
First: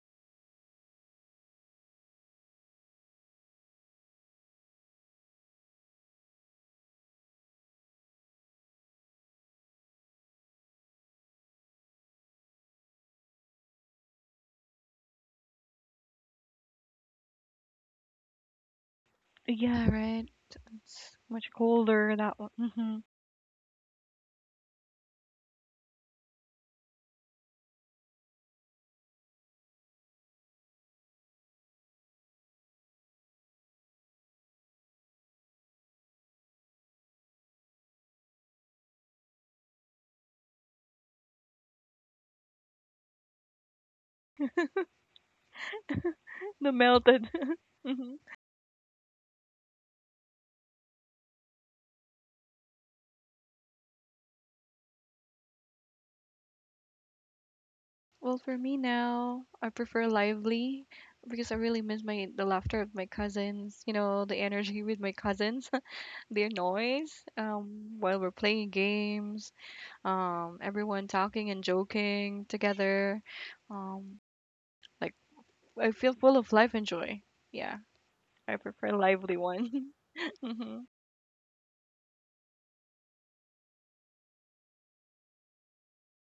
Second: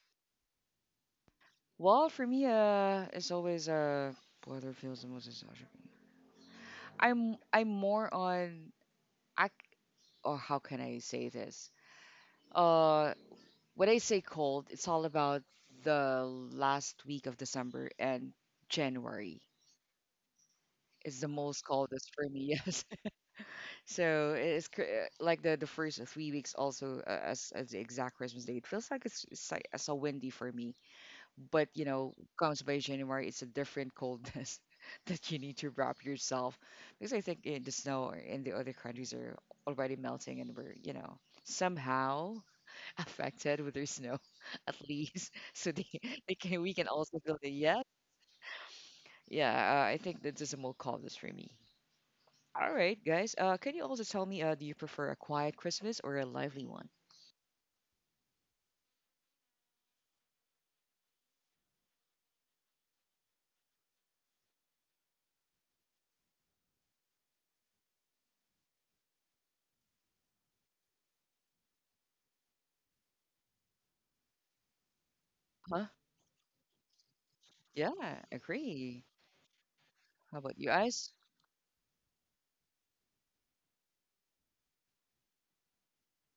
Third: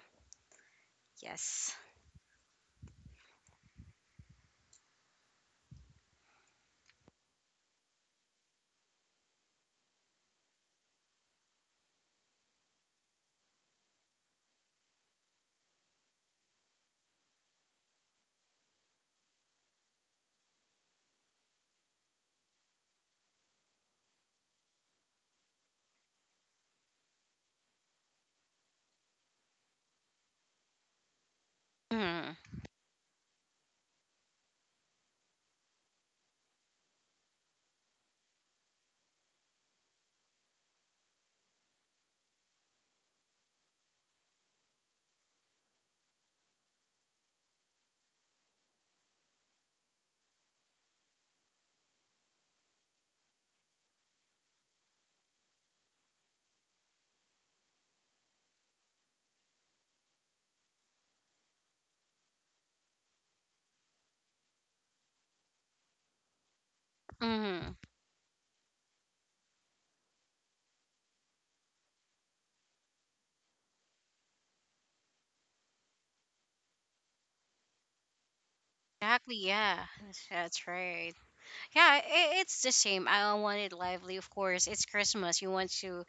Yes.
Well, for me, it's always weather feels the most nostalgic. I'm more on I or how can I say this? Uh, when I say cold, it's all about the last week of December and January
Yeah, right. It's
is the
much
most coldest
colder
for
that
me.
one.
Yes,
Mhm.
so it's like the first 3 weeks also as the exact Christmas day. It feels like it's like it's so windy for me. But you know
Mm-hmm.
comes by January it's a different coldness that you need to wrap yourself because I think in the snow or in the other countries are already melting and we're you know somehow affected with their snow at least so they can
The
we can also
melted.
feel the yeah.
mhm.
Yeah, I think that this is a more coldness for me. All right guys, can you also tell me, do you prefer a quiet Christmas or a lively one?
Well, for me now, I prefer lively because I really miss my the laughter of my cousins. You know, the energy with my cousins, their noise,
Mm-hmm.
while we're playing games, everyone talking and joking together. Um, like
Huh.
I feel full of life and joy. Yeah,
Yeah,
I prefer
agree.
Exactly.
lively
Yeah,
one.
How about you
that's
mhm.
guys?
right. Yeah, it's the same. I want it lively, of course. It's Christmas, you want to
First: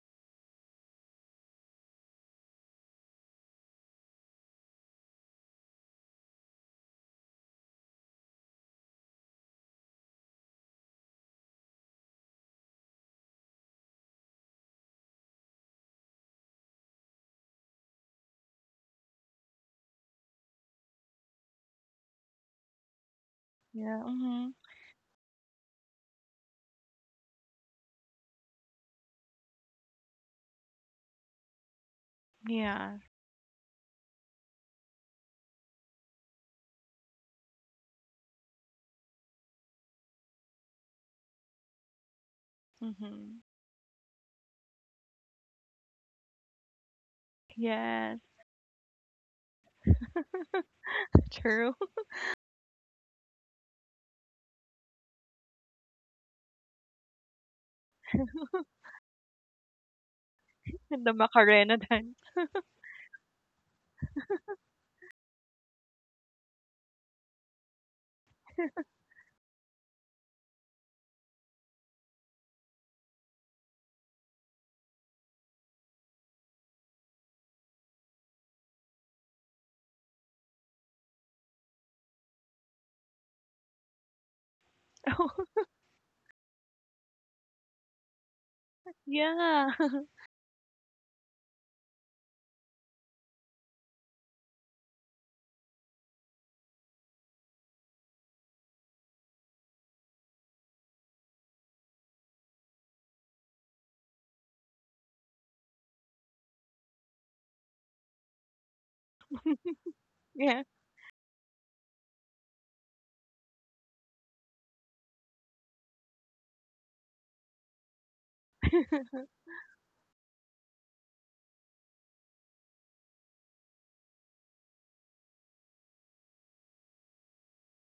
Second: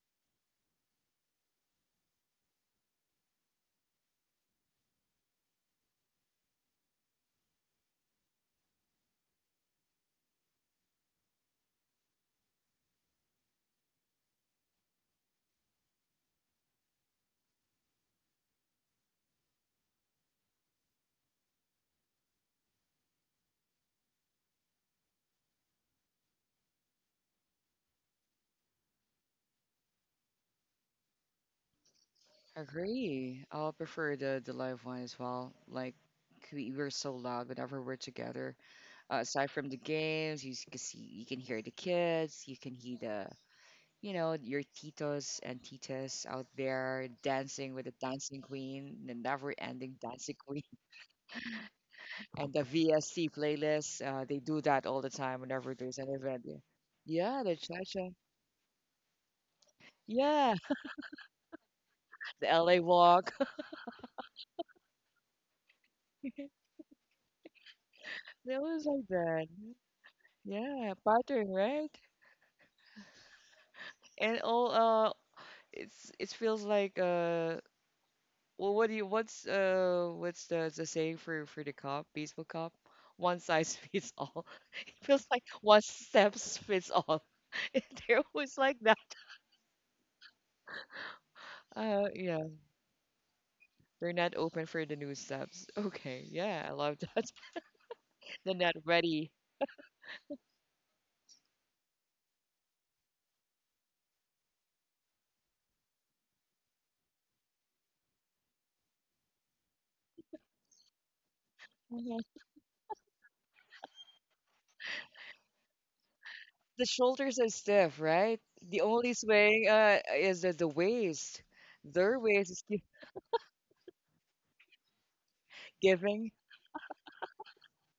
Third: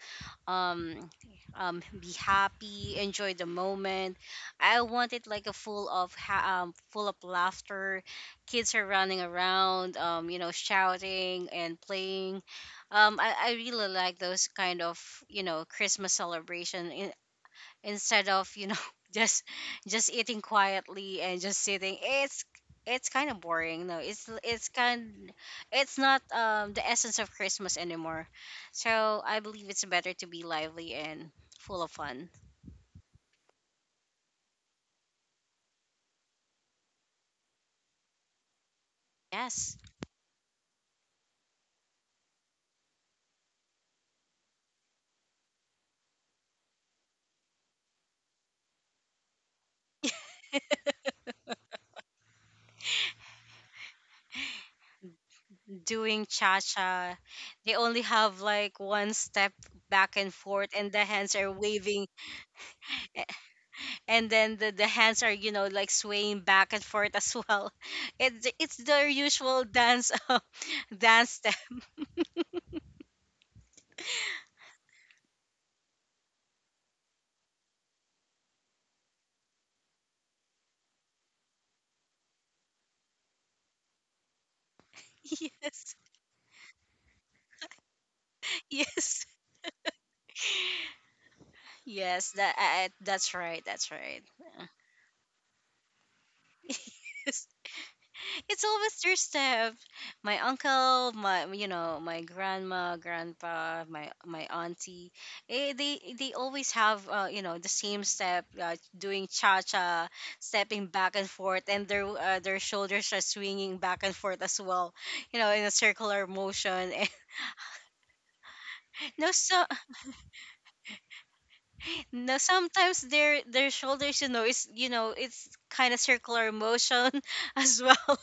um be happy, enjoy the moment. I want it like a full of full of laughter, kids are running around, shouting and playing. I really like those kind of, Christmas celebration, instead of just just eating quietly and just sitting. It's kind of boring. No,
Yeah. Mhm.
it's not the essence of Christmas anymore. So I believe it's better to be lively and full of fun.
Yeah.
Agree. I'll prefer the live one as well. Like we were so loud whenever we're together. Aside
Yes,
from the games, can see you can hear the kids, you can hear the
Mhm.
you know your titos and titas out there dancing with the
Yes,
dancing queen, the never-ending dancing queen,
true.
and the VSC playlist. They do that all the time whenever there's
doing
an
cha
event.
cha.
Yeah,
They
the
only
cha-cha.
have like one step, back and forth,
Yeah,
and the hands
The
are
Macarena
waving.
dance.
the LA
a-
walk.
and then the hands are, like swaying back and forth as well. It's
They
their
always like
usual
that.
dance.
Yeah,
Dance step.
pattern, right? And all, uh it's it feels like well what do you what's the saying for the cop baseball cop, one size fits all. It feels like
Oh,
Yes,
one steps fits all. They're always like that.
yes,
yeah.
yes.
uh
That
yeah
that's right. That's right.
they're not open for the new steps. Okay, yeah, I love
Yes.
that.
It's
They're
always
not
their
ready.
step. My uncle, my, my grandma, grandpa, my auntie, eh, they always have, the same step, doing cha cha, stepping
Yeah.
back and forth, and
Mhm.
their shoulders are swinging back and forth as well, in a circular motion.
The shoulders are stiff, right? The
No,
only
so
swing is the waist.
no.
Their waist is
Sometimes their shoulders, is, it's kind of circular
giving
motion as well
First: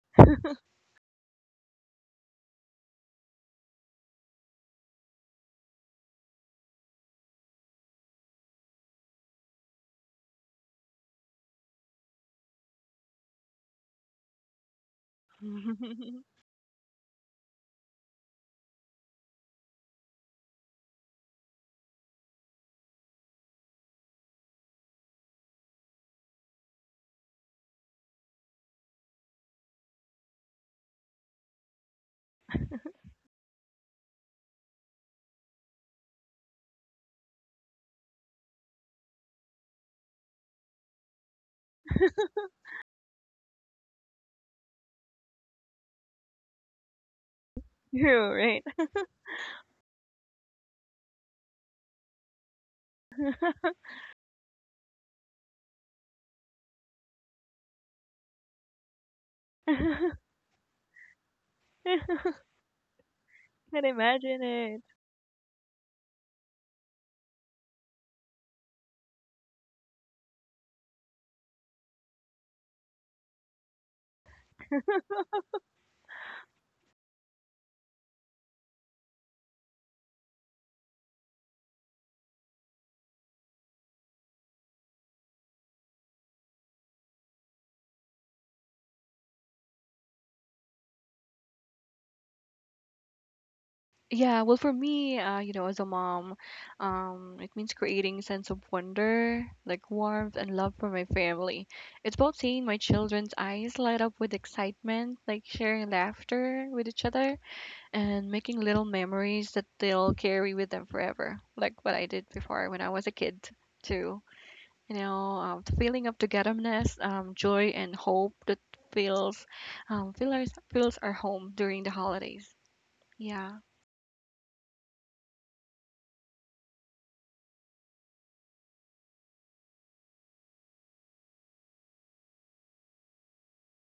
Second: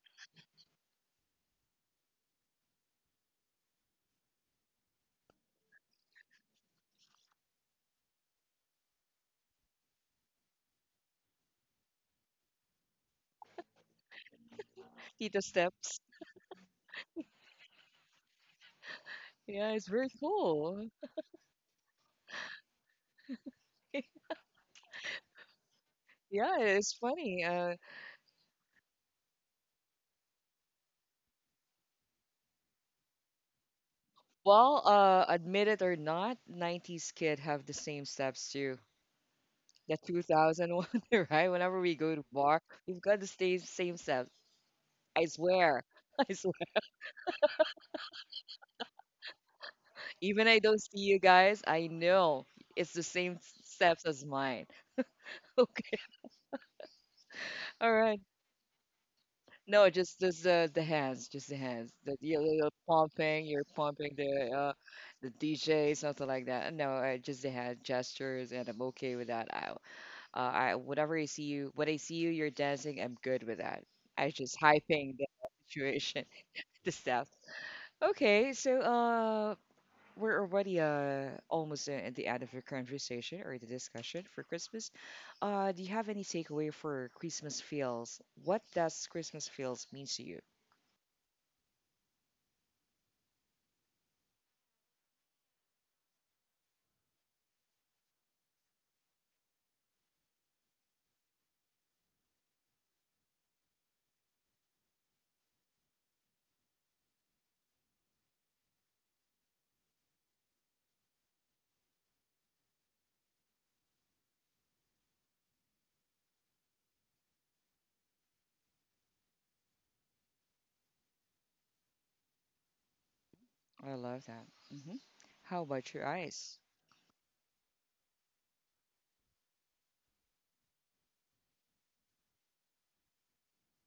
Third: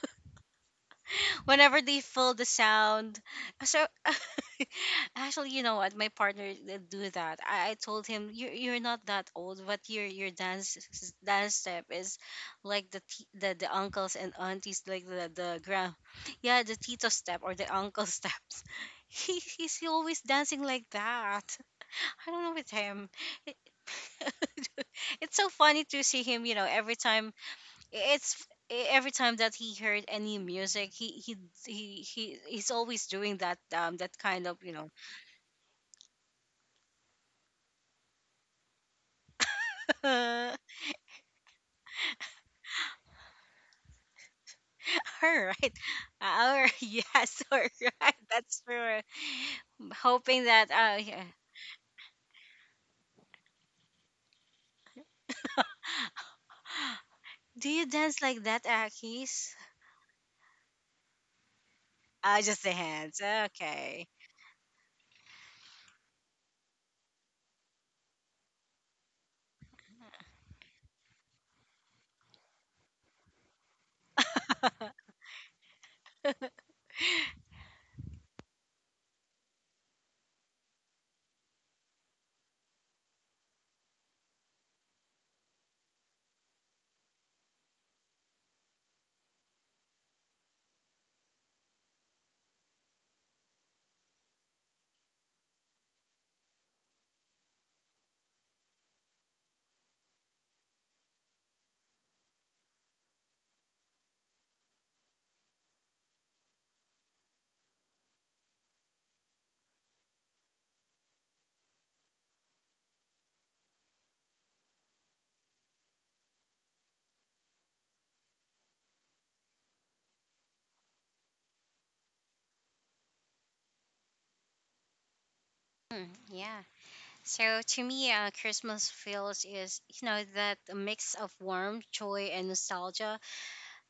whenever they fill the sound. So actually, you know what? My partner did do that. I told him, "You you're not that old, but your dance step is like the the uncles and aunties, like
tito
the grand,
steps.
yeah, the tito step or the uncle steps." He
Yeah,
he's
it's very
always dancing like
cool.
that. I don't know with him. It's so funny to see him. You
Yeah,
know,
it's
every time,
funny.
it's every time that he heard any music, he's always doing that, that kind of, you
Well,
know.
admit it or not, 90s kid have the same steps too. The
All
2001, right? Whenever we go to bar, we've got the same same steps. I
right.
swear. I
All
swear.
right. Yes, all right,
True,
that's
right?
true. Hoping
Even I
that
don't see you
yeah.
guys, I know it's the same steps as mine. Okay.
Do you
All
dance
right.
like that, Akis?
No, just the hands, just the hands. The You're,
Just the hands,
you're
Can
okay.
pumping
imagine it.
the DJ, something like that. No, just the hand gestures, and I'm okay with that. I whenever I see you, when I see you, you're dancing. I'm good with that. I just hyping the situation, the stuff. Okay, so we're already almost at the end of your conversation or the discussion for Christmas. Do you have any takeaway for Christmas feels? What does Christmas feels mean to you?
Yeah, well, for me, you know, as a mom, it means creating a sense of wonder, like warmth and love for my family. It's about seeing my children's eyes light up with excitement, like sharing laughter with each other, and making little memories that they'll carry with them forever, like what I did before when I was a kid, too. You know, the feeling of togetherness, joy, and hope that feels, feels our home during the holidays. Yeah.
I love that. Hmm. How about your
Hmm,
eyes?
yeah. So to me, Christmas feels is, that mix of warmth, joy, and nostalgia.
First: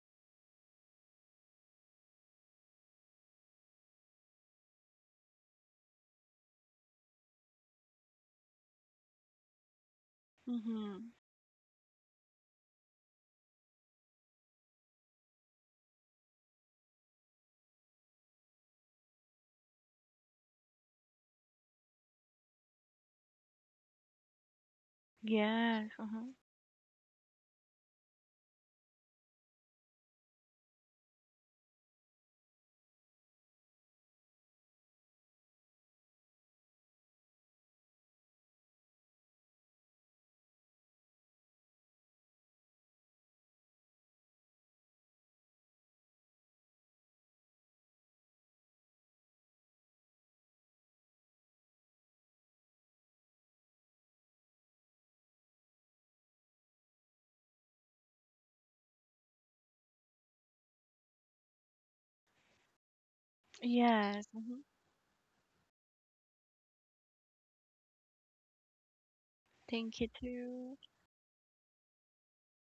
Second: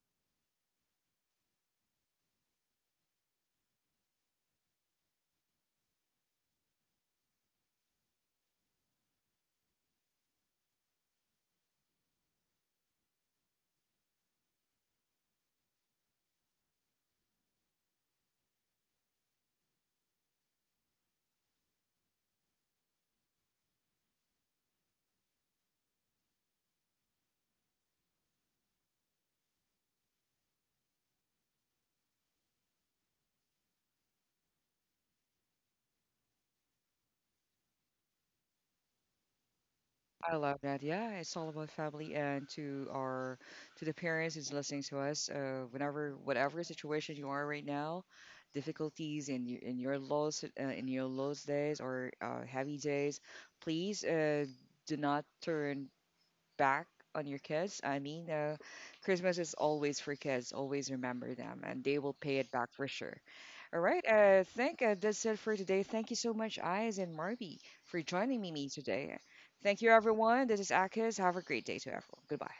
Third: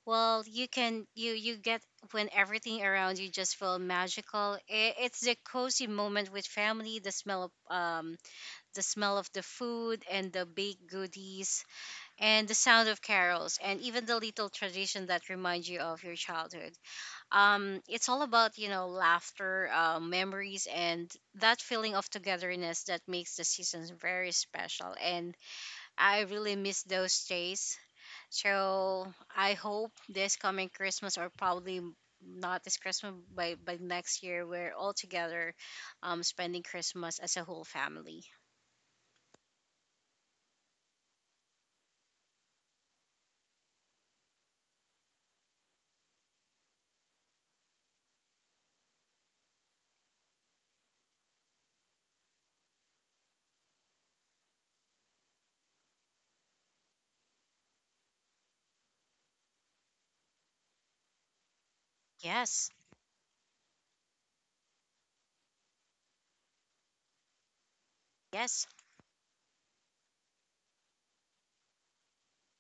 Well, you can you get, when everything around you just feel magical. I- It's the cozy moment with family, the smell of the food and the baked
Mm-hmm.
goodies, and the sound of carols, and even the little tradition that remind you of your childhood. It's all about, laughter, memories, and that feeling of togetherness that makes the seasons very special. And
Yes.
I
Mm-hmm.
really miss those days, so I hope this coming Christmas, or probably not this Christmas, by next year we're all together, spending Christmas as a whole family.
I love that. Yeah, it's all about family and to our to the parents who's listening to us. Whenever whatever situation you are right now, difficulties in your lows days or heavy days, please do not turn back on your kids. I mean, Christmas is always for kids. Always remember them, and they will pay it
Yes.
back for sure. All right,
Yes.
I
Mm-hmm.
think that's it for today. Thank you so much, Eyes and Marby, for joining
Yes.
me today. Thank you,
Thank you
everyone. This is
too.
Akis. Have a great day to everyone. Goodbye.